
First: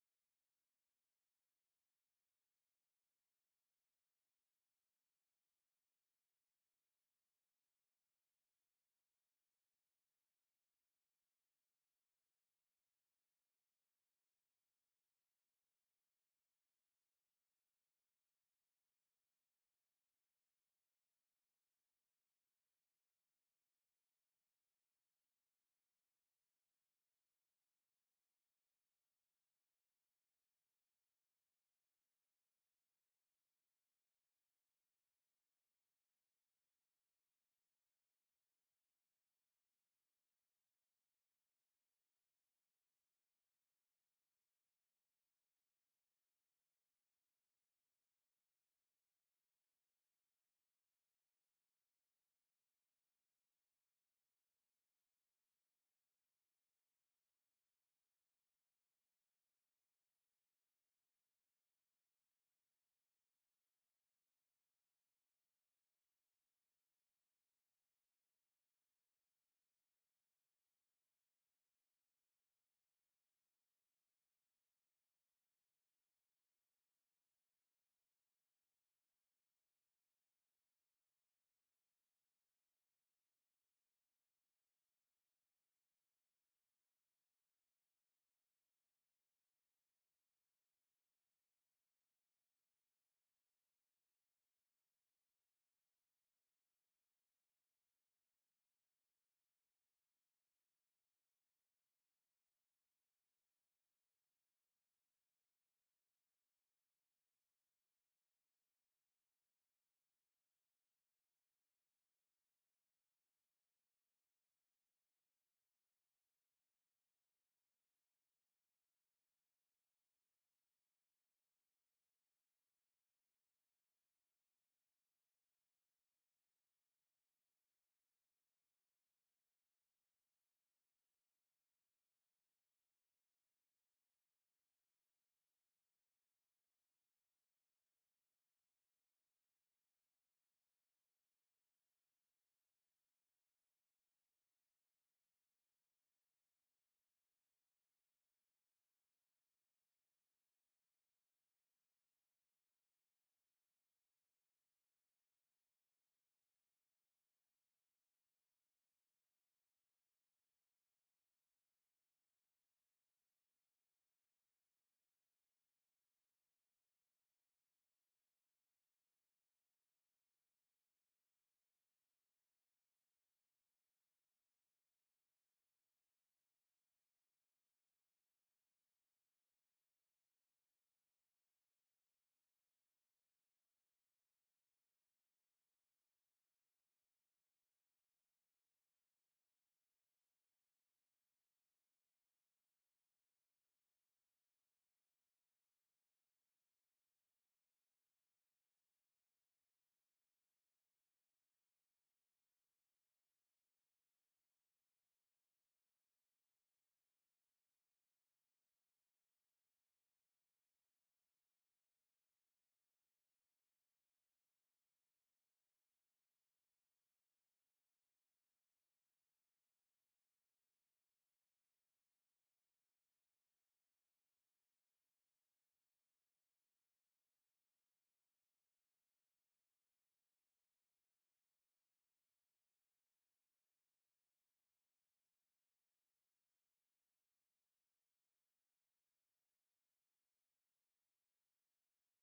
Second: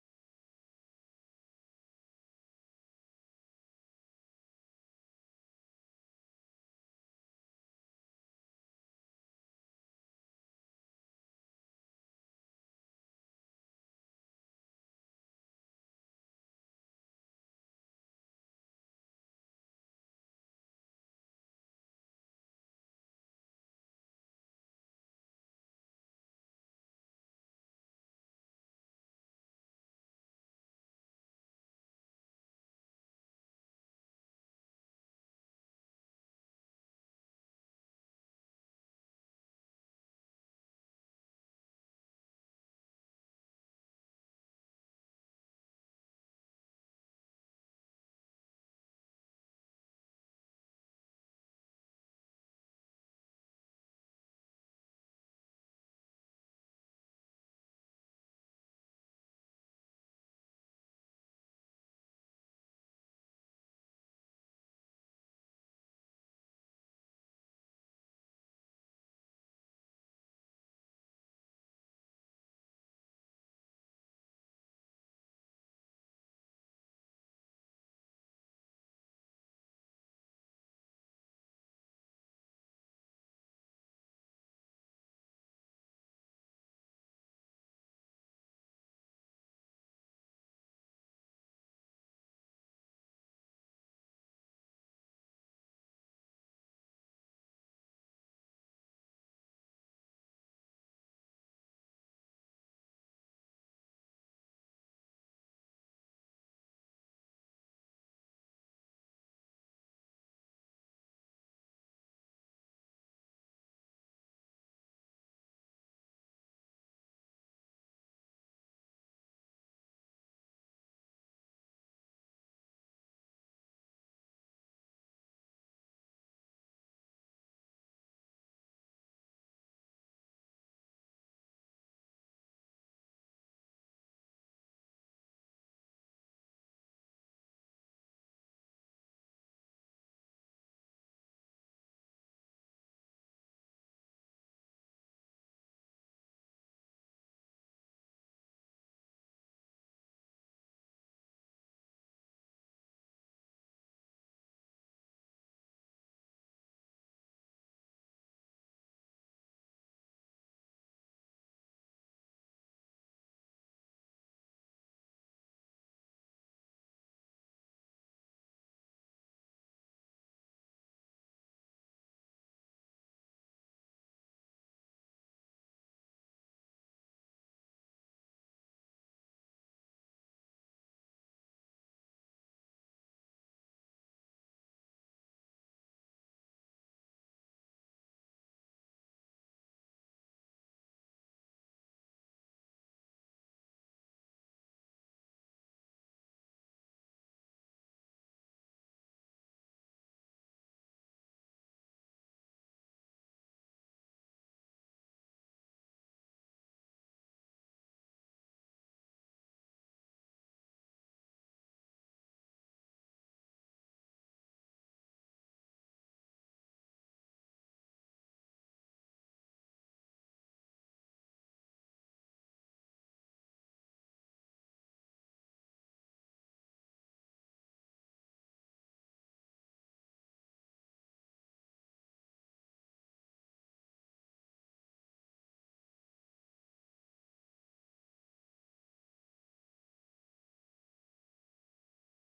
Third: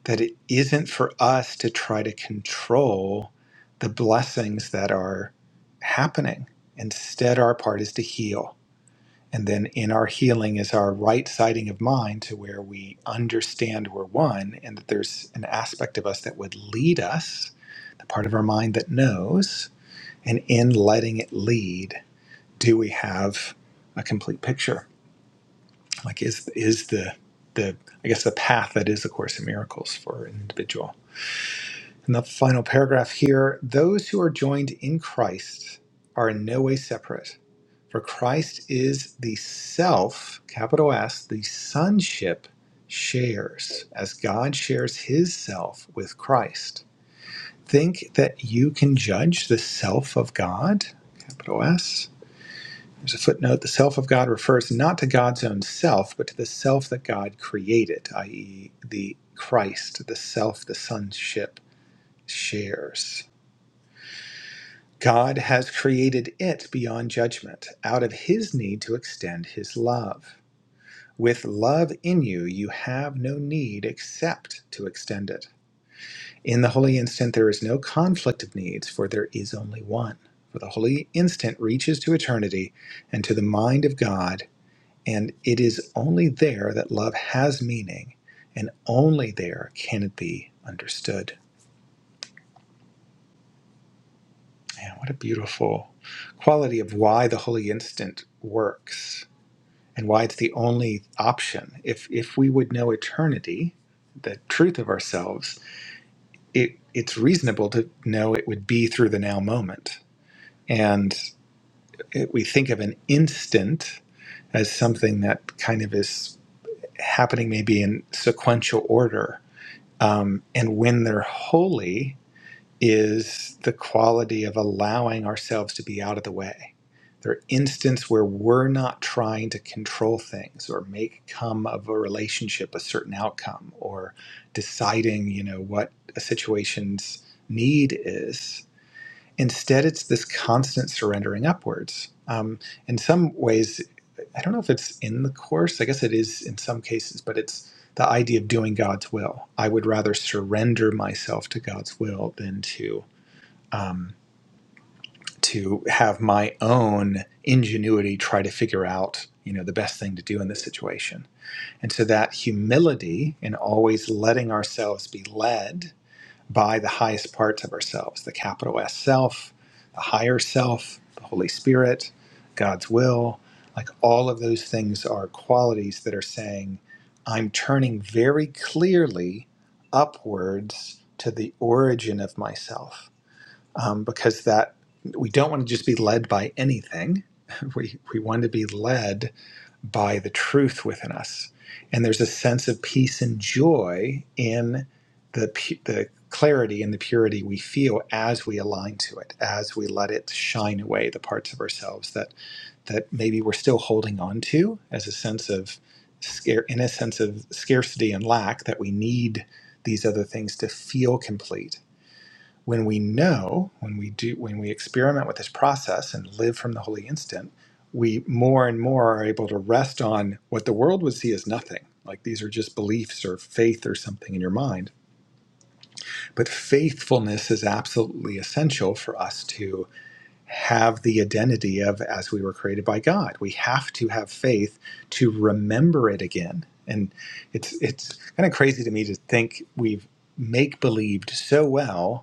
that it isn't for us to try to control the blessings that are happening. Instead, our part is to heal. And then in our healing is our right siding of mind to where we understand we're one and that there's an aspect of us that would lead us, the part of our mind that knows. And in letting it lead, do we have a complete picture? like is is the the I guess the path that is the Course in Miracles for an individual. And the final paragraph here: those who are joined in Christ are in no way separate, for Christ is the self, capital S, the sonship shares as God shares His self with Christ. Think that you can judge the self of God, capital S. There's a footnote. The self of God refers not to God's own self, but to the self that God created, i.e., the Christ, the self the sonship shares. God has created it beyond judgment, out of his need to extend his love. With love in you, you have no need except to extend it. In the holy instant, there is no conflict of needs, for there is only one. For the holy instant reaches to eternity, and to the mind of God. And it is only there that love has meaning, and only there can it be understood. Man, what a beautiful quality of why the holy instant works and why it's the only option. If if we would know eternity, the truth of ourselves, it it's reasonable to know it would be through the now moment. And it, we think of an instant as something that kind of is happening maybe in sequential order Um, and when they're holy is the quality of allowing ourselves to be out of the way. They're instances where we're not trying to control things or make come of a relationship a certain outcome or deciding, you know, what a situation's need is instead it's this constant surrendering upwards um, in some ways i don't know if it's in the course i guess it is in some cases but it's the idea of doing god's will i would rather surrender myself to god's will than to um, to have my own ingenuity try to figure out you know the best thing to do in this situation and so that humility and always letting ourselves be led by the highest parts of ourselves the capital S self, the higher self, the Holy Spirit, God's will. Like all of those things are qualities that are saying, I'm turning very clearly upwards to the origin of myself. Um, because that we don't want to just be led by anything. We, we want to be led by the truth within us. And there's a sense of peace and joy in the, the clarity and the purity we feel as we align to it, as we let it shine away the parts of ourselves that, that maybe we're still holding on to as a sense of scare, in a sense of scarcity and lack that we need these other things to feel complete when we know when we do when we experiment with this process and live from the holy instant we more and more are able to rest on what the world would see as nothing like these are just beliefs or faith or something in your mind but faithfulness is absolutely essential for us to have the identity of as we were created by god we have to have faith to remember it again and it's it's kind of crazy to me to think we've make believed so well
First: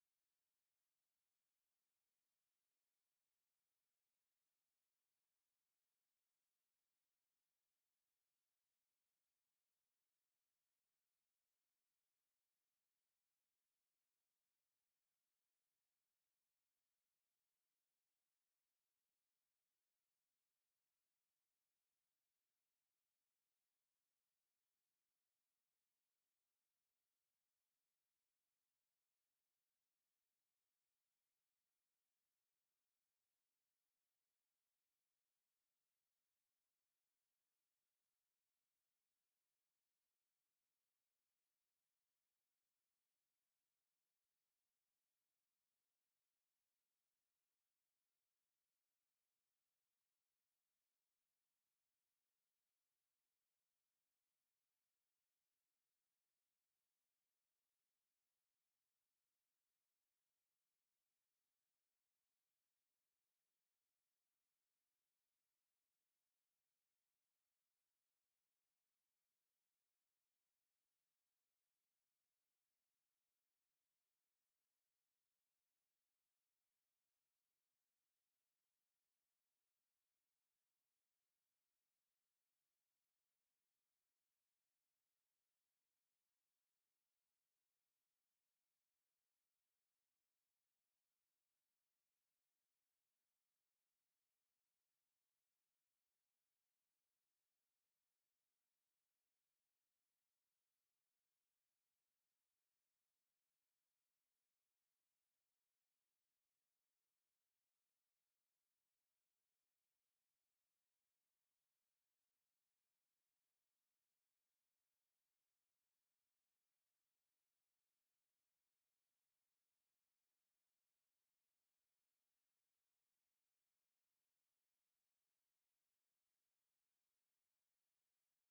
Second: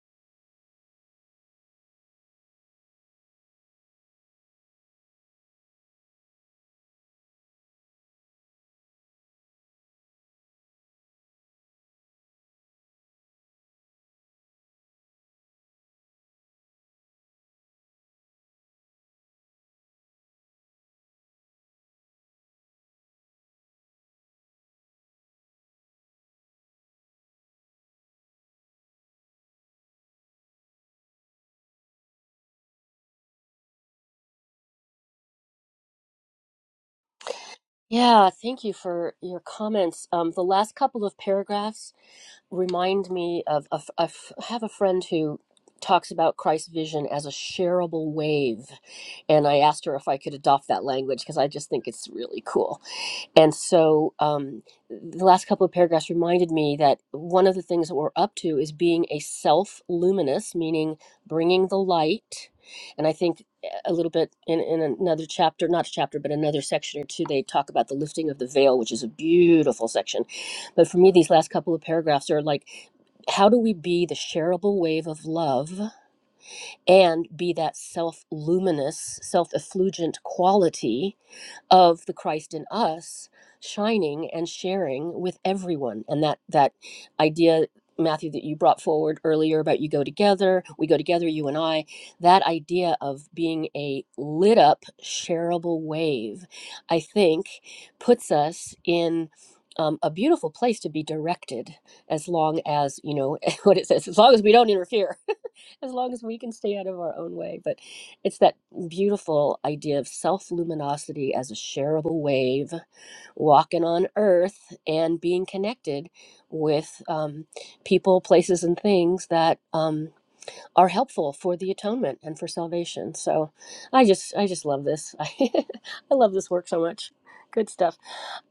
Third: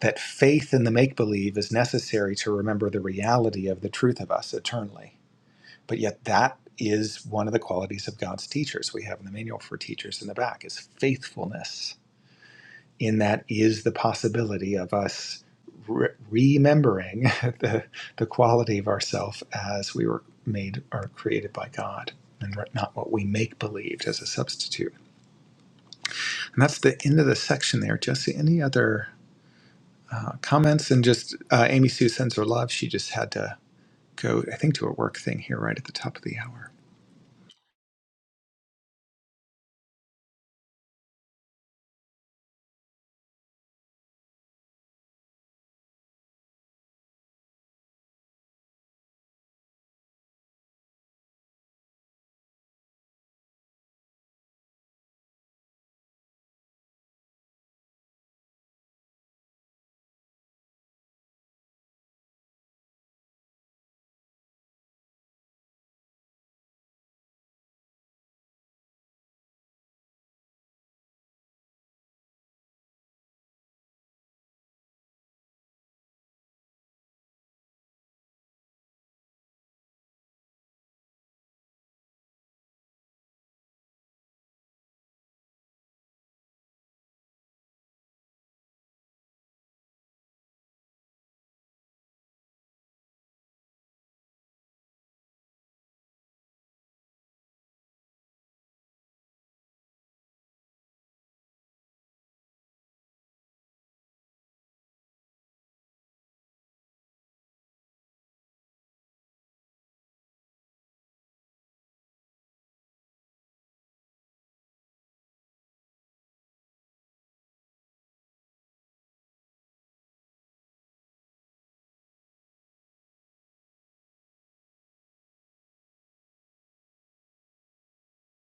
that faith in the make believe is necessary to remember the reality of the truth of us eternally. But yet, that is one of the qualities of God's teachers. We have in the manual for teachers in the back is faithfulness. In that is the possibility of us re- remembering the, the quality of ourself as we were made or created by God. And not what we make believed as a substitute. And that's the end of the section there. Jesse, any other comments and just uh, Amy Sue sends her love. She just had to go, I think, to a work thing here right at the top of the hour. Yeah, thank you for your comments. Um, the last couple of paragraphs remind me of a f- a f- I have a friend who talks about Christ's vision as a shareable wave, and I asked her if I could adopt that language because I just think it's really cool. And so um, the last couple of paragraphs reminded me that one of the things that we're up to is being a self luminous, meaning bringing the light. And I think eh, a little bit in, in another chapter, not a chapter, but another section or two, they talk about the lifting of the veil, which is a beautiful section. But for me, these last couple of paragraphs are like, how do we be the shareable wave of love and be that self luminous, self effulgent quality? of the Christ in us shining and sharing with everyone and that that idea Matthew that you brought forward earlier about you go together we go together you and I that idea of being a lit up shareable wave I think puts us in um, a beautiful place to be directed as long as you know what it says as long as we don't interfere as long as we can stay out of our own way but it's that beautiful idea of self luminosity as a shareable wave, walking on earth and being connected with um, people, places, and things that um, are helpful for the atonement and for salvation. So I just, I just love this. I I love this work so much. Good stuff.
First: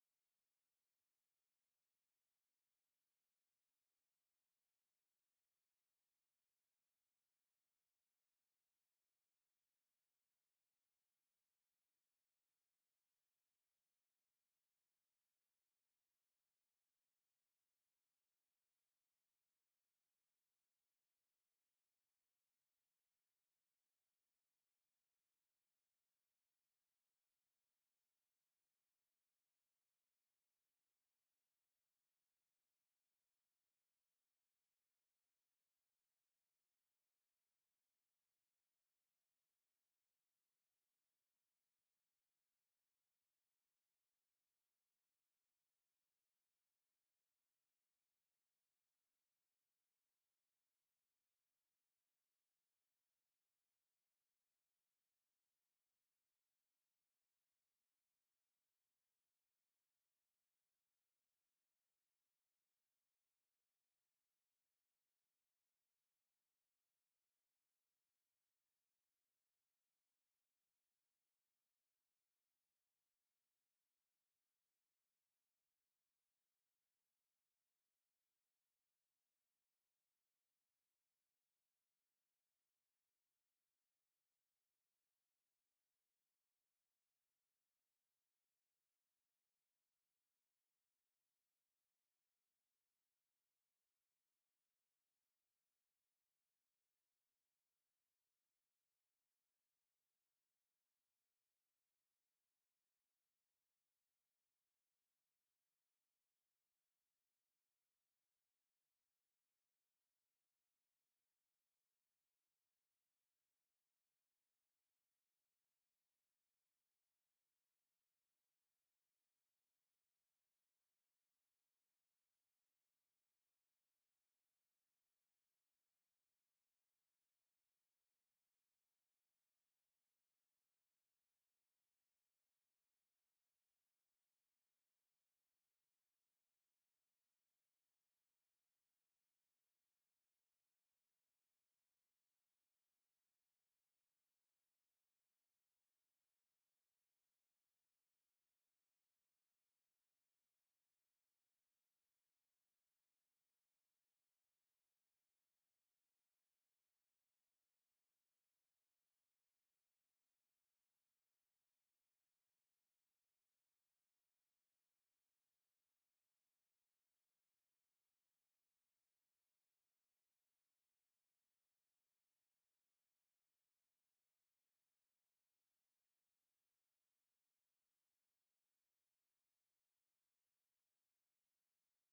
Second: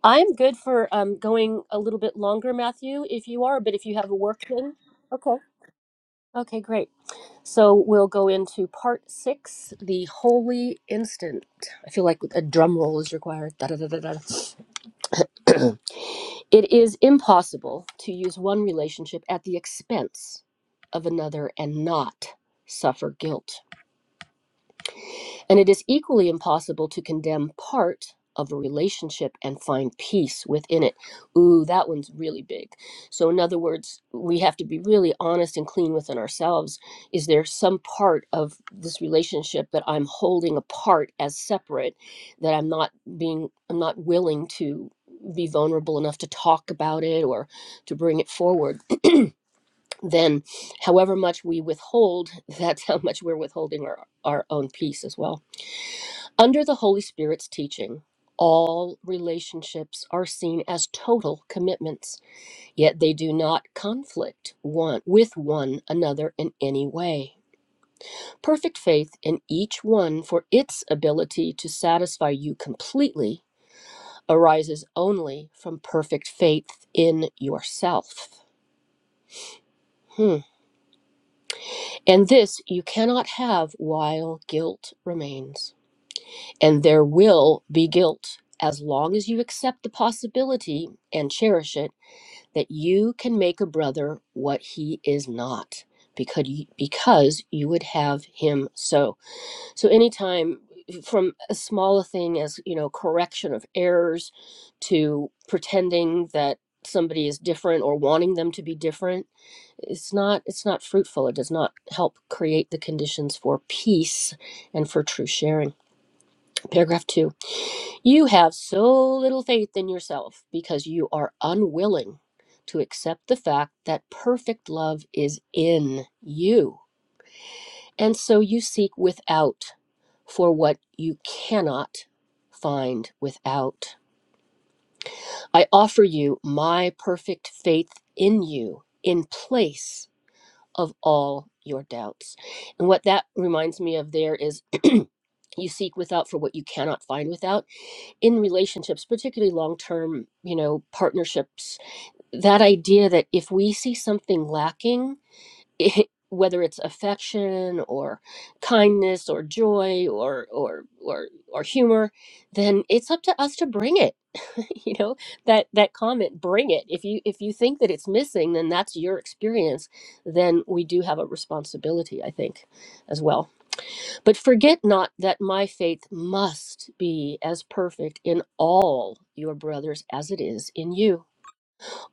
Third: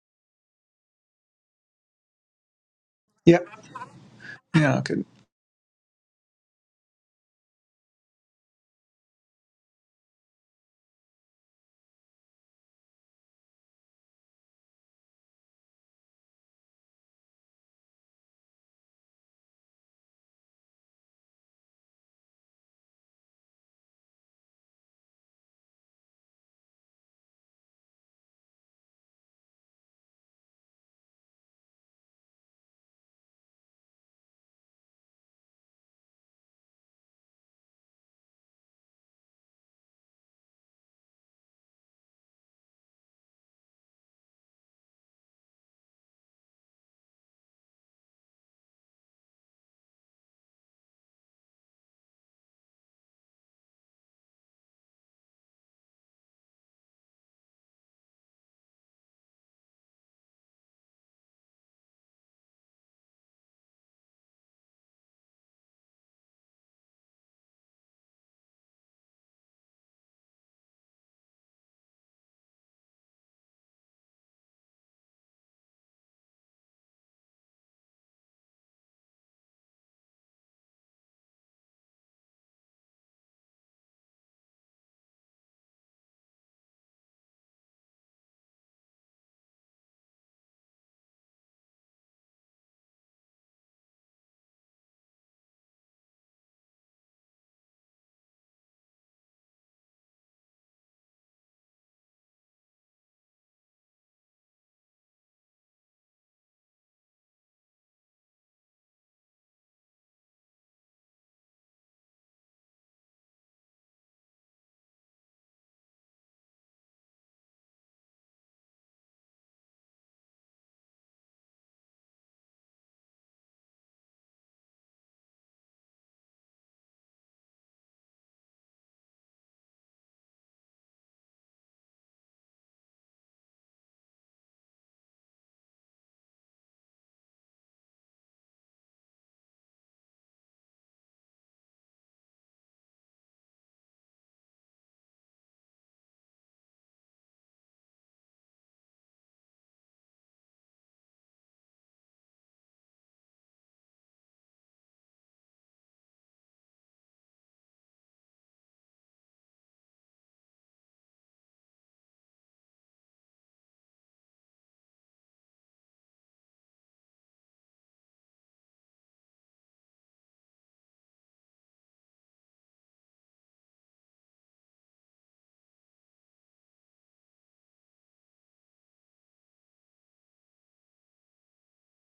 I'm good for um, going a little bit longer, Matthew, if you Yep. are, but if you have a work thing, Yeah. Good. okay. Okay, great. So we'll go into part six, the holy instant. I feel like a drum roll is required. Da, da, da, da, da. It is impossible to use one relationship at the expense of another and not suffer guilt. And it is equally impossible to condemn part of a relationship and find peace within it. Ooh, that one's really big. So, in other words, we have to be really honest and clean within ourselves. Is there some part of this relationship that I'm holding apart as separate that I'm not being, I'm not willing to be vulnerable enough to talk about it or to bring it forward? Then, however much we withhold, that's how much we're withholding our, our own peace as well. Under the Holy Spirit's teaching, all relationships are seen as total commitments, yet they do not conflict one with one another in any way. Perfect faith in each one for its ability to satisfy you completely arises only from perfect faith in yourself. Hmm. And this you cannot have while guilt remains. And there will be guilt as long as you accept the possibility and cherish it that you can make a brother what he is not because you, because you would have him so. So anytime from as small a thing as you know correction of errors to pretending that somebody is different or wanting them to be different it's not it's not fruitful it does not help create the conditions for peace and for true sharing paragraph 2 you have so little faith in yourself because you are unwilling to accept the fact that perfect love is in you. And so you seek without for what you cannot find without. I offer you my perfect faith in you in place of all your doubts. And what that reminds me of there is you seek without for what you cannot find without in relationships, particularly long term, you know, partnerships, that idea that if we see something lacking, it, whether it's affection or kindness or joy or, or or or humor, then it's up to us to bring it. you know, that that comment, bring it. If you if you think that it's missing, then that's your experience. Then we do have a responsibility, I think, as well. But forget not that my faith must be as perfect in all your brothers as it is in you,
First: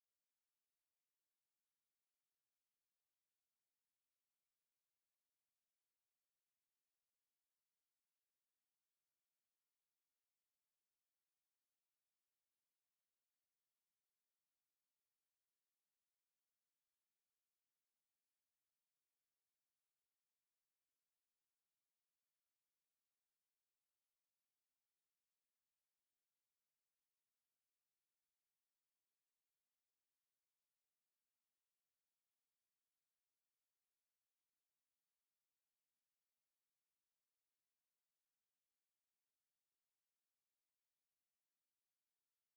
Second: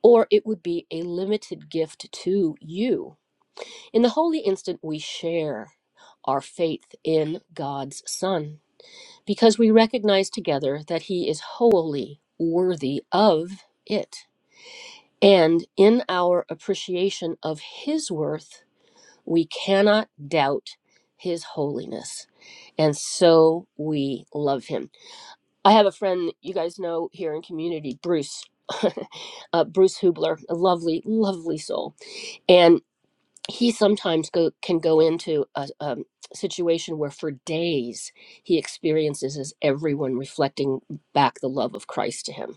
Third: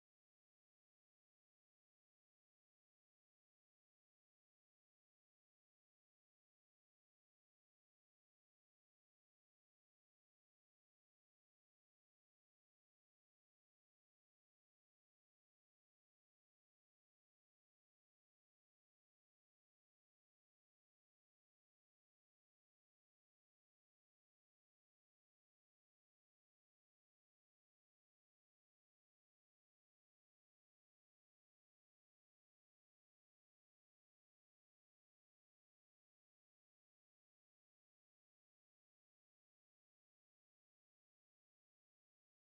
or it would be a limited gift to you. In the holy instant, we share our faith in God's Son because we recognize together that He is wholly worthy of it. And in our appreciation of His worth, we cannot doubt his holiness. And so we love him. I have a friend you guys know here in community, Bruce, uh, Bruce Hubler, a lovely, lovely soul. And he sometimes go, can go into a um, situation where for days he experiences as everyone reflecting back the love of Christ to him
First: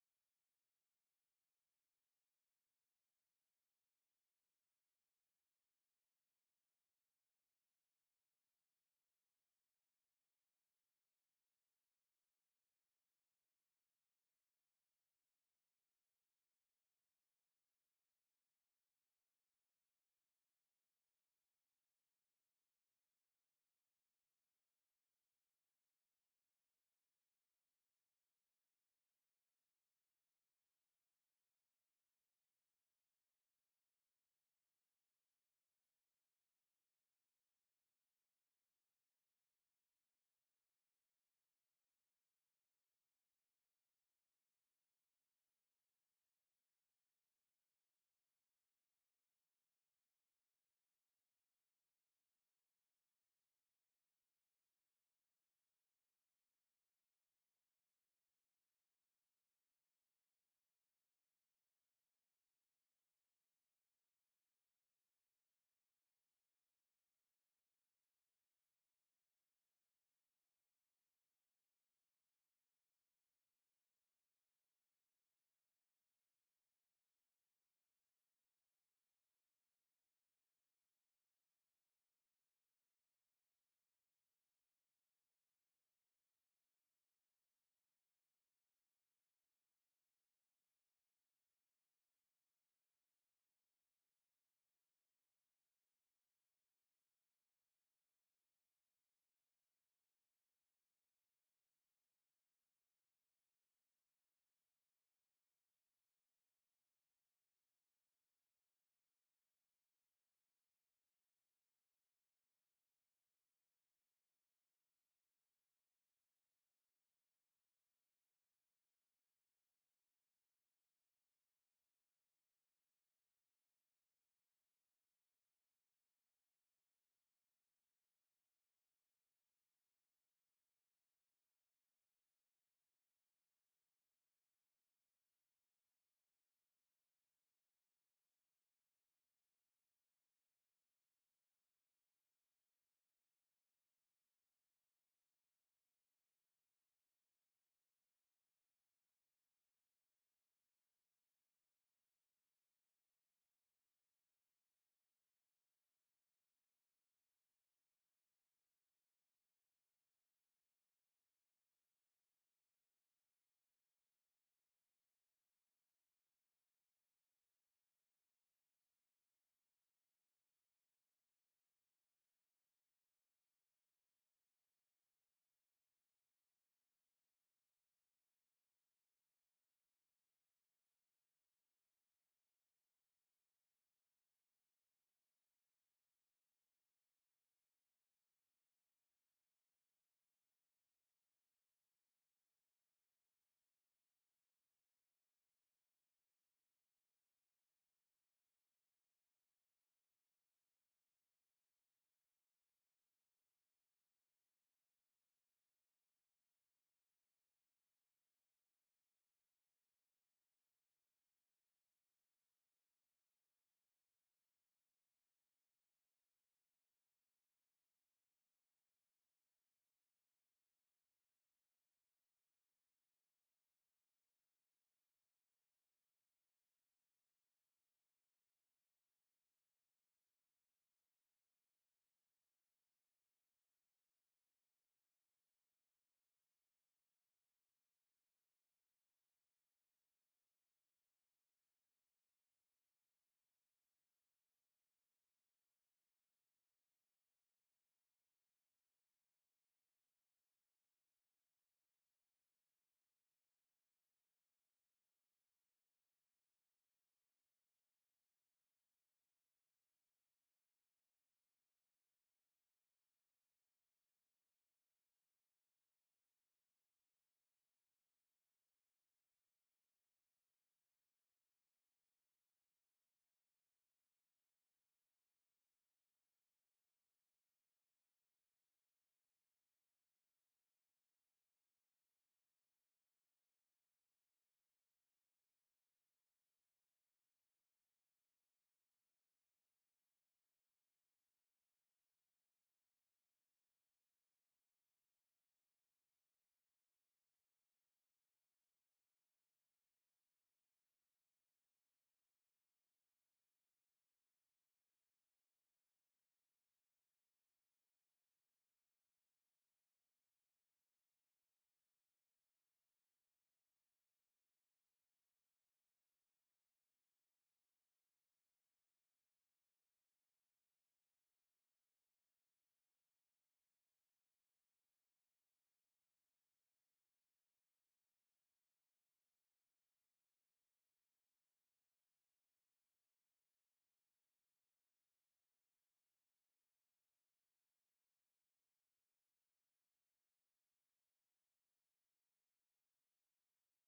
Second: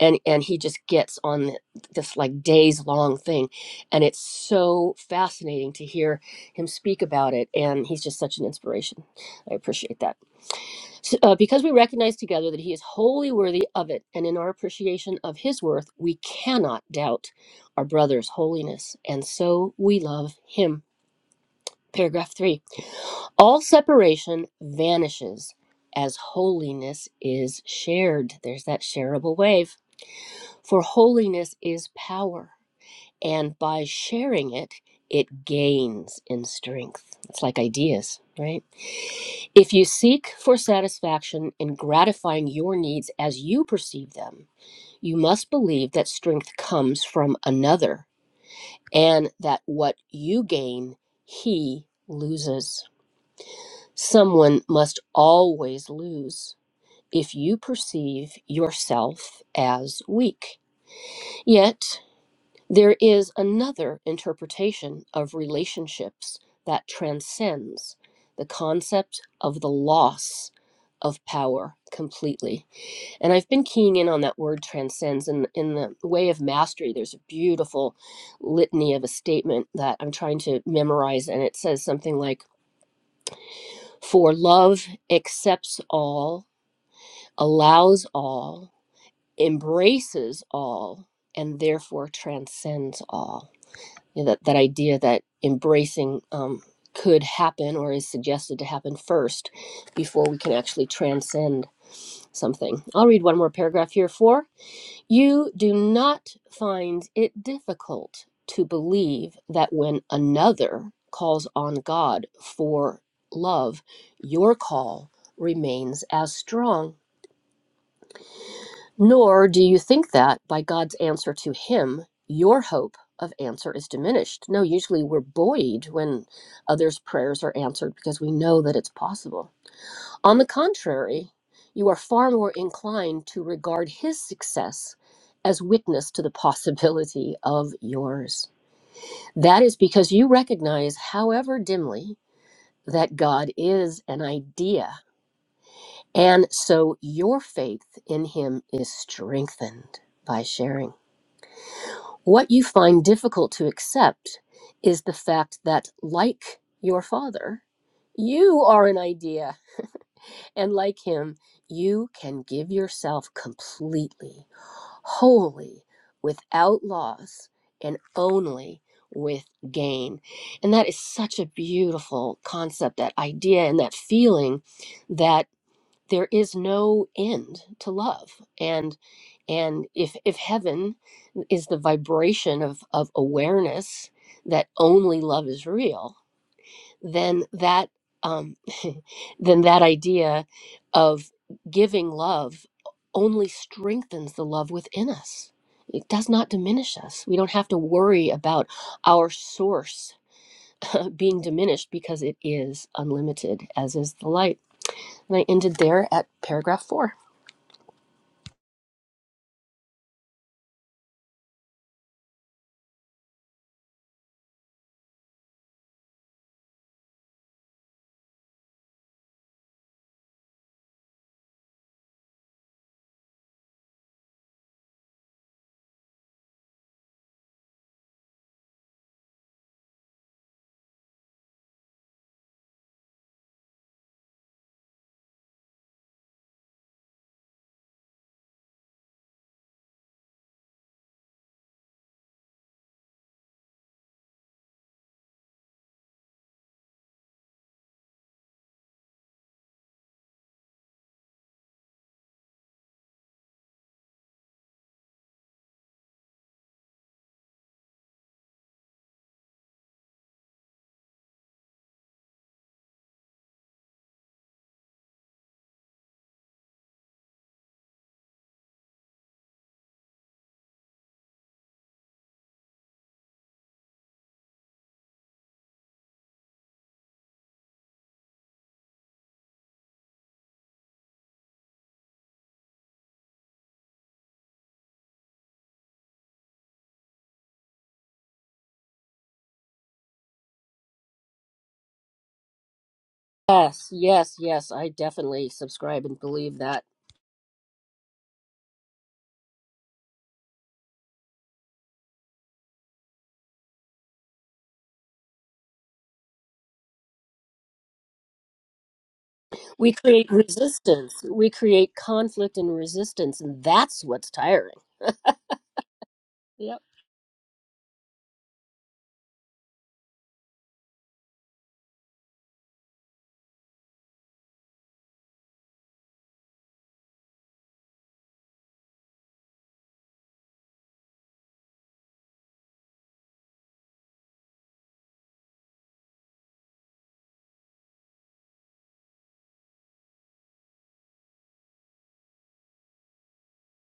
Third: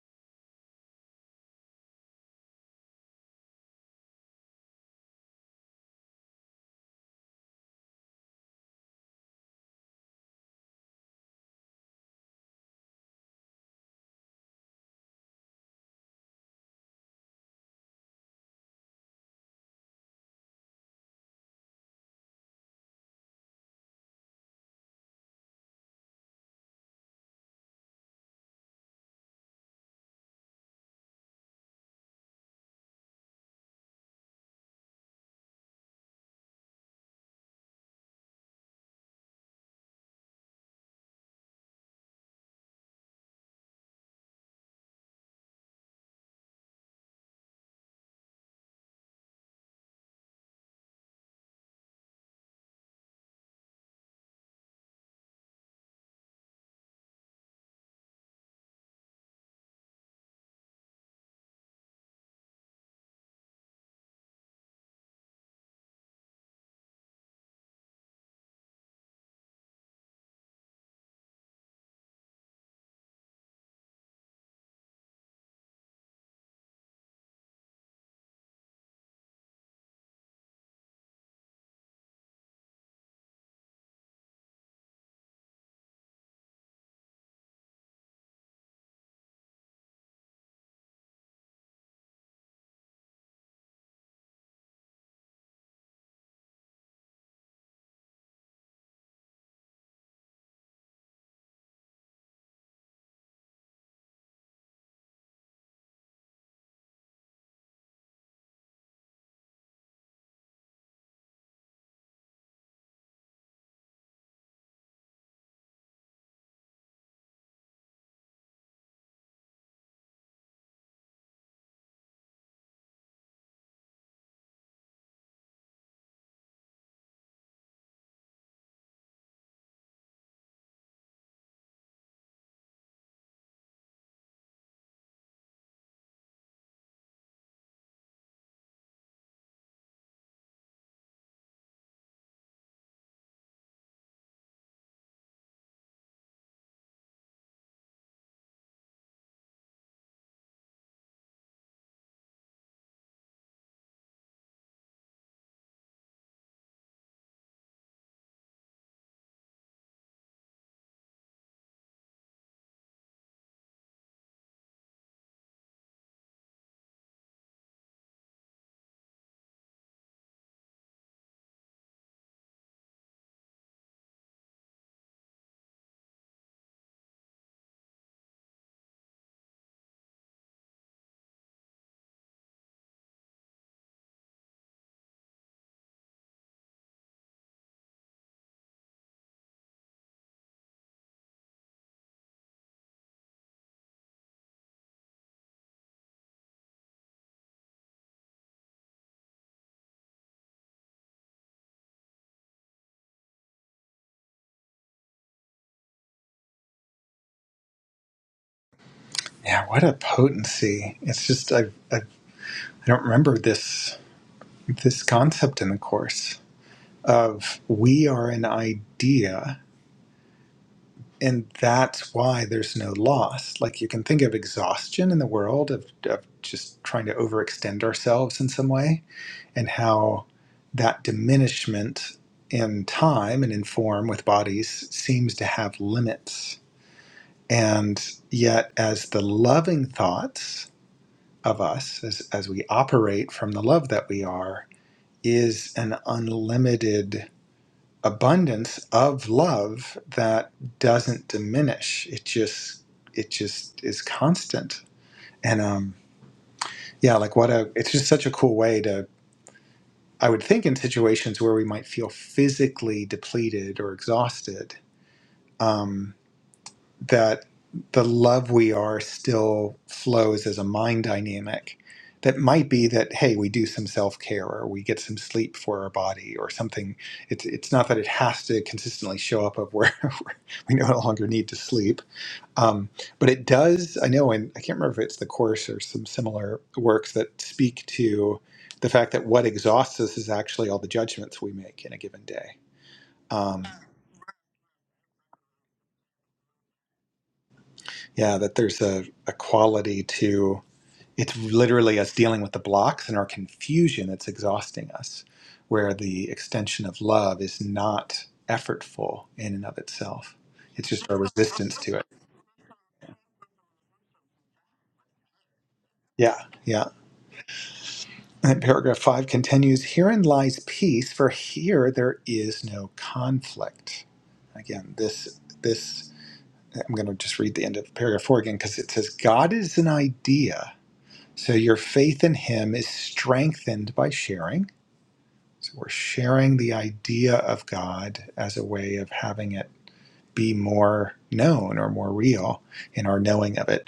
and and he just gets on th- this like days long thing and it's so fascinating to hear him speak about it and he's just such an inspiration i appreciate that so, uh, because we recognize together that he is wholly worthy of it and in our appreciation of his worth we cannot doubt our brother's holiness and so we love him paragraph 3 all separation vanishes as holiness is shared there's that shareable wave for holiness is power, and by sharing it, it gains in strength. It's like ideas, right? If you seek for satisfaction in gratifying your needs as you perceive them, you must believe that strength comes from another and that what you gain, he loses. Someone must always lose if you perceive yourself as weak. Yet, There is another interpretation of relationships that transcends the concept of the loss of power completely. And I've been keying in on that word transcends. And in the way of mastery, there's a beautiful litany of a statement that I'm trying to memorize. And it says something like For love accepts all, allows all, embraces all, and therefore transcends all you know, that, that idea that embracing um, could happen or is suggested to happen first before we can actually transcend something. I'll read one more paragraph here. Four, you do not find it difficult to believe that when another calls on God for love, your call remains as strong nor do you think that by God's answer to him, your hope of answer is diminished. No, usually we're buoyed when others' prayers are answered because we know that it's possible. On the contrary, you are far more inclined to regard his success as witness to the possibility of yours. That is because you recognize, however dimly, that God is an idea. And so your faith in him is strengthened by sharing. What you find difficult to accept is the fact that, like your father, you are an idea, and like him, you can give yourself completely, wholly, without loss, and only with gain. And that is such a beautiful concept, that idea, and that feeling that there is no end to love and and if if heaven is the vibration of of awareness that only love is real then that um then that idea of giving love only strengthens the love within us it does not diminish us we don't have to worry about our source uh, being diminished because it is unlimited as is the light and i ended there at paragraph 4 Yeah. What a potency! It's just I I, I don't remember this this concept in the course of we are an idea. And that's why there's no loss. Like you can think of exhaustion in the world of, of just trying to overextend ourselves in some way and how that diminishment in time and in form with bodies seems to have limits. And yet, as the loving thoughts of us, as, as we operate from the love that we are, is an unlimited abundance of love that doesn't diminish. It just it just is constant. And um, yeah, like what a it's just such a cool way to. I would think in situations where we might feel physically depleted or exhausted, um, that the love we are still flows as a mind dynamic. That might be that hey, we do some self care or we get some sleep for our body or something. It's it's not that it has to consistently show up of where we no longer need to sleep, um, but it does, I know, and I can't remember if it's the course or some similar works that speak to the fact that what exhausts us is actually all the judgments we make in a given day. Um, Yes, yes, yes. I definitely subscribe and believe that. yeah, that there's a, a quality to it's literally us dealing with the blocks and our confusion that's exhausting us, where the extension of love is not effortful in and of We create itself. It's just resistance. our We resistance create to it. conflict and resistance, and that's what's tiring. Yeah, Yeah. yeah. And then paragraph five continues Herein lies peace, for here there is no conflict. Again, this, this, I'm going to just read the end of paragraph four again because it says, God is an idea. So your faith in him is strengthened by sharing. So we're sharing the idea of God as a way of having it be more known or more real in our knowing of it.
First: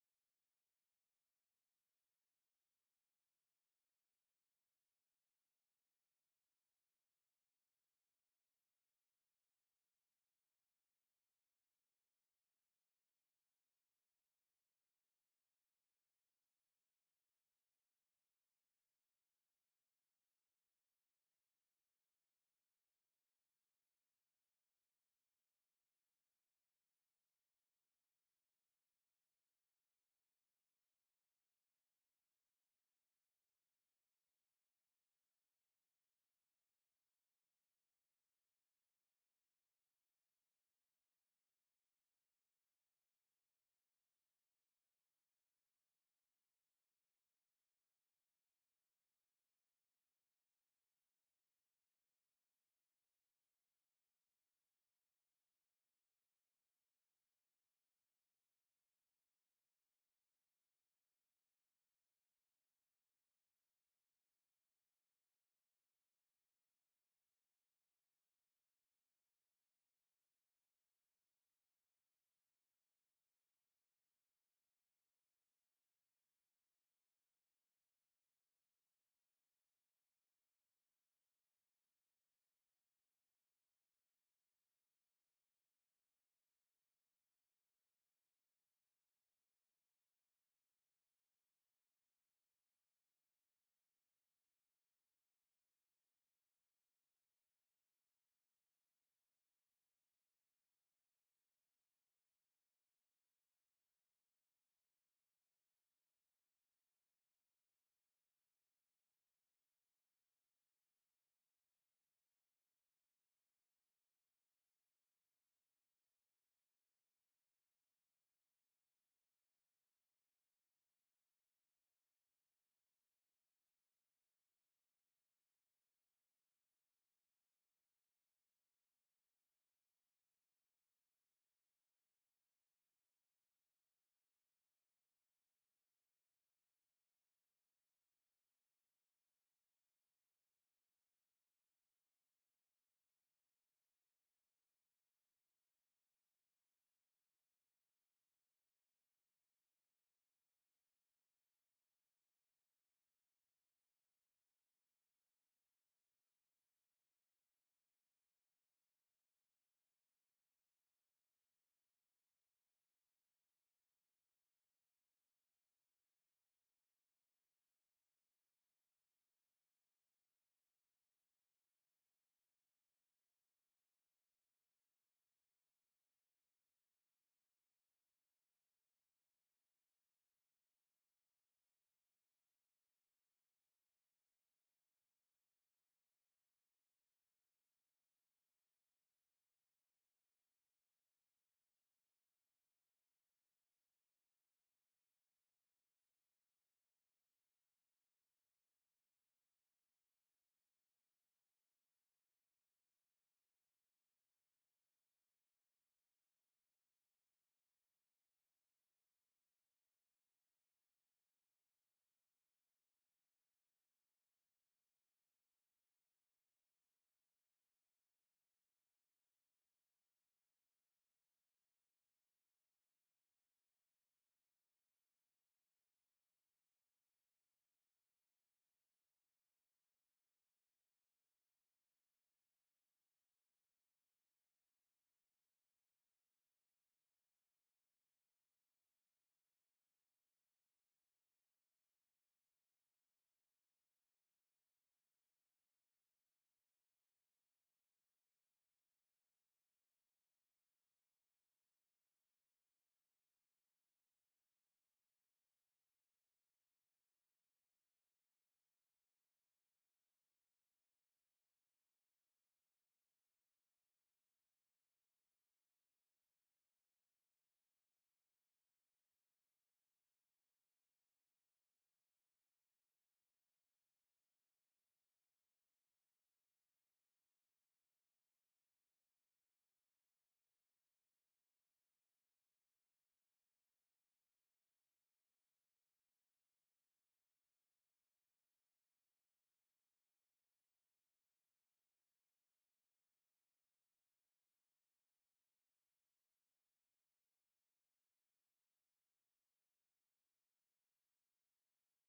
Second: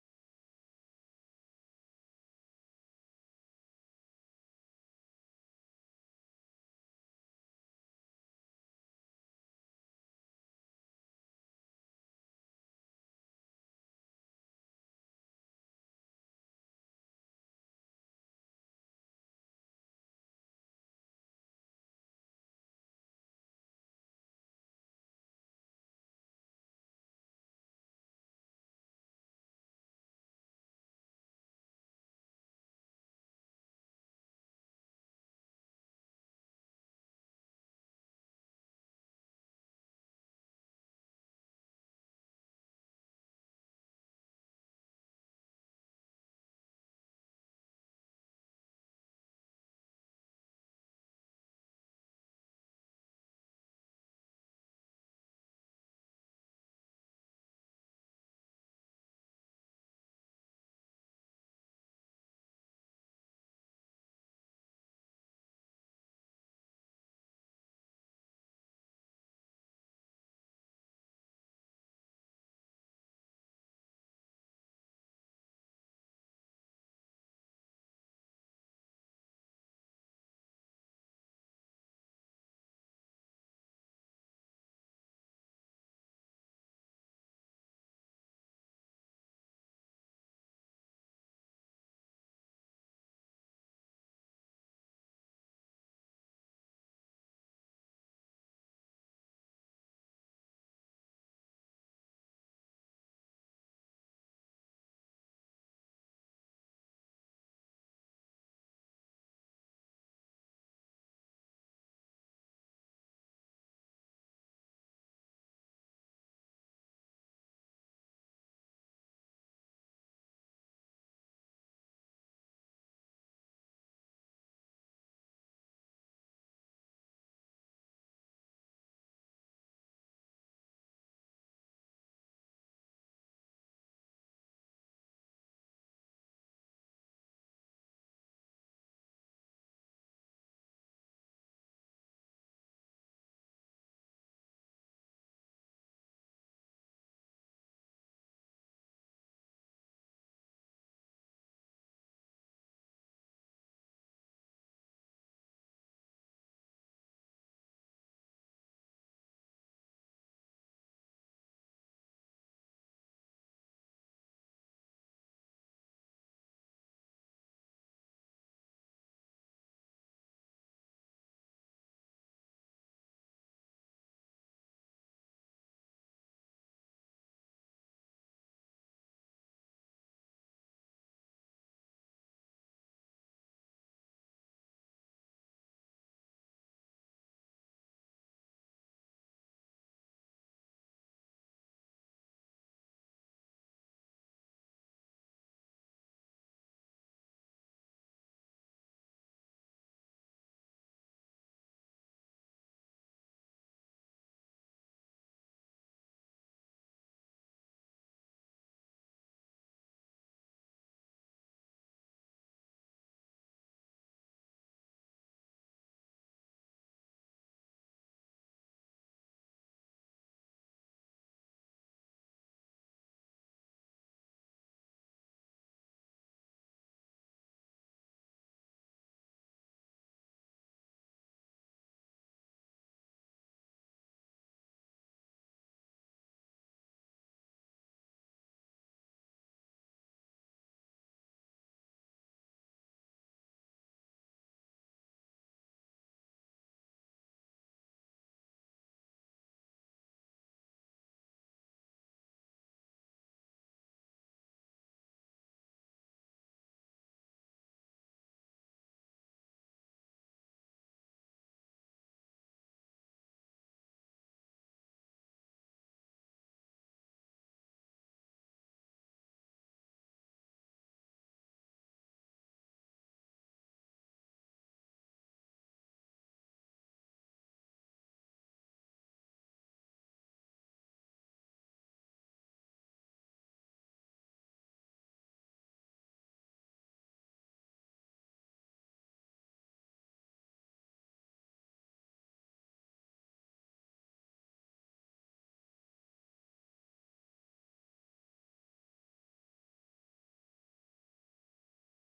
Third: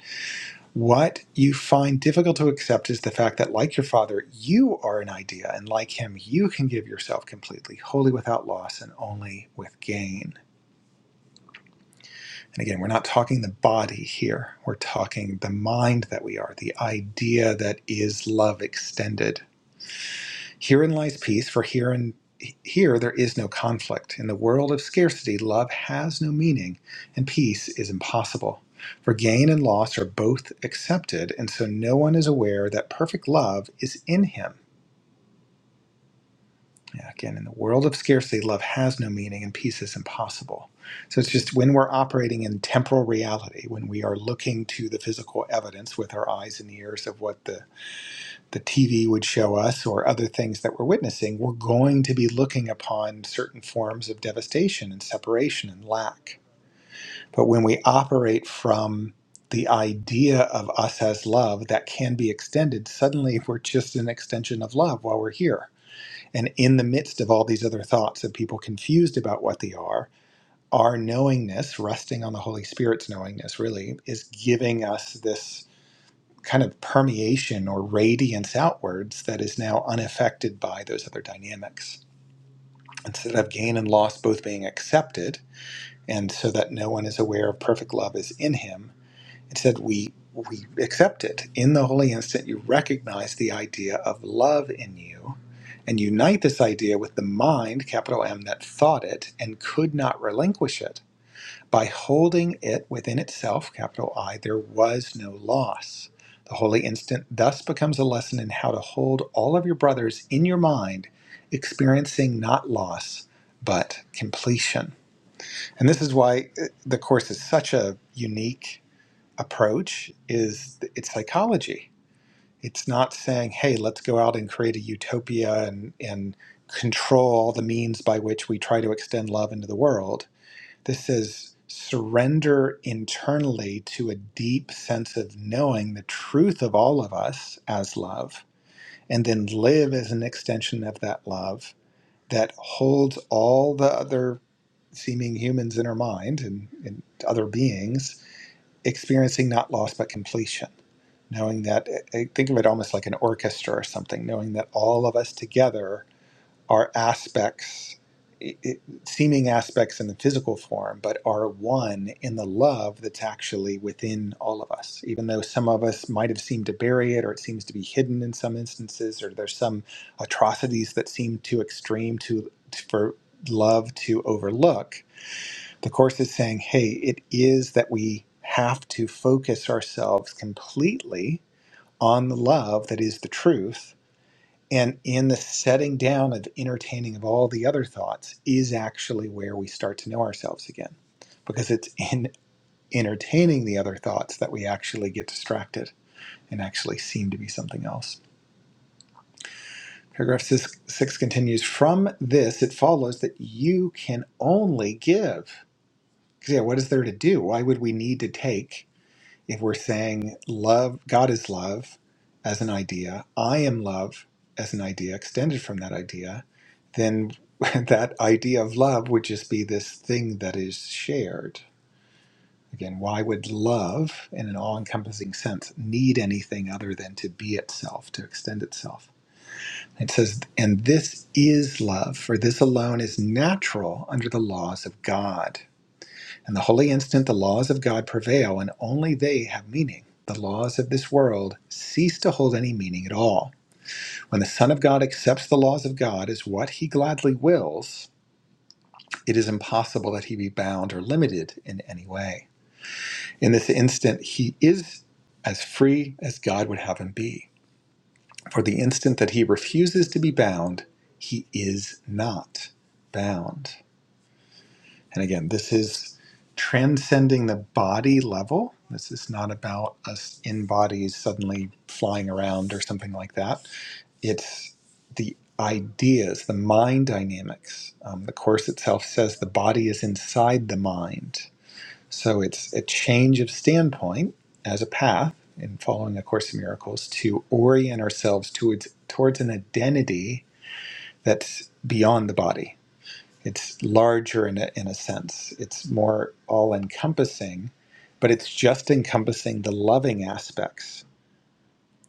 What you find difficult to accept is the fact that, like your father, you are an idea, and like him, you can give yourself completely, wholly without loss, and only with gain. And again, we're not talking the body here, we're talking the mind that we are, the idea that is love extended Herein lies peace, for herein, here there is no conflict. In the world of scarcity, love has no meaning, and peace is impossible. For gain and loss are both accepted, and so no one is aware that perfect love is in him. Yeah, Again, in the world of scarcity, love has no meaning, and peace is impossible. So it's just when we're operating in temporal reality, when we are looking to the physical evidence with our eyes and ears of what the the TV would show us or other things that we're witnessing, we're going to be looking upon certain forms of devastation and separation and lack. But when we operate from the idea of us as love that can be extended, suddenly we're just an extension of love while we're here. And in the midst of all these other thoughts of people confused about what they are, our knowingness, resting on the Holy Spirit's knowingness, really, is giving us this kind of permeation or radiance outwards that is now unaffected by those other dynamics. Instead of gain and loss both being accepted, and so that no one is aware of perfect love is in him, instead we we accept it. In the holy instant, you recognize the idea of love in you and unite this idea with the mind, capital M, that thought it and could not relinquish it by holding it within itself, capital I, there was no loss. The holy instant thus becomes a lesson in how to hold all of your brothers in your mind, experiencing not loss, but completion. And this is why uh, the course is such a unique approach is it's psychology. It's not saying, hey, let's go out and create a utopia and, and control all the means by which we try to extend love into the world this is surrender internally to a deep sense of knowing the truth of all of us as love, and then live as an extension of that love that holds all the other seeming humans in our mind and, and other beings experiencing not loss but completion. Knowing that, I think of it almost like an orchestra or something, knowing that all of us together are aspects, i- seeming aspects in the physical form, but are one in the love that's actually within all of us. Even though some of us might have seemed to bury it, or it seems to be hidden in some instances, or there's some atrocities that seem too extreme to for love to overlook. The course is saying, hey, it is that we have to focus ourselves completely on the love that is the truth and in the setting down of entertaining of all the other thoughts is actually where we start to know ourselves again. Because it's in entertaining the other thoughts that we actually get distracted and actually seem to be something else. Paragraph six, six continues From this, it follows that you can only give. 'Cause, Yeah, what is there to do? Why would we need to take? if we're saying love, God is love as an idea, I am love as an idea, extended from that idea, then that idea of love would just be this thing that is shared. Again, why would love, in an all encompassing sense, need anything other than to be itself, to extend itself? It says, and this is love, for this alone is natural under the laws of God. In the holy instant, the laws of God prevail, and only they have meaning. The laws of this world cease to hold any meaning at all. When the Son of God accepts the laws of God as what he gladly wills, it is impossible that he be bound or limited in any way. In this instant, he is as free as God would have him be. For the instant that he refuses to be bound, he is not bound. And again, this is transcending the body level. This is not about us in bodies suddenly flying around or something like that. It's the ideas, the mind dynamics. Um, the Course itself says the body is inside the mind. So it's a change of standpoint as a path in following A Course in Miracles to orient ourselves towards, towards an identity that's beyond the body it's larger in a, in a sense it's more all encompassing but it's just encompassing the loving aspects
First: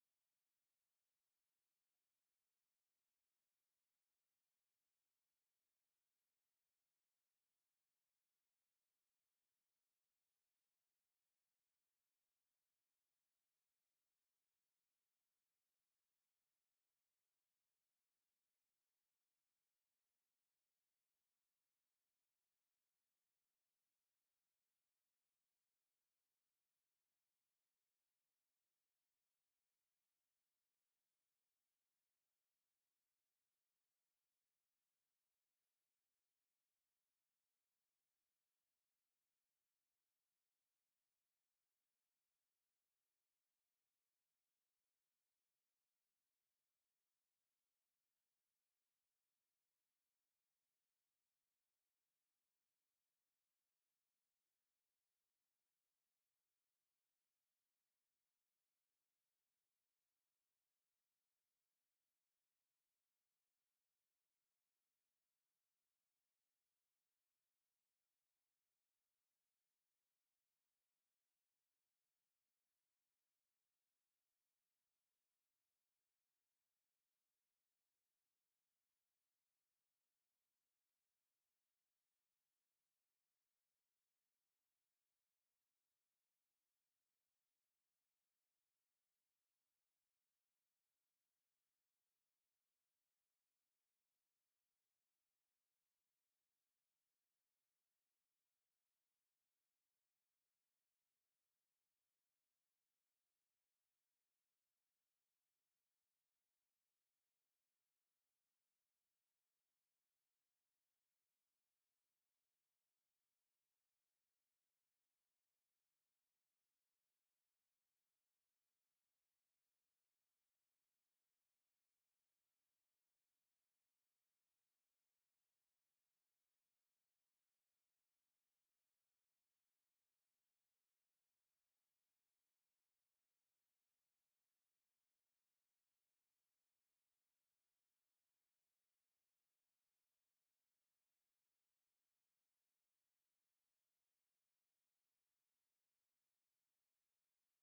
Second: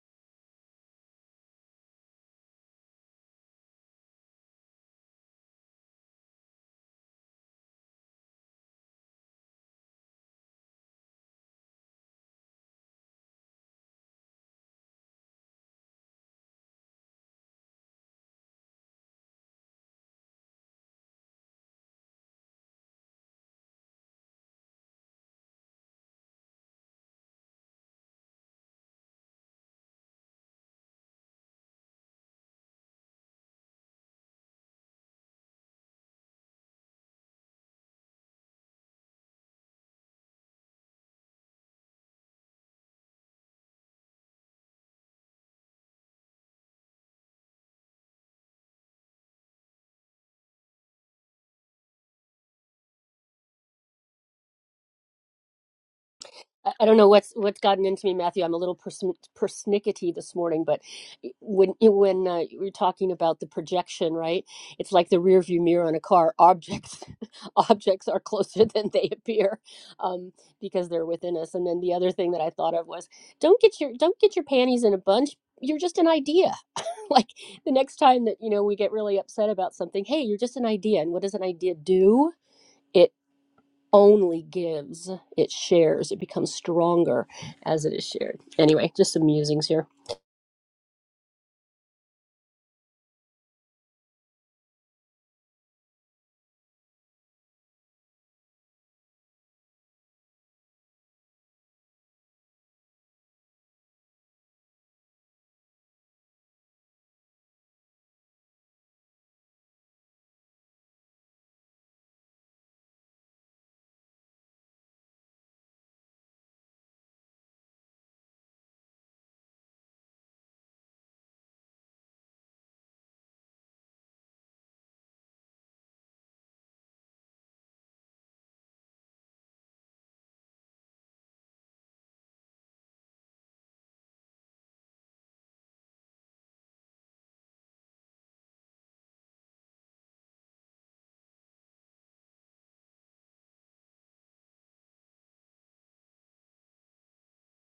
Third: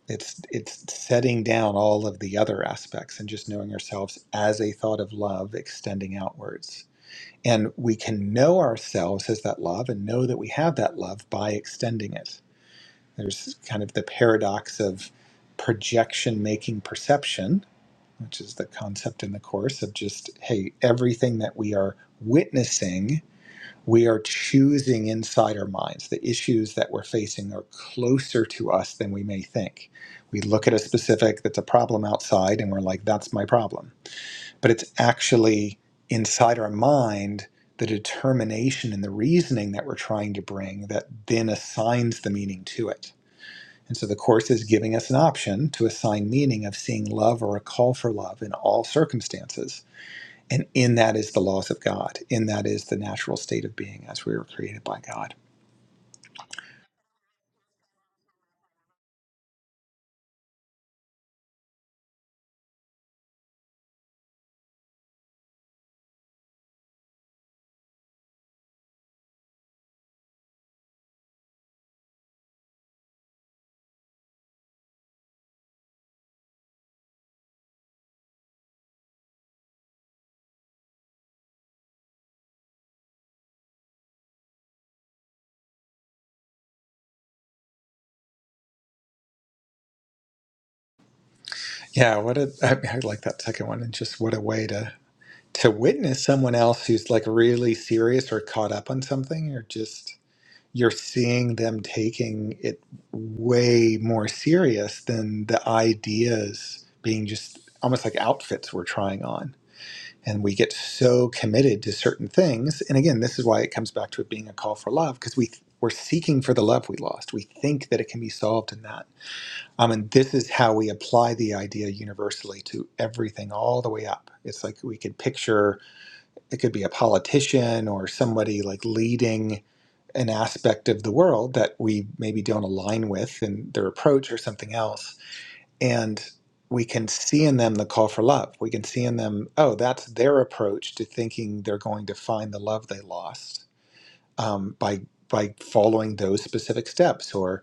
it's it's setting down all of the other aspects and just knowing ourselves as a thought of love extending outwards and we can know ourselves as that love and know that we have that love by extending it there's kind of the paradox of projection making perception which is the concept in the course of just hey everything that we are witnessing we are choosing inside our minds the issues that we're facing are closer to us than we may think we look at a specific that's a problem outside and we're like that's my problem but it's actually inside our mind the determination and the reasoning that we're trying to bring that then assigns the meaning to it and so the Course is giving us an option to assign meaning of seeing love or a call for love in all circumstances. And in that is the laws of God. In that is the natural state of being as we were created by God. I I don't know what's what's gotten into me, Matthew. I'm a little persnic- persnickety this morning, but when when uh, you were talking about the projection, right? It's like the rear view mirror on a car. Objects objects are closer than they appear um, because they're within us. And then the other thing that I thought of was don't get your don't get your panties in a bunch. You're just an idea. like the next time that you know we get really upset about something, hey, you're just an idea. And what does an idea do? only gives, it shares, it becomes stronger as it is shared. Anyway, just some musings here. Yeah, what a, I, I like that second one. And just what a way to, to witness someone else who's like really serious or caught up on something or just you're seeing them taking it way more serious than the ideas being just almost like outfits we're trying on and we get so committed to certain things and again this is why it comes back to it being a call for love because we we're seeking for the love we lost we think that it can be solved in that um, and this is how we apply the idea universally to everything all the way up it's like we could picture it could be a politician or somebody like leading an aspect of the world that we maybe don't align with in their approach or something else and we can see in them the call for love. We can see in them, oh, that's their approach to thinking they're going to find the love they lost um, by by following those specific steps, or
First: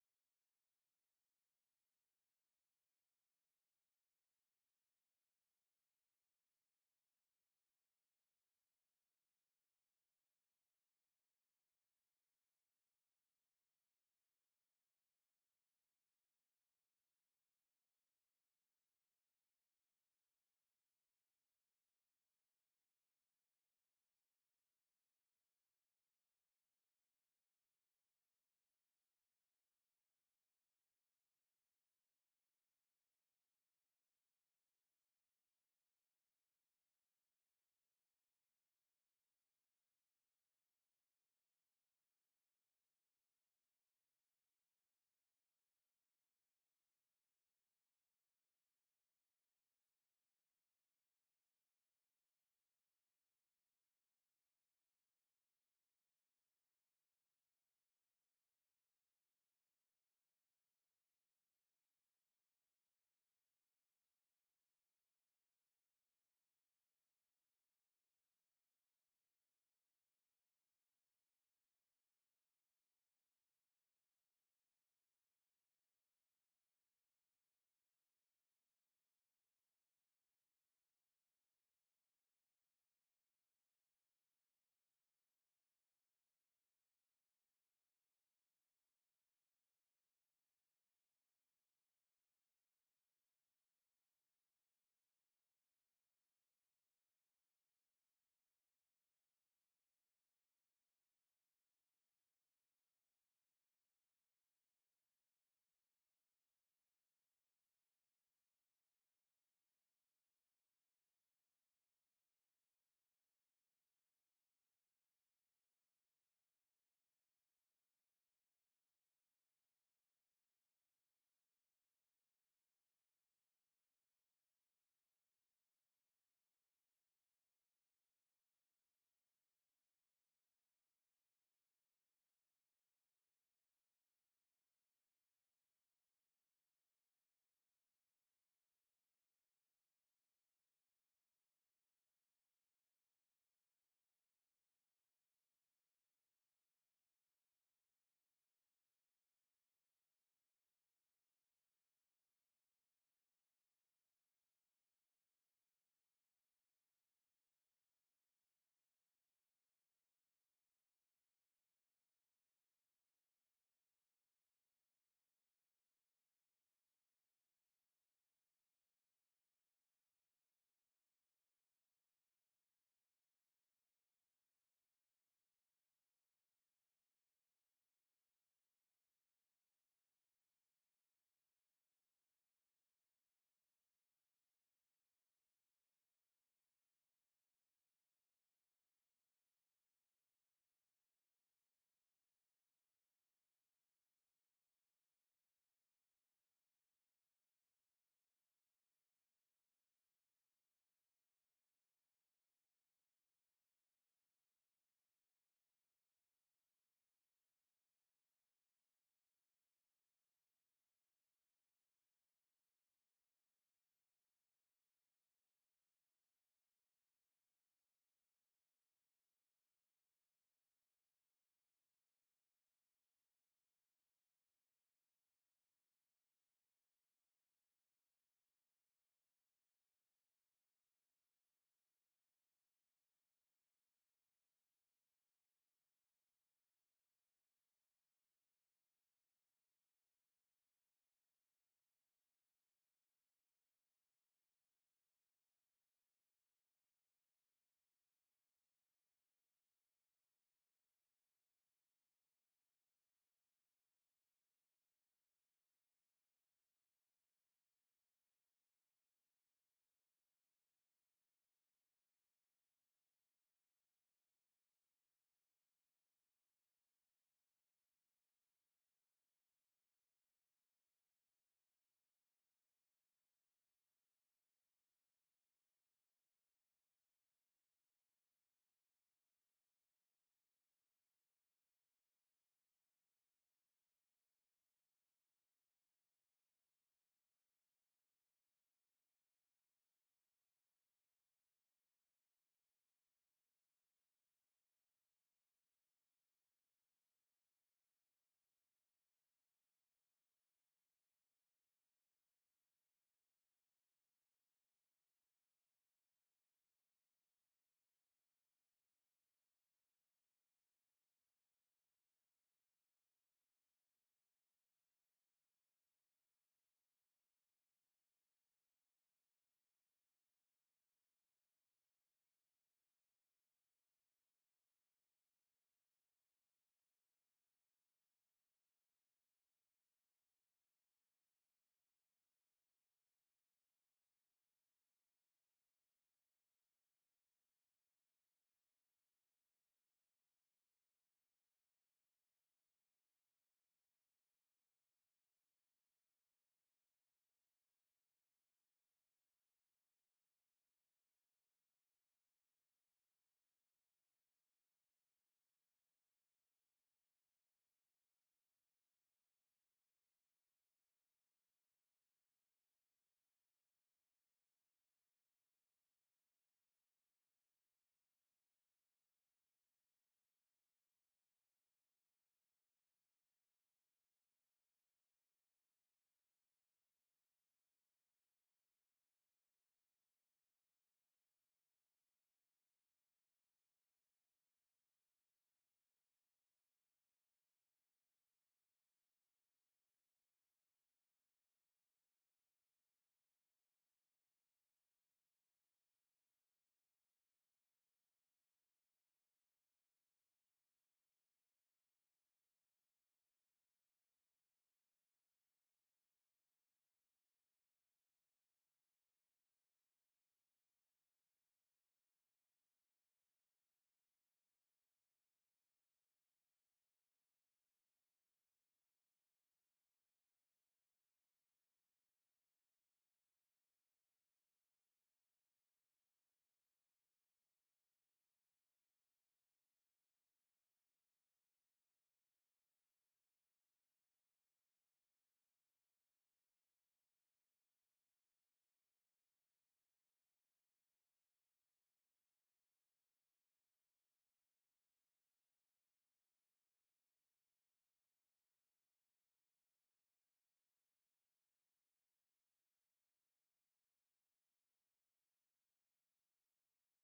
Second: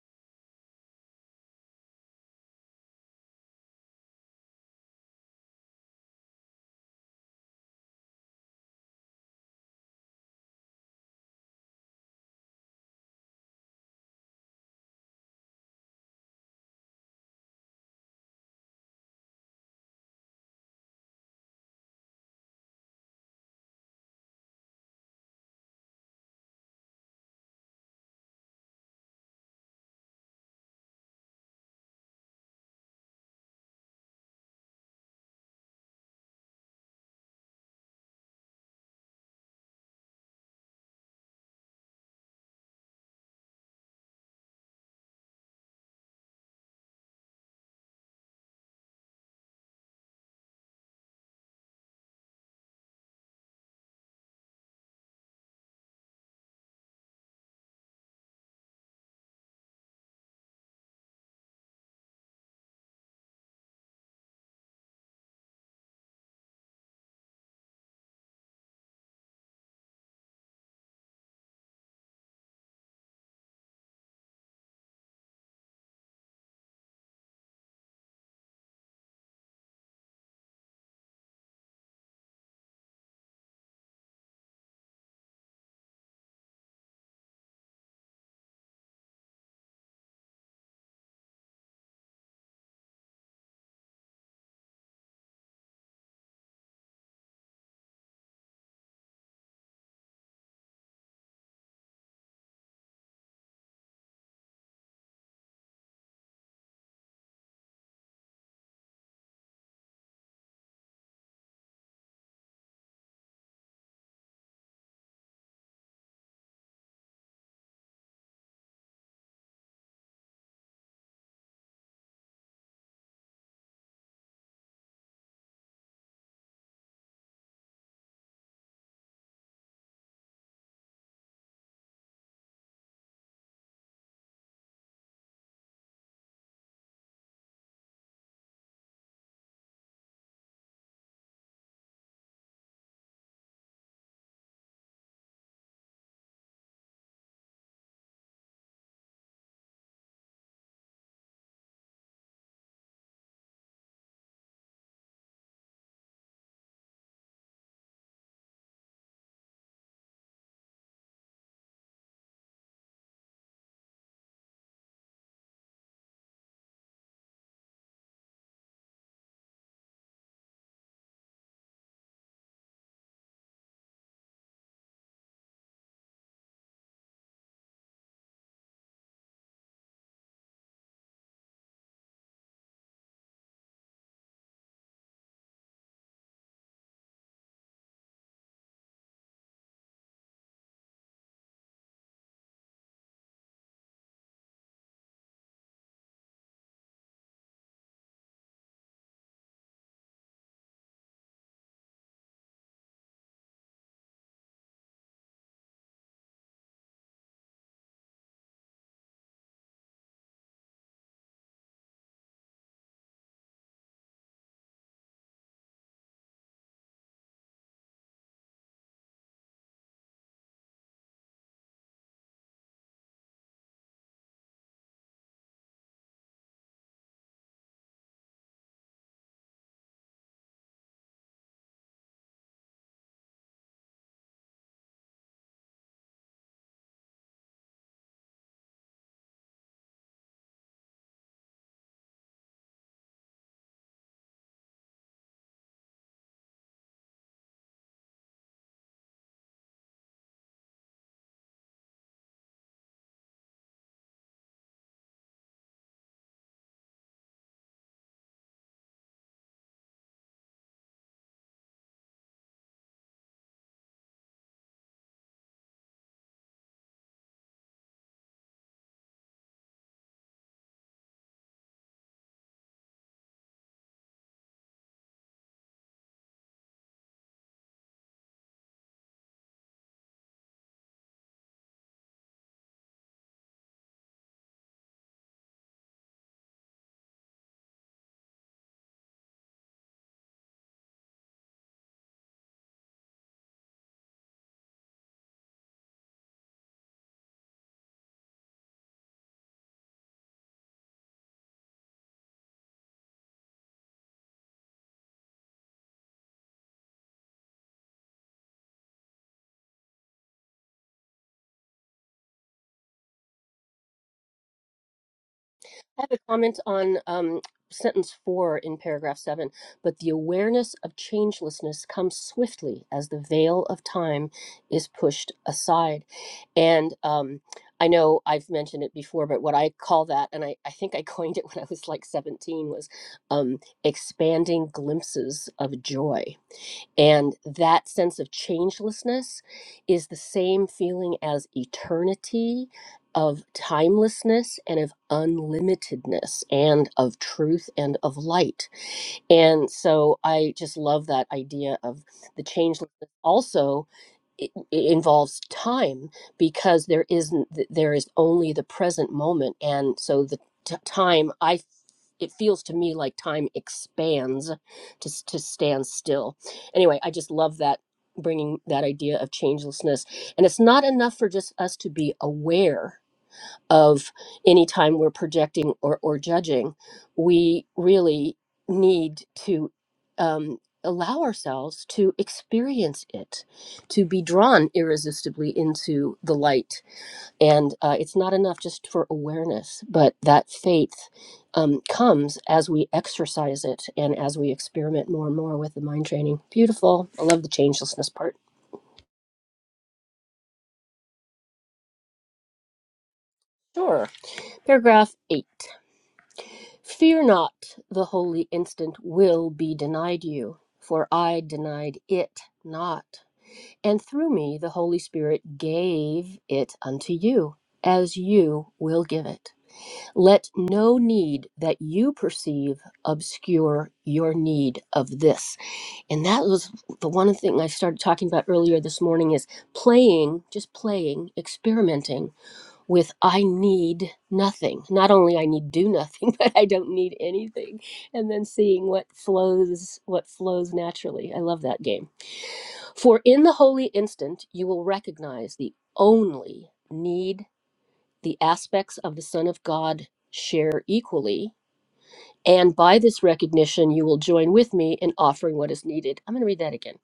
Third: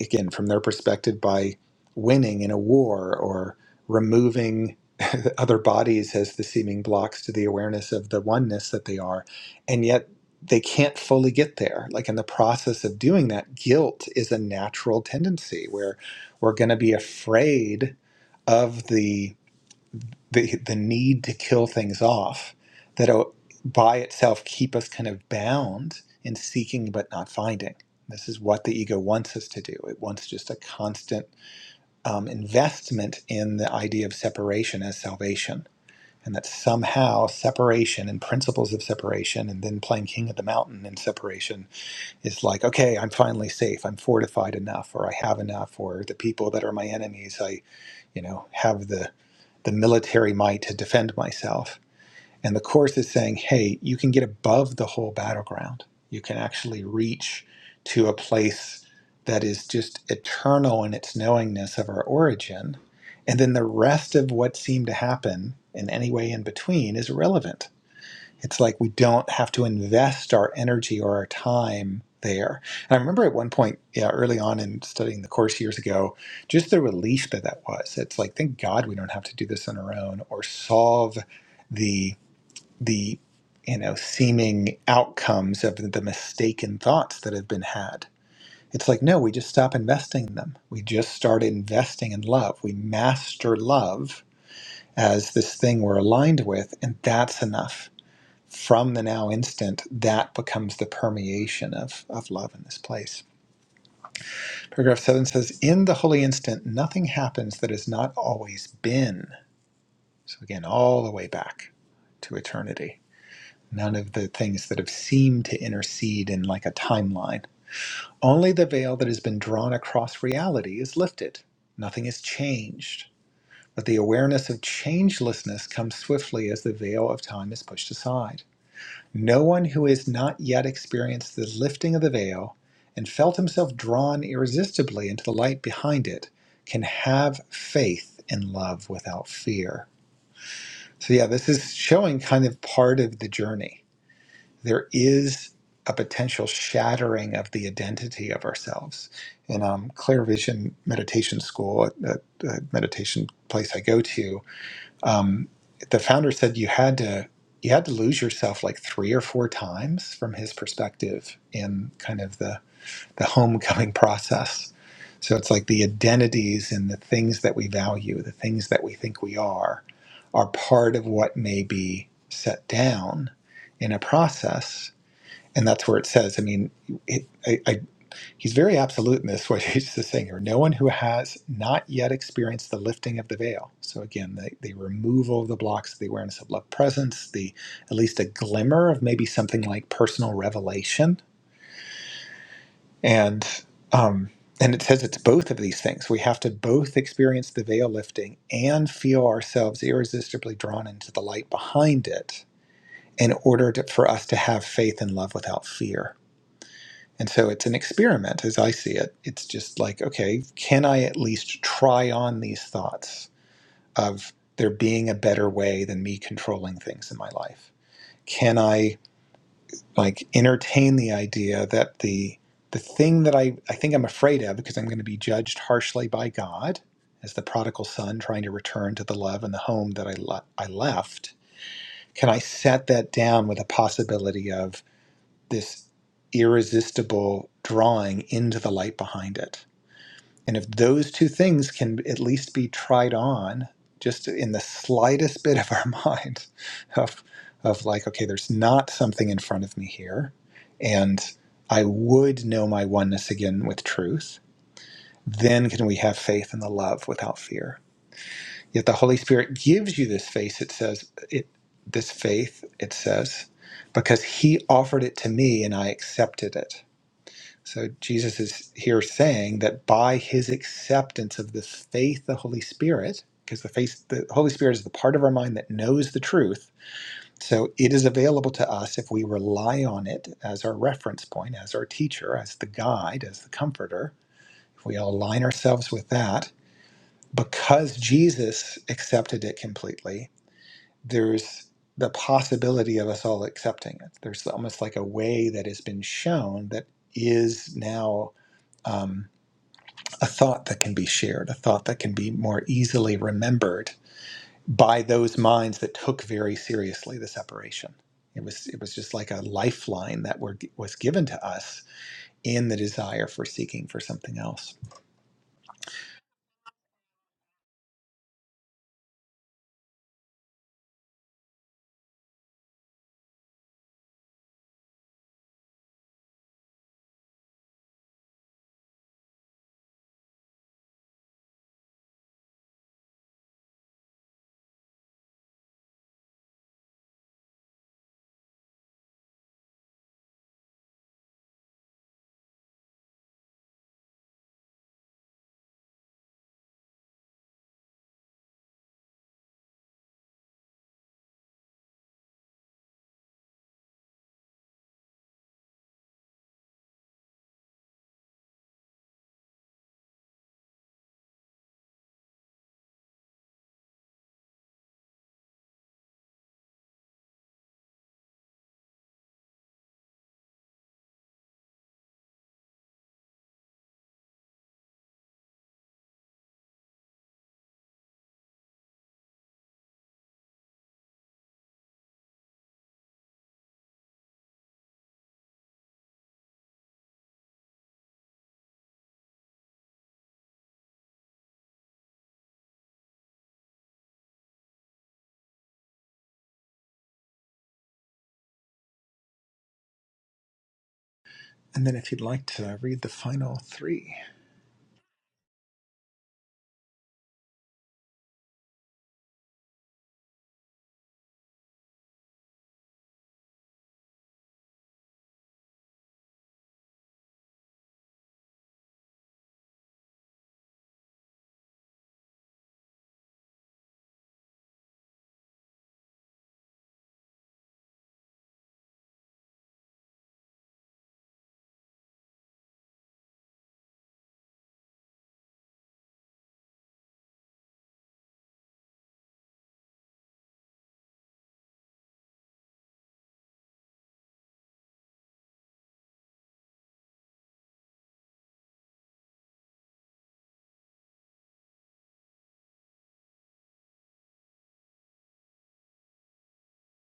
again from their perspective by winning in a war or removing other bodies as the seeming blocks to the awareness of the oneness that they are, and yet they can't fully get there. Like in the process of doing that, guilt is a natural tendency where we're going to be afraid of the the the need to kill things off that'll by itself keep us kind of bound in seeking but not finding. This is what the ego wants us to do. It wants just a constant um, investment in the idea of separation as salvation, and that somehow separation and principles of separation, and then playing king of the mountain in separation is like, okay, I'm finally safe. I'm fortified enough, or I have enough, or the people that are my enemies, I, you know, have the the military might to defend myself. And the course is saying, hey, you can get above the whole battleground. You can actually reach to a place that is just eternal in its knowingness of our origin. And then the rest of what seemed to happen in any way in between is irrelevant it's like we don't have to invest our energy or our time there. And I remember at one point, yeah, early on in studying the course years ago, just the relief that that was. It's like, thank God we don't have to do this on our own or solve the the you know seeming outcomes of the mistaken thoughts that have been had. It's like, no, we just stop investing in them. We just start investing in love. We master love as this thing we're aligned with, and that's enough from the now instant, that becomes the permeation of, of love in this place. Paragraph seven says, In the holy instant, nothing happens that has not always been. So again, all the way back to eternity. None of the things that have seemed to intercede in like a timeline. Only the veil that has been drawn across reality is lifted. Nothing is changed. But the awareness of changelessness comes swiftly as the veil of time is pushed aside. No one who has not yet experienced the lifting of the veil and felt himself drawn irresistibly into the light behind it can have faith in love without fear. So, yeah, this is showing kind of part of the journey. There is a potential shattering of the identity of ourselves. In um, Clear Vision Meditation School, a, a- a meditation place I go to, um, the founder said you had to you had to lose yourself like three or four times from his perspective in kind of the the homecoming process. So it's like the identities and the things that we value, the things that we think we are, are part of what may be set down in a process. And that's where it says, I mean, it, I, I He's very absolute in this, what he's just saying here. No one who has not yet experienced the lifting of the veil. So again, the, the removal of the blocks, the awareness of love presence, the at least a glimmer of maybe something like personal revelation. And um, and it says it's both of these things. We have to both experience the veil lifting and feel ourselves irresistibly drawn into the light behind it in order to, for us to have faith and love without fear and so it's an experiment as I see it. It's just like, okay, can I at least try on these thoughts of there being a better way than me controlling things in my life? Can I like entertain the idea that the the thing that I, I think I'm afraid of because I'm going to be judged harshly by God as the prodigal son trying to return to the love and the home that I, le- I left. Can I set that down with a possibility of this irresistible drawing into the light behind it. And if those two things can at least be tried on just in the slightest bit of our mind of, of like, okay, there's not something in front of me here, and I would know my oneness again with truth, then can we have faith in the love without fear. Yet the Holy Spirit gives you this faith, it says it this faith, it says, because he offered it to me and I accepted it so Jesus is here saying that by his acceptance of the faith, the Holy Spirit, because the faith, the Holy Spirit is the part of our mind that knows the truth. So it is available to us if we rely on it as our reference point, as our teacher, as the guide, as the comforter. If we align ourselves with that, because Jesus accepted it completely, there's the possibility of us all accepting it. There's almost like a way that has been shown that is now. Um, a thought that can be shared, a thought that can be more easily remembered by those minds that took very seriously the separation. It was it was just like a lifeline that were, was given to us in the desire for seeking for something else. I have a comment on um, sentence four in paragraph seven. But the awareness of changelessness comes swiftly as the veil of time is pushed aside. And um, I know I've mentioned it before, but what I call that, and I, I think I coined it when I was like 17, was um, expanding glimpses of joy And that sense of changelessness is the same feeling as eternity, of timelessness, and of unlimitedness, and of truth and of light. And so I just love that idea of the changelessness. Also, it, it involves time because there isn't there is only the present moment and so the t- time I. it feels to me like time expands to s- to stand still anyway i just love that bringing that idea of changelessness and it's not enough for just us to be aware of any time we're projecting or, or judging, we really need to um, allow ourselves to experience it, to be drawn irresistibly into the light. And uh, it's not enough just for awareness, but that faith um, comes as we exercise it and as we experiment more and more with the mind training. Beautiful. I love the changelessness part. And then, if you'd like to read the final Sure. three, Paragraph eight. Fear not, the holy instant will be denied you, for I denied it not. And through me the Holy Spirit gave it unto you, as you will give it. Let no need that you perceive obscure your need of this. And that was the one thing I started talking about earlier this morning is playing, just playing, experimenting with I need nothing. Not only I need do nothing, but I don't need anything. And then seeing what flows what flows naturally. I love that game. For in the holy instant you will recognize the only need the aspects of the Son of God share equally. And by this recognition, you will join with me in offering what is needed. I'm going to read that again.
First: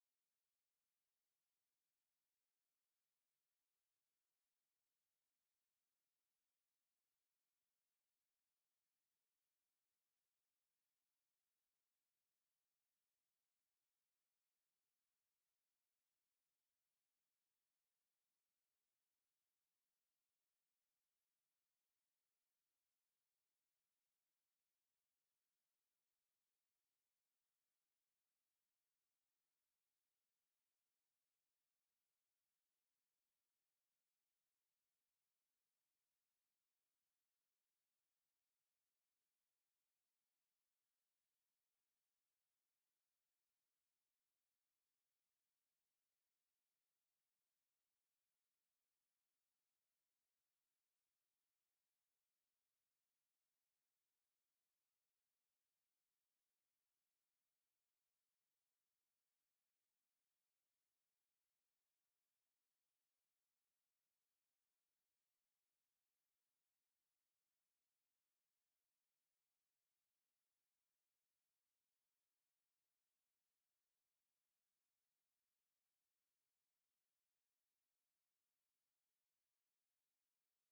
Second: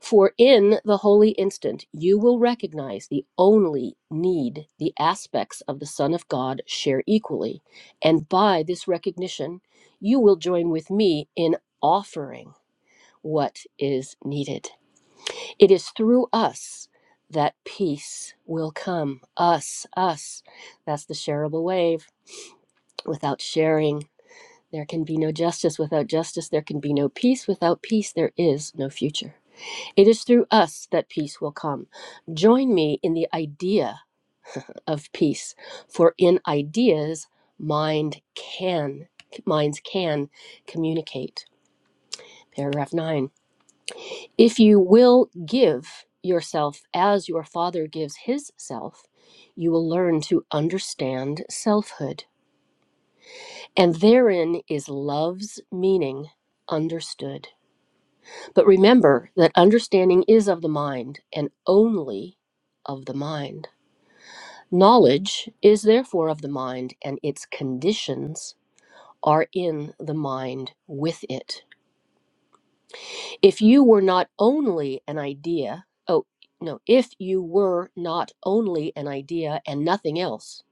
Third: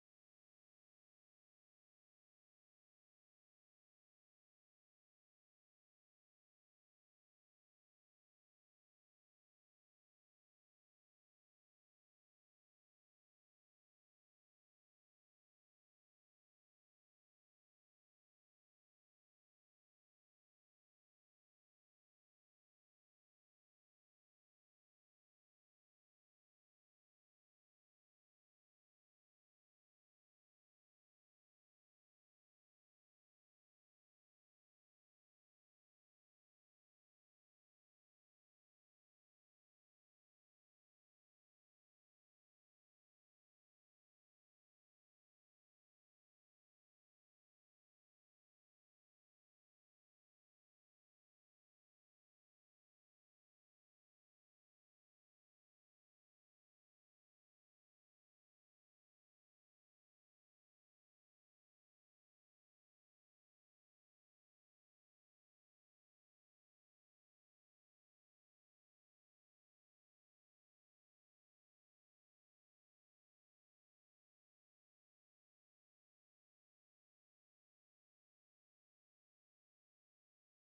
For in the holy instant you will recognize the only need the aspects of the Son of God share equally. And by this recognition, you will join with me in offering what is needed. It is through us that peace will come. Us, us. That's the shareable wave. Without sharing, there can be no justice. Without justice, there can be no peace. Without peace, there is no future. It is through us that peace will come. Join me in the idea of peace, for in ideas, mind can minds can communicate. Paragraph 9. If you will give yourself as your father gives his self, you will learn to understand selfhood. And therein is love's meaning understood. But remember that understanding is of the mind and only of the mind. Knowledge is therefore of the mind, and its conditions are in the mind with it. If you were not only an idea, oh, no, if you were not only an idea and nothing else,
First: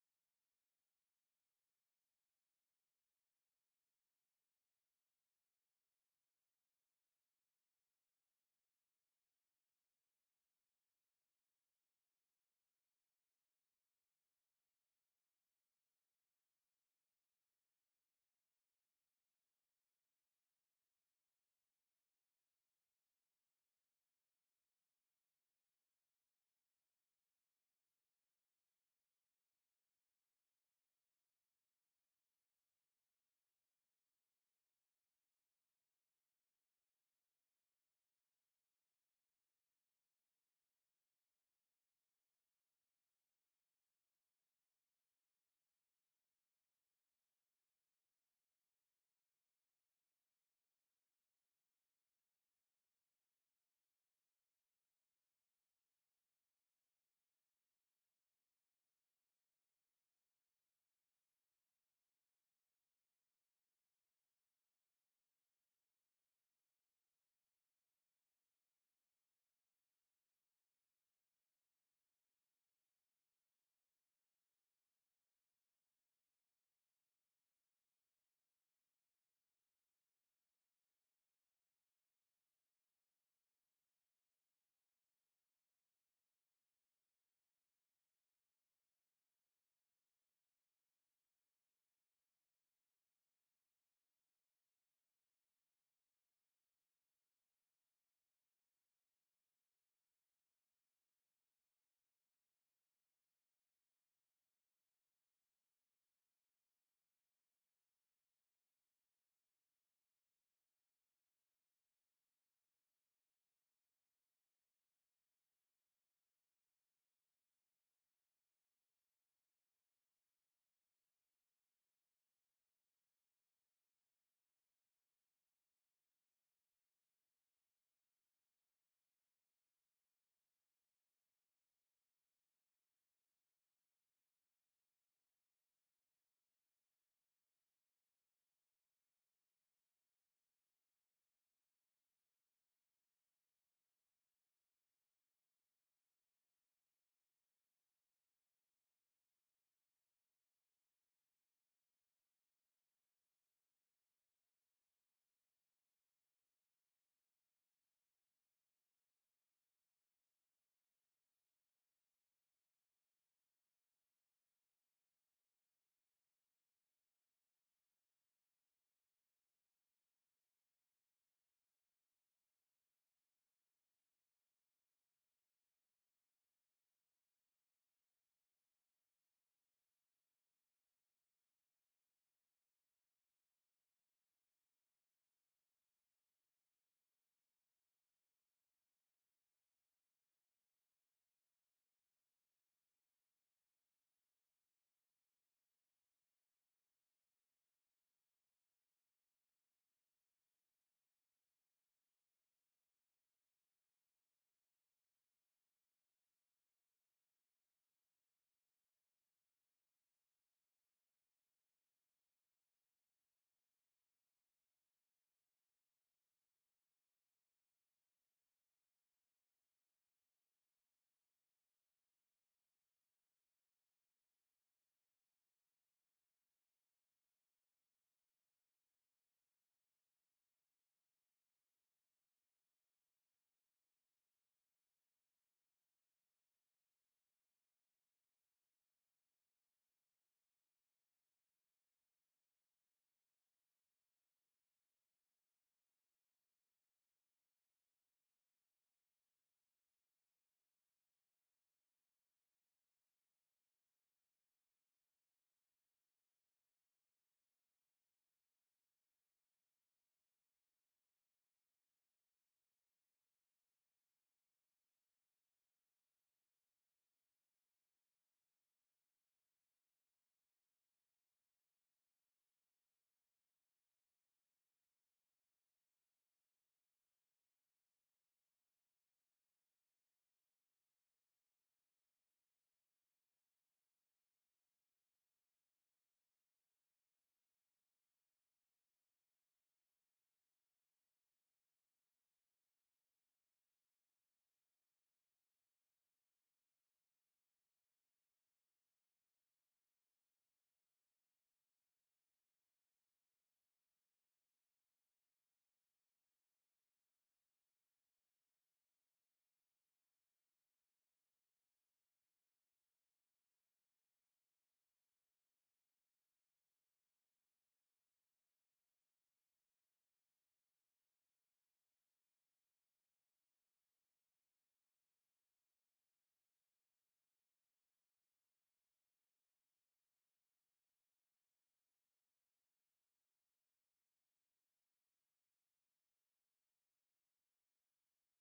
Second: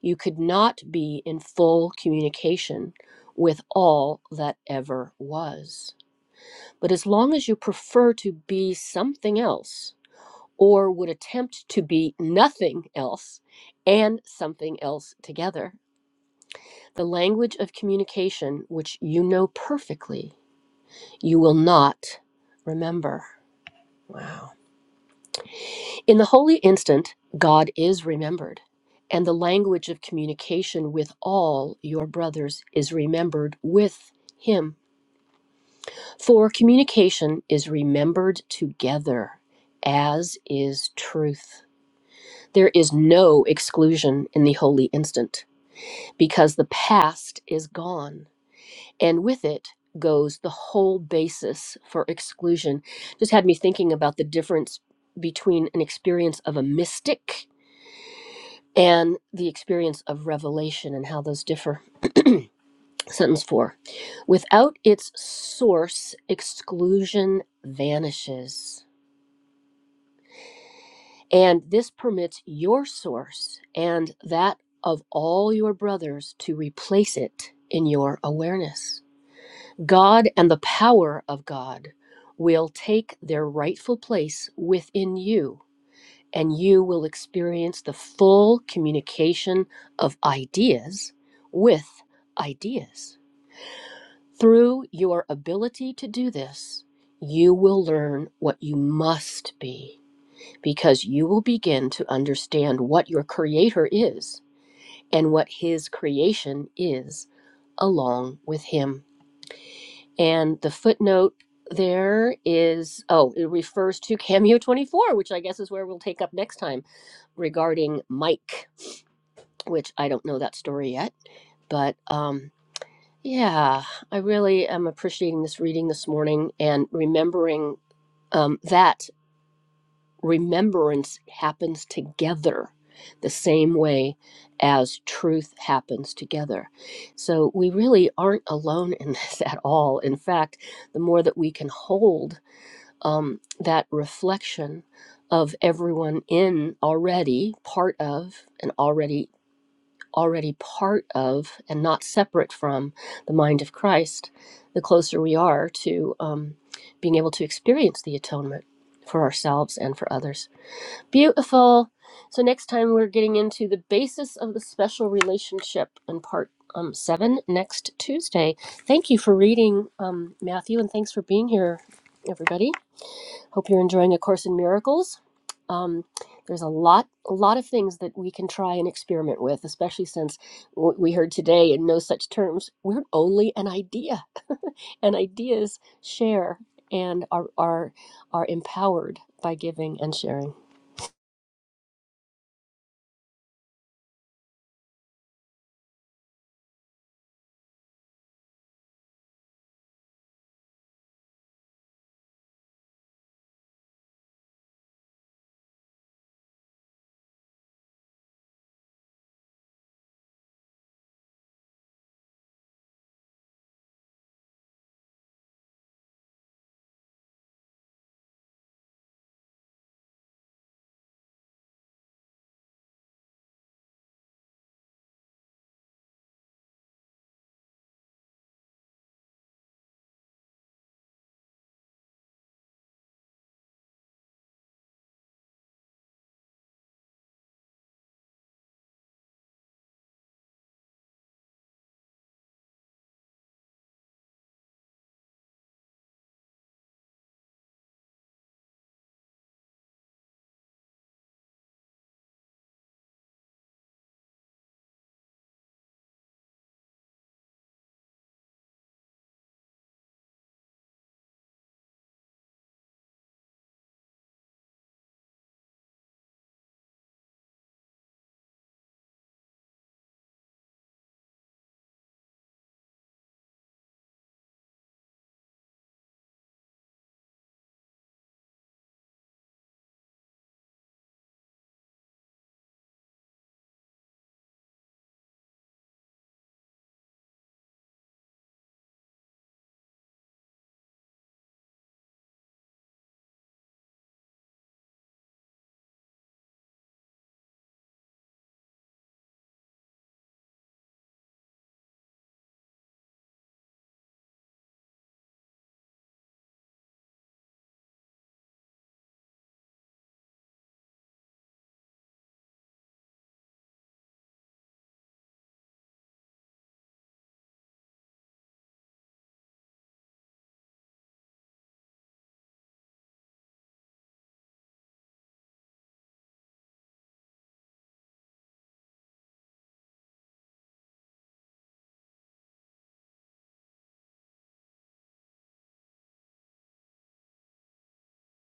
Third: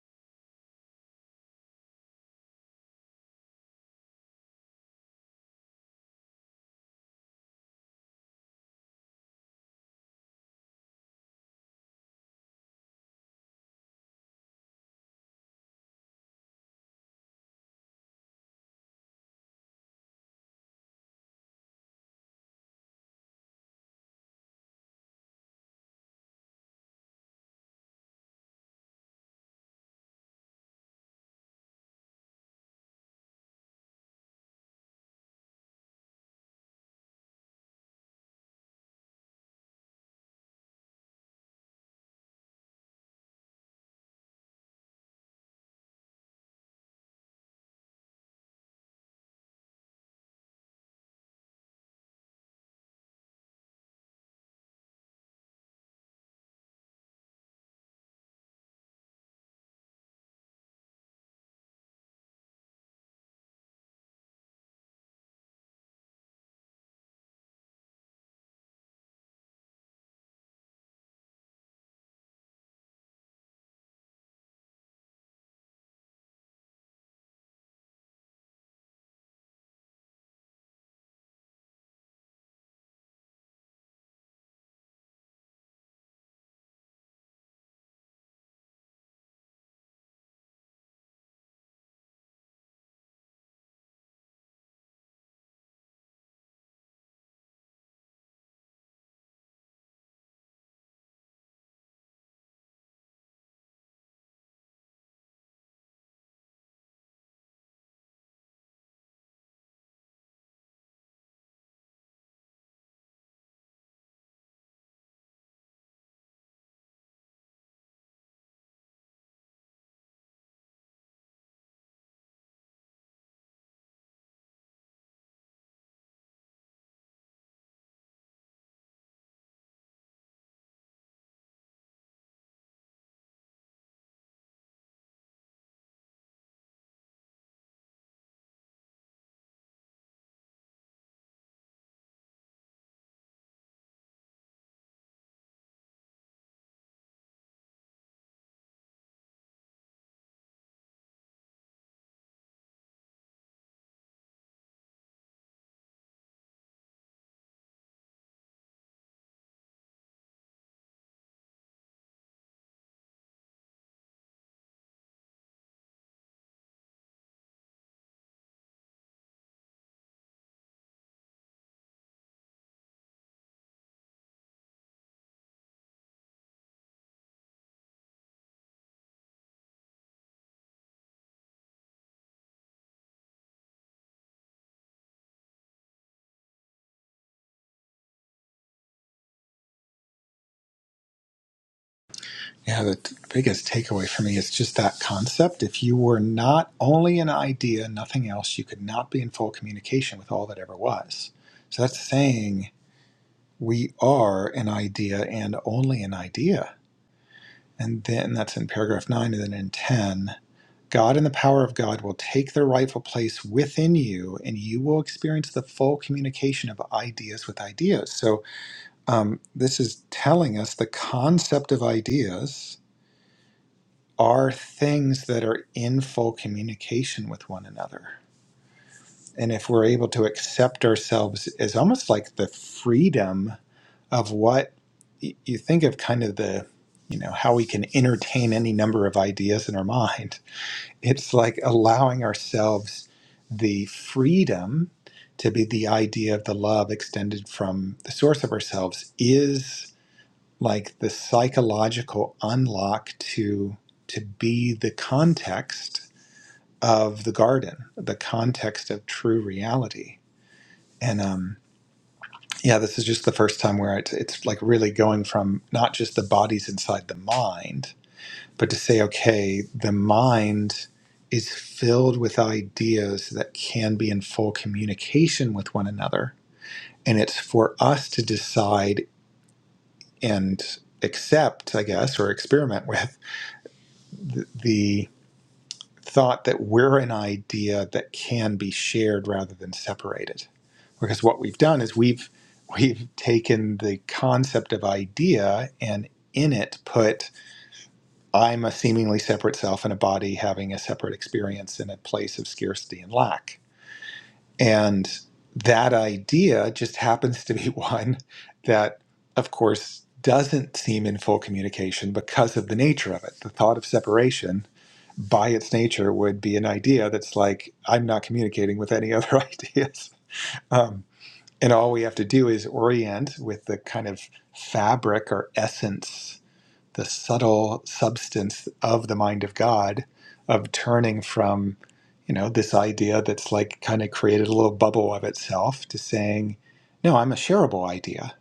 you could not be in full communication with all that ever was. But as long as you prefer to be something else, or would attempt to be nothing else and something else together, The language of communication, which you know perfectly, you will not remember. Wow. In the holy instant, God is remembered, and the language of communication with all your brothers is remembered with Him. For communication is remembered together, as is truth. There is no exclusion in the holy instant, because the past is gone and with it goes the whole basis for exclusion. Just had me thinking about the difference between an experience of a mystic and the experience of revelation and how those differ. Sentence four without its source, exclusion vanishes. And this permits your source and that of all your brothers to replace it in your awareness. God and the power of God will take their rightful place within you, and you will experience the full communication of ideas with ideas. Through your ability to do this, you will learn what you must be because you will begin to understand what your Creator is and what His creation is along with Him. And the footnote there is oh, it refers to Cameo 24, which I guess is where we'll take up next time regarding Mike, which I don't know that story yet. But um, yeah, I really am appreciating this reading this morning and remembering um, that remembrance happens together the same way as truth happens together. So we really aren't alone in this at all. In fact, the more that we can hold um, that reflection of everyone in already part of and already already part of and not separate from the mind of Christ, the closer we are to um, being able to experience the atonement for ourselves and for others. Beautiful. So next time we're getting into the basis of the special relationship in part um, seven next Tuesday. Thank you for reading, um, Matthew, and thanks for being here, everybody. Hope you're enjoying A Course in Miracles. Um, there's a lot, a lot of things that we can try and experiment with, especially since what we heard today in no such terms. We're only an idea, and ideas share and are are are empowered by giving and sharing. yeah, the t- biggest takeaway for me is just that concept. If you were not only an idea, nothing else, you could not be in full communication with all that ever was. So that's saying we are an idea and only an idea. And then that's in paragraph nine, and then in 10, God and the power of God will take their rightful place within you, and you will experience the full communication of ideas with ideas. So, um, this is telling us the concept of ideas are things that are in full communication with one another. And if we're able to accept ourselves as almost like the freedom of what you think of kind of the you know how we can entertain any number of ideas in our mind it's like allowing ourselves the freedom to be the idea of the love extended from the source of ourselves is like the psychological unlock to to be the context of the garden the context of true reality and um yeah, this is just the first time where it's, it's like really going from not just the bodies inside the mind, but to say, okay, the mind is filled with ideas that can be in full communication with one another. And it's for us to decide and accept, I guess, or experiment with the, thought that we're an idea that can be shared rather than separated. Because what we've done is we've we've taken the concept of idea and in it put I'm a seemingly separate self in a body having a separate experience in a place of scarcity and lack. And that idea just happens to be one that of course doesn't seem in full communication because of the nature of it. The thought of separation by its nature would be an idea that's like i'm not communicating with any other ideas um, and all we have to do is orient with the kind of fabric or essence the subtle substance of the mind of god of turning from you know this idea that's like kind of created a little bubble of itself to saying no i'm a shareable idea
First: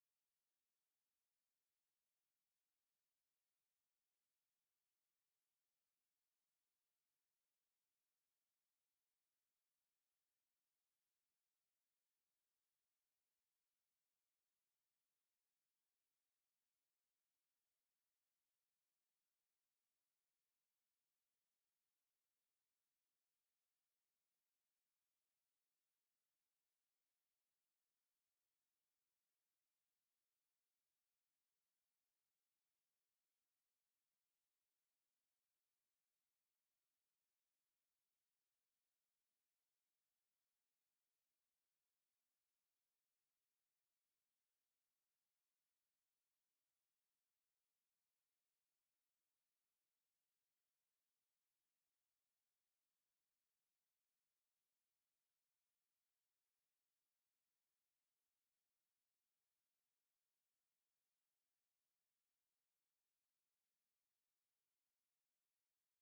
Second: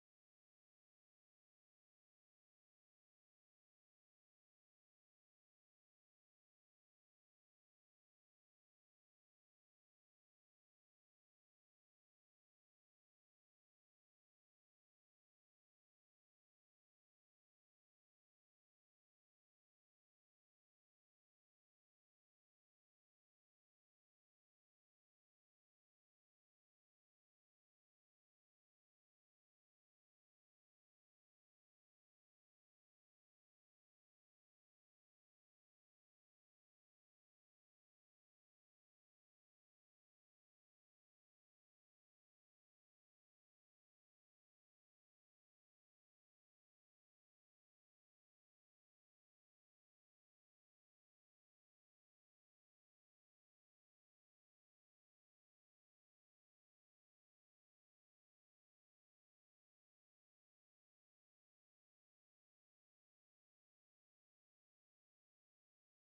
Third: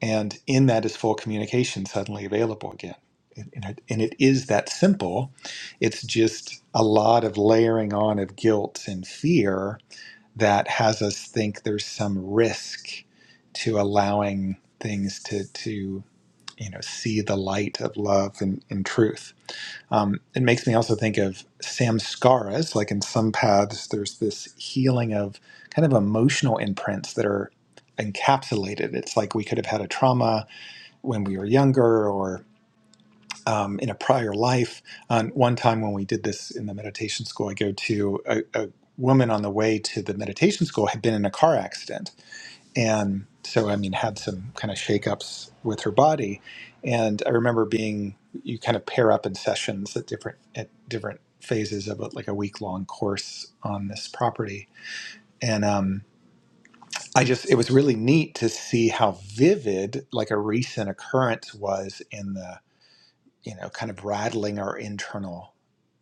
and in that is full communication suddenly available again and and it, and it is that simple it's just a lot of layering on of guilt and fear that has us think there's some risk to allowing things to to you know see the light of love and, and truth um, it makes me also think of samskaras like in some paths there's this healing of kind of emotional imprints that are encapsulated it's like we could have had a trauma when we were younger or um, in a prior life. On one time when we did this in the meditation school I go to, a, a woman on the way to the meditation school had been in a car accident. And so, I mean, had some kind of shakeups with her body. And I remember being, you kind of pair up in sessions at different, at different phases of a, like a week long course on this property. And um, I just, it was really neat to see how vivid like a recent occurrence was in the you know, kind of rattling our internal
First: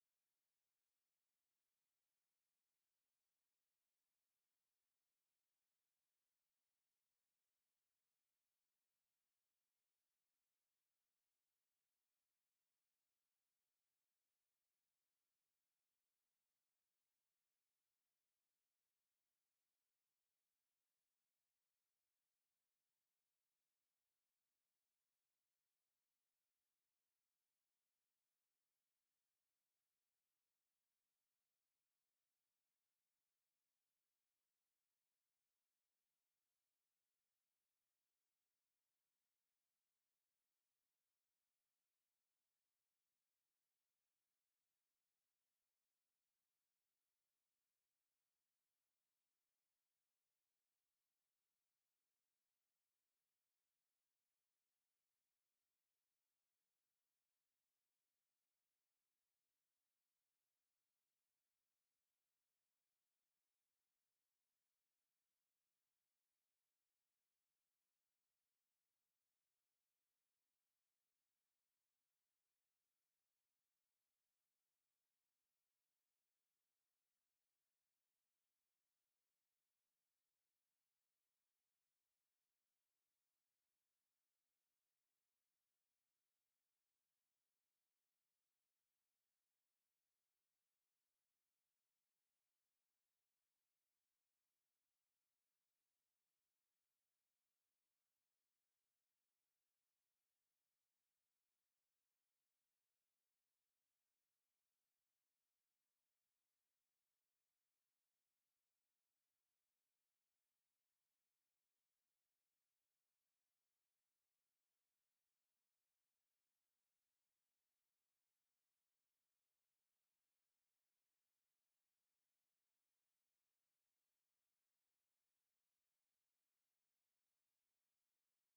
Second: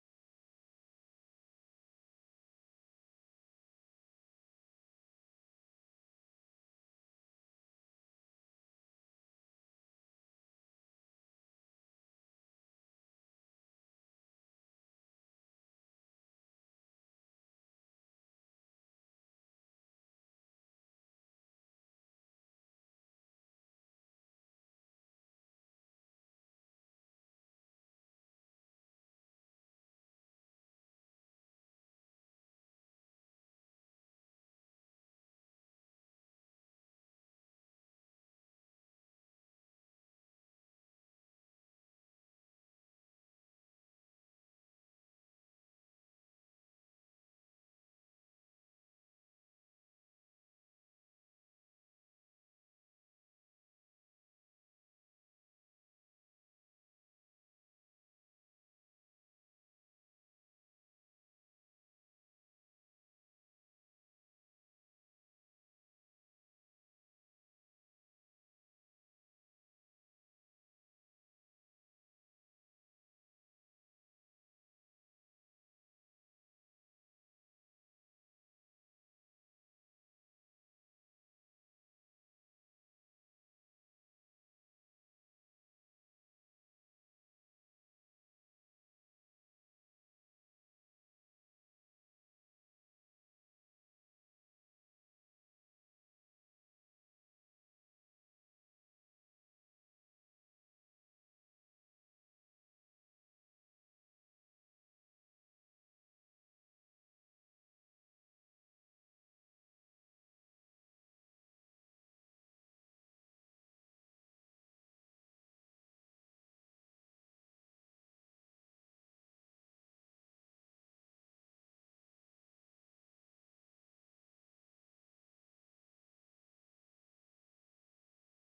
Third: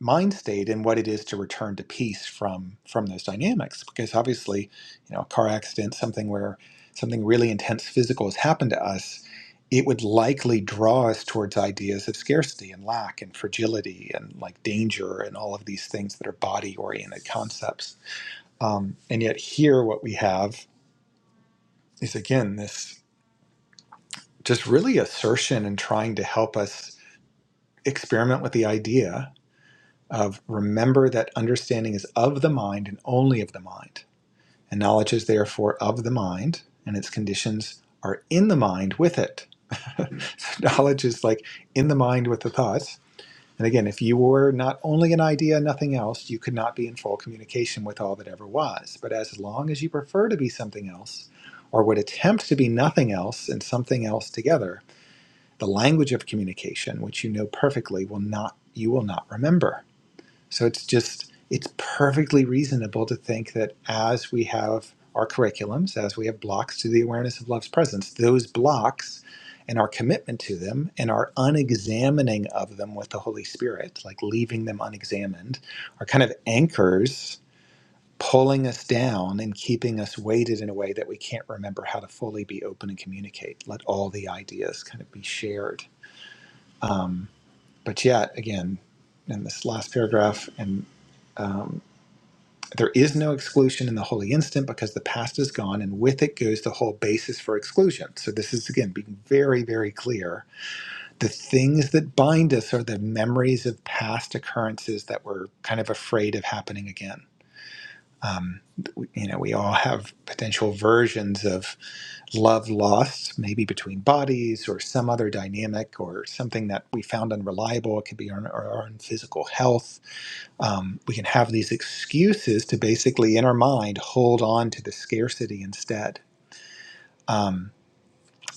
mind state and what it is to return to peace from from those dynamics. Because obviously, you know, a car accident, something where something really intense physical has happened to us, it would likely draw us towards ideas of scarcity and lack and fragility and like danger and all of these things that are body oriented concepts. Um, and yet here, what we have is again this just really assertion and trying to help us experiment with the idea of remember that understanding is of the mind and only of the mind. And knowledge is therefore of the mind, and its conditions are in the mind with it. so knowledge is like in the mind with the thoughts. And again, if you were not only an idea, nothing else, you could not be in full communication with all that ever was. But as long as you prefer to be something else, or would attempt to be nothing else and something else together, the language of communication, which you know perfectly, will not you will not remember. So it's just, it's perfectly reasonable to think that as we have our curriculums, as we have blocks to the awareness of love's presence, those blocks and our commitment to them and our unexamining of them with the Holy Spirit, like leaving them unexamined, are kind of anchors pulling us down and keeping us weighted in a way that we can't remember how to fully be open and communicate. Let all the ideas kind of be shared. Um, but yet, again, in this last paragraph, and um, there is no exclusion in the holy instant because the past is gone, and with it goes the whole basis for exclusion. So, this is again being very, very clear. The things that bind us are the memories of past occurrences that we're kind of afraid of happening again. Um, you know, we all have potential versions of love lost, maybe between bodies or some other dynamic or something that we found unreliable. It could be our, our own physical health um, we can have these excuses to basically in our mind hold on to the scarcity instead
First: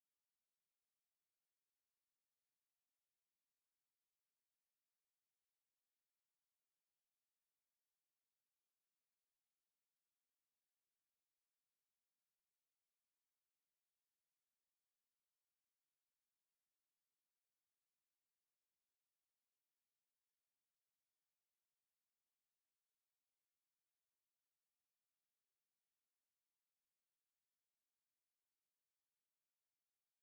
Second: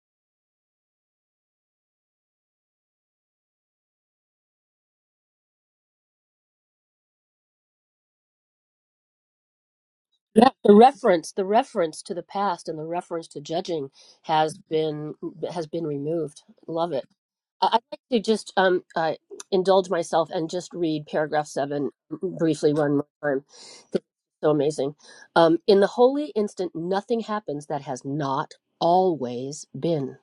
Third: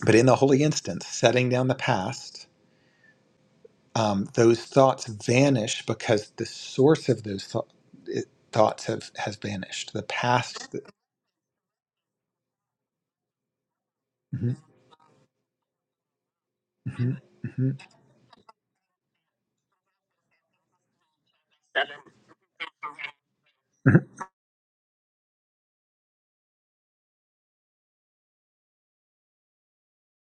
but in the holy instance setting down the past um, those thoughts vanish because the source of those thou- it, thoughts have has vanished the Yeah, past the The, reference, the reference to the past and the reference to judging Mhm, has been has been removed. Love it. mhm, I- I'd mhm. like to just um, uh, indulge myself and just read paragraph seven briefly one more time. This Mhm. is so amazing. Um, in the holy instant, nothing happens that has not always been.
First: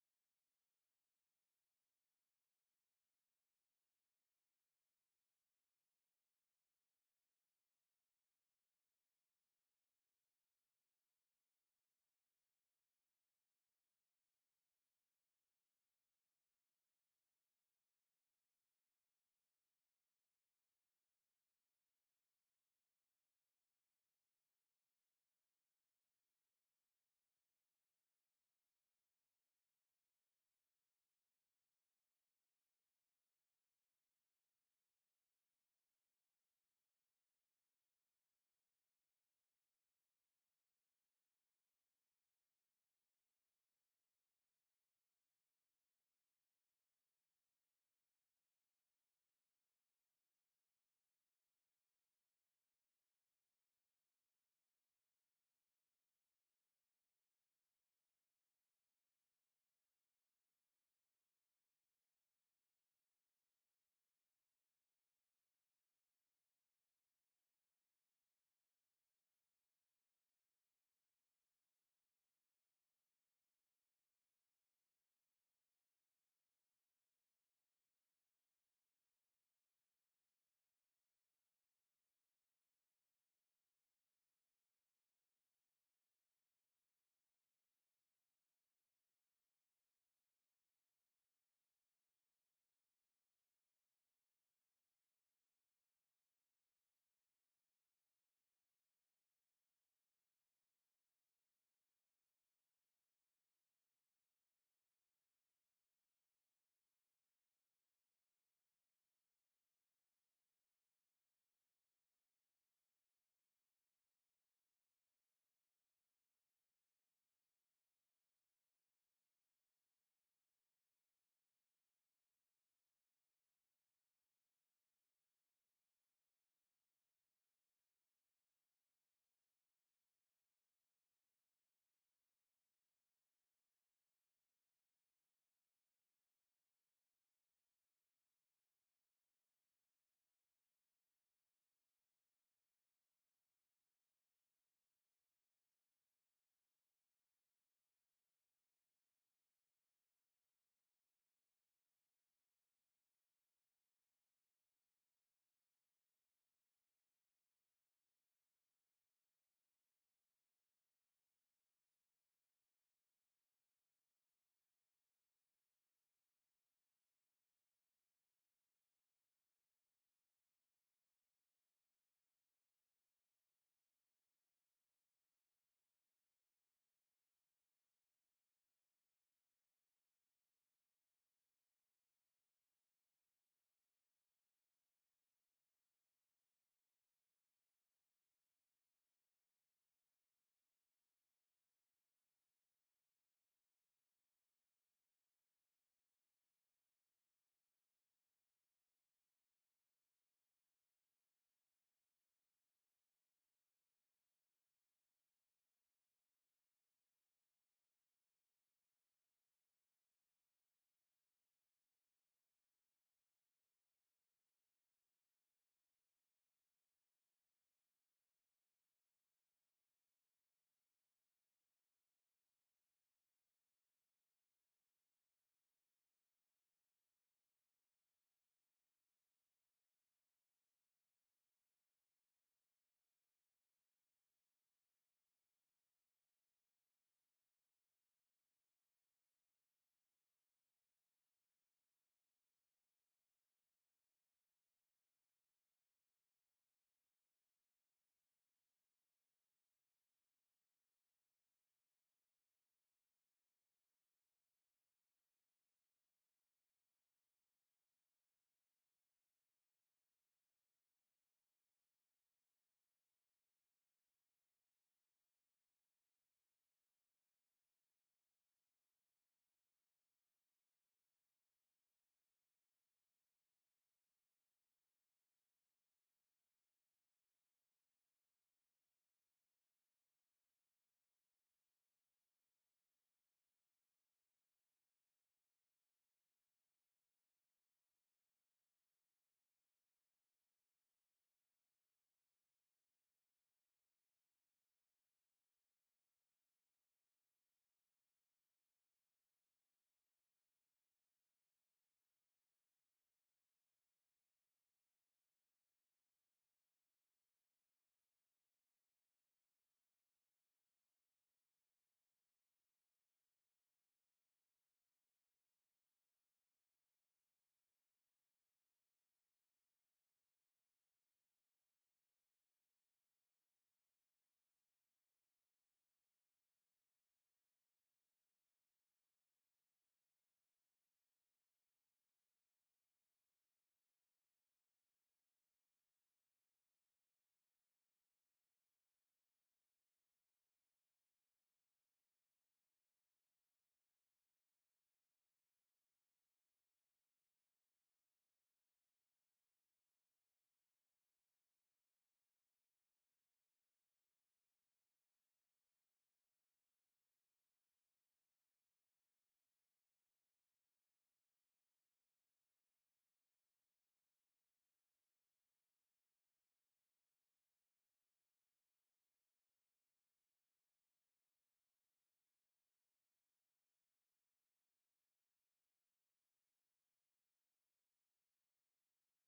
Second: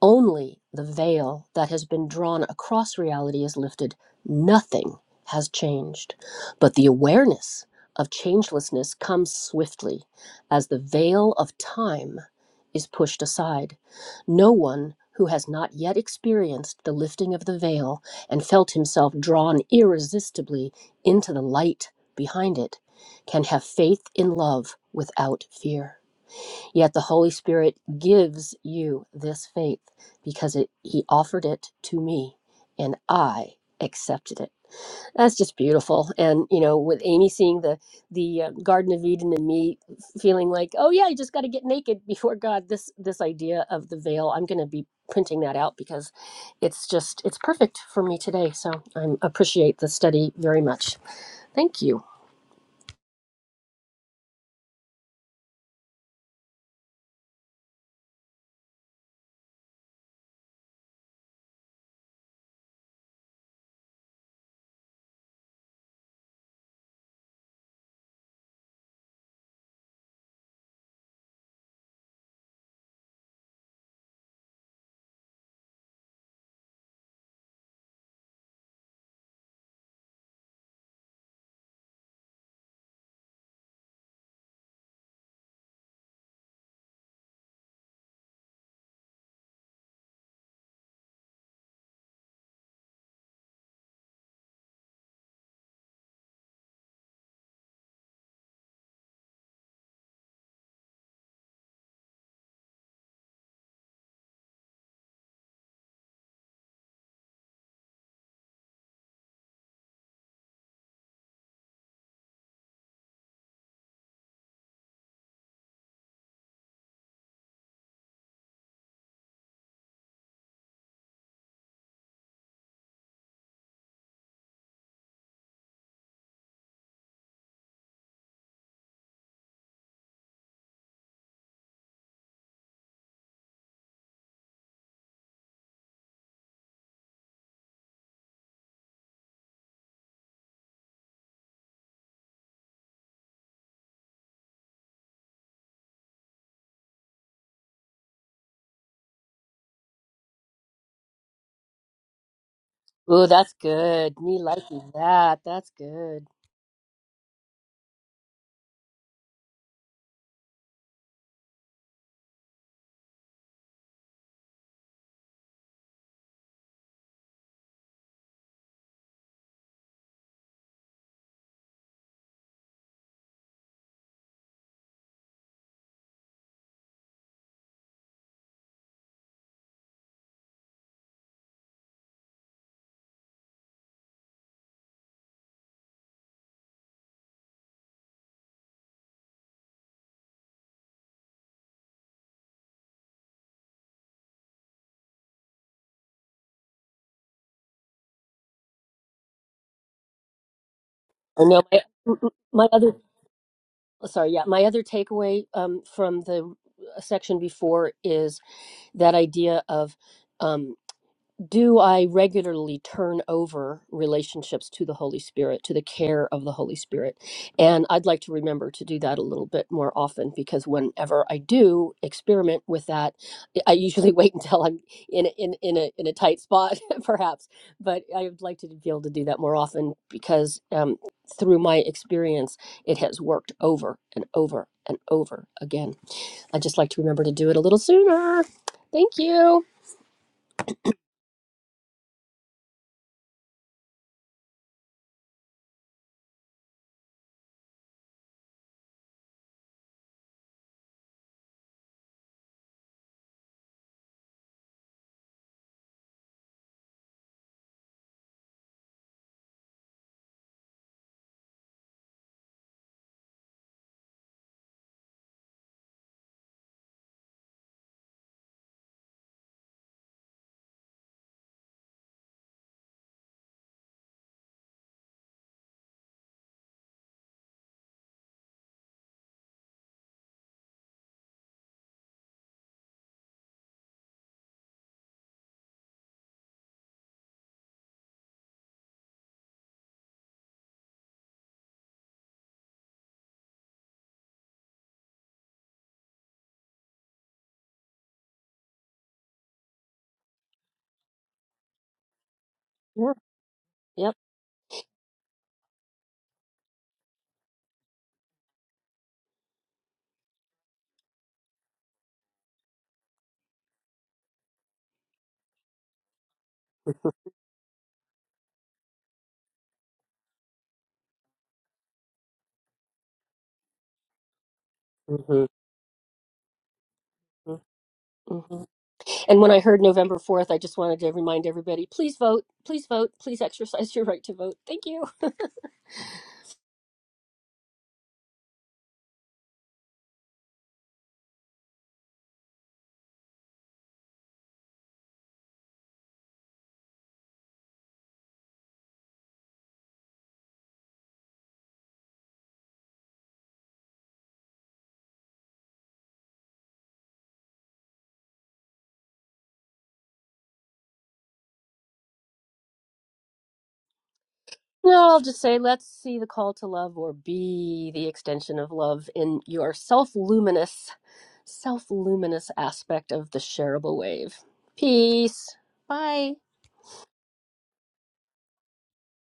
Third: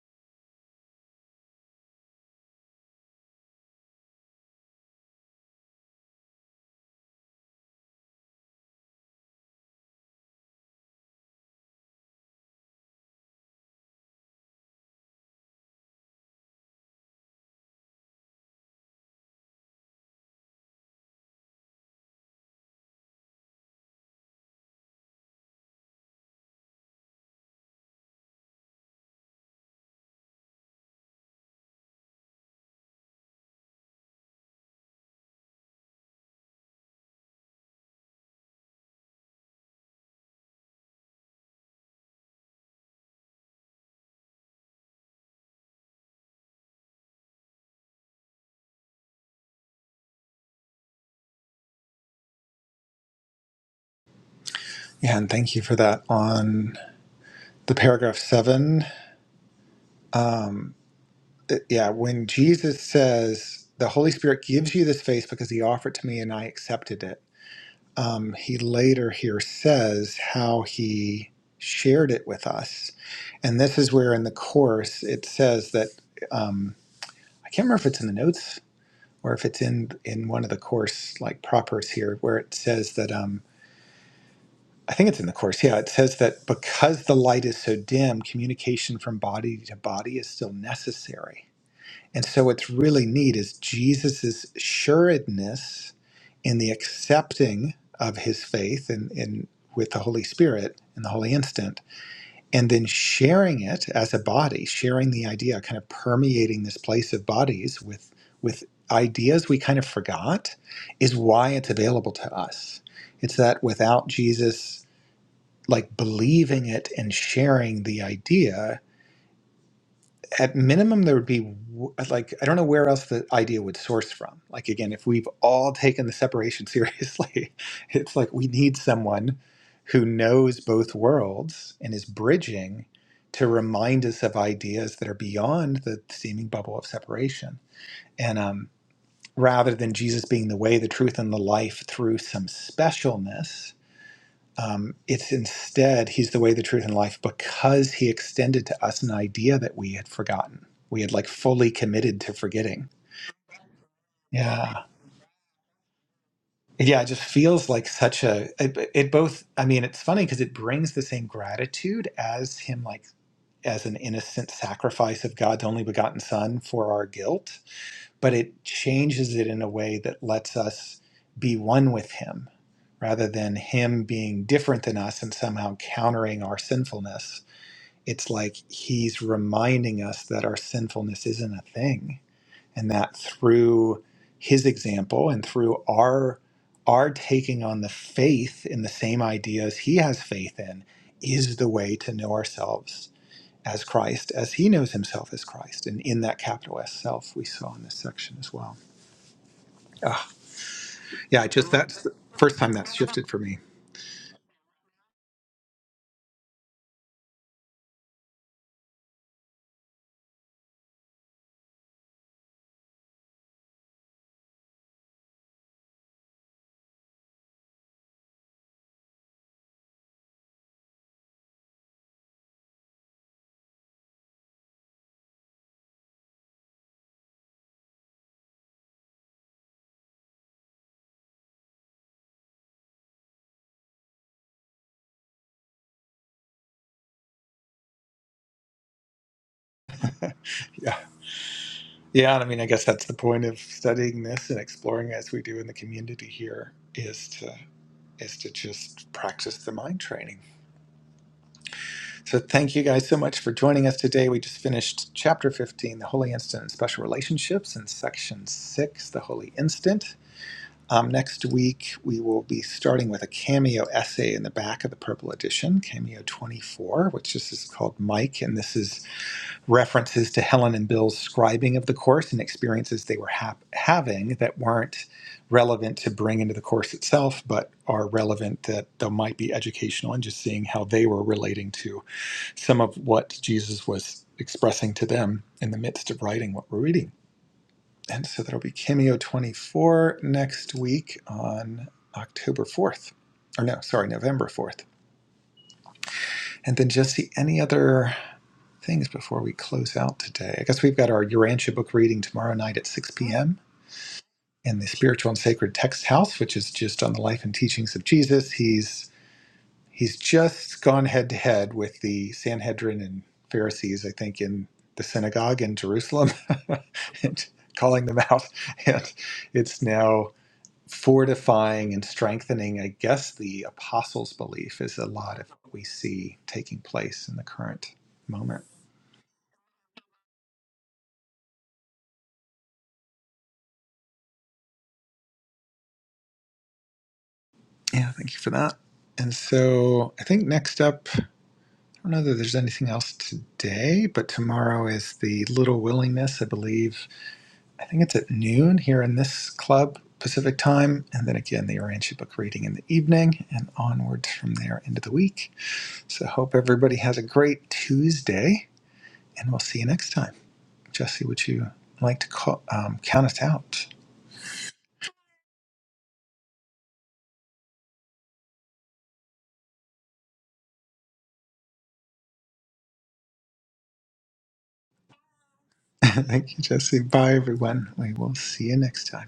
Only the veil that has been drawn across reality is lifted. Nothing has changed. But the awareness of changelessness comes swiftly as the veil of time is pushed aside no one who has not yet experienced the lifting of the veil and felt himself drawn irresistibly into the light behind it can have faith in love without fear. Yet the Holy Spirit gives you this faith because it, He offered it to me and I accepted it. That's just beautiful. And you know, with Amy seeing the the uh, Garden of Eden and me feeling like, oh yeah, you just got to get naked before God. This this idea of the veil, I'm going to be printing that out because it's just it's perfect for me today. So I appreciate the study very much. Thank you. yeah and thank you for that on the paragraph seven it- yeah, when Jesus says the Holy Spirit gives you this face because he offered it to me and I accepted it um, he later here says how he shared it with us. And this is where in the Course it says that um, I can't remember if it's in the notes or if it's in, in one of the Course like propers here, where it says that um, I think it's in the Course. Yeah, it says that because the light is so dim, communication from body to body is still necessary. And so what's really neat is Jesus' sureness in the accepting of his faith and in with the Holy Spirit in the holy instant, and then sharing it as a body, sharing the idea, kind of permeating this place of bodies with with ideas we kind of forgot, is why it's available to us. It's that without Jesus like believing it and sharing the idea, at minimum there would be w- like i don't know where else the idea would source from like again if we've all taken the separation seriously it's like we need someone who knows both worlds and is bridging to remind us of ideas that are beyond the seeming bubble of separation and um, rather than jesus being the way the truth and the life through some specialness um, it's instead, He's the way, the truth, and life because He extended to us an idea that we had forgotten. We had like fully committed to forgetting. Oh, that's good. Me Yeah. liking that. That's good. Yeah. It just feels like such a, it, it both, I mean, it's funny because it brings the same gratitude as Him, like, as an innocent sacrifice of God's only begotten Son for our guilt, but it changes it in a way that lets us be one with Him rather than Him being different than us and somehow countering our sinfulness it's like he's reminding us that our sinfulness isn't a thing and that through his example and through our our taking on the faith in the same ideas he has faith in is the way to know ourselves as Christ as he knows himself as Christ and in that capital S self we saw in this section as well. Ah, yeah, I know just that's the my first my time other that's shifted for me. oh, sorry, yeah, my other takeaway um, from the uh, section before is that idea of. um, do I regularly turn over relationships to the Holy Spirit, to the care of the Holy Spirit? And I'd like to remember to do that a little bit more often because whenever I do experiment with that, I I usually wait until I'm in a, in, in, a, in a tight spot, perhaps. But I would like to be able to do that more often because um, through my experience, it has worked over and over and over again. I'd just like to remember to do it a little sooner. Thank you. Yeah. Yeah, and I mean I guess that's the point of studying this and exploring as we do in the community here is to is to just practice the mind training. So thank you guys so much for joining us today. We just finished chapter 15, the holy instant and special relationships, and section 6, the holy instant. Um, next week, we will be starting with a cameo essay in the back of the purple edition, cameo 24, which this is called Mike, and this is references to Helen and Bill's scribing of the course and experiences they were hap having that weren't relevant to bring into the course itself, but are relevant that they might be educational and just seeing how they were relating to some of what Jesus was expressing to them in the midst of writing what we're reading. And so that'll be Cameo 24 next week on October 4th. Or no, sorry, November 4th. And then just see any other things before we close out today. I guess we've got our Urantia book reading tomorrow night at 6 p.m. Yeah. in the Spiritual and Sacred Text House, which is just on the life and teachings of Jesus. He's he's just gone head to head with the Sanhedrin and Pharisees, I think, in the synagogue in Jerusalem, Yep. and calling them out. And it's now fortifying and strengthening, I guess, the apostles' belief is a lot of what we see taking place in the hmm current moment. And when I heard November 4th, I just wanted to remind everybody please vote, please vote, please exercise your right to vote. Thank you. Yeah, thank you for that. And so I think next up, I don't know that there's anything else today, but tomorrow is the Little Willingness, I believe. I think it's at noon here in this club, Pacific time. And then again, the Orange Book reading in the evening and onwards from there into the week. So hope everybody has a great Tuesday and we'll see you next time. Jesse, would you like to call, um, count us out? No, I'll just say let's see the call to love or be the extension of love in your self luminous, self luminous aspect of the shareable wave. Peace. Bye. thank you, Jesse. Bye, everyone. We will see you next time.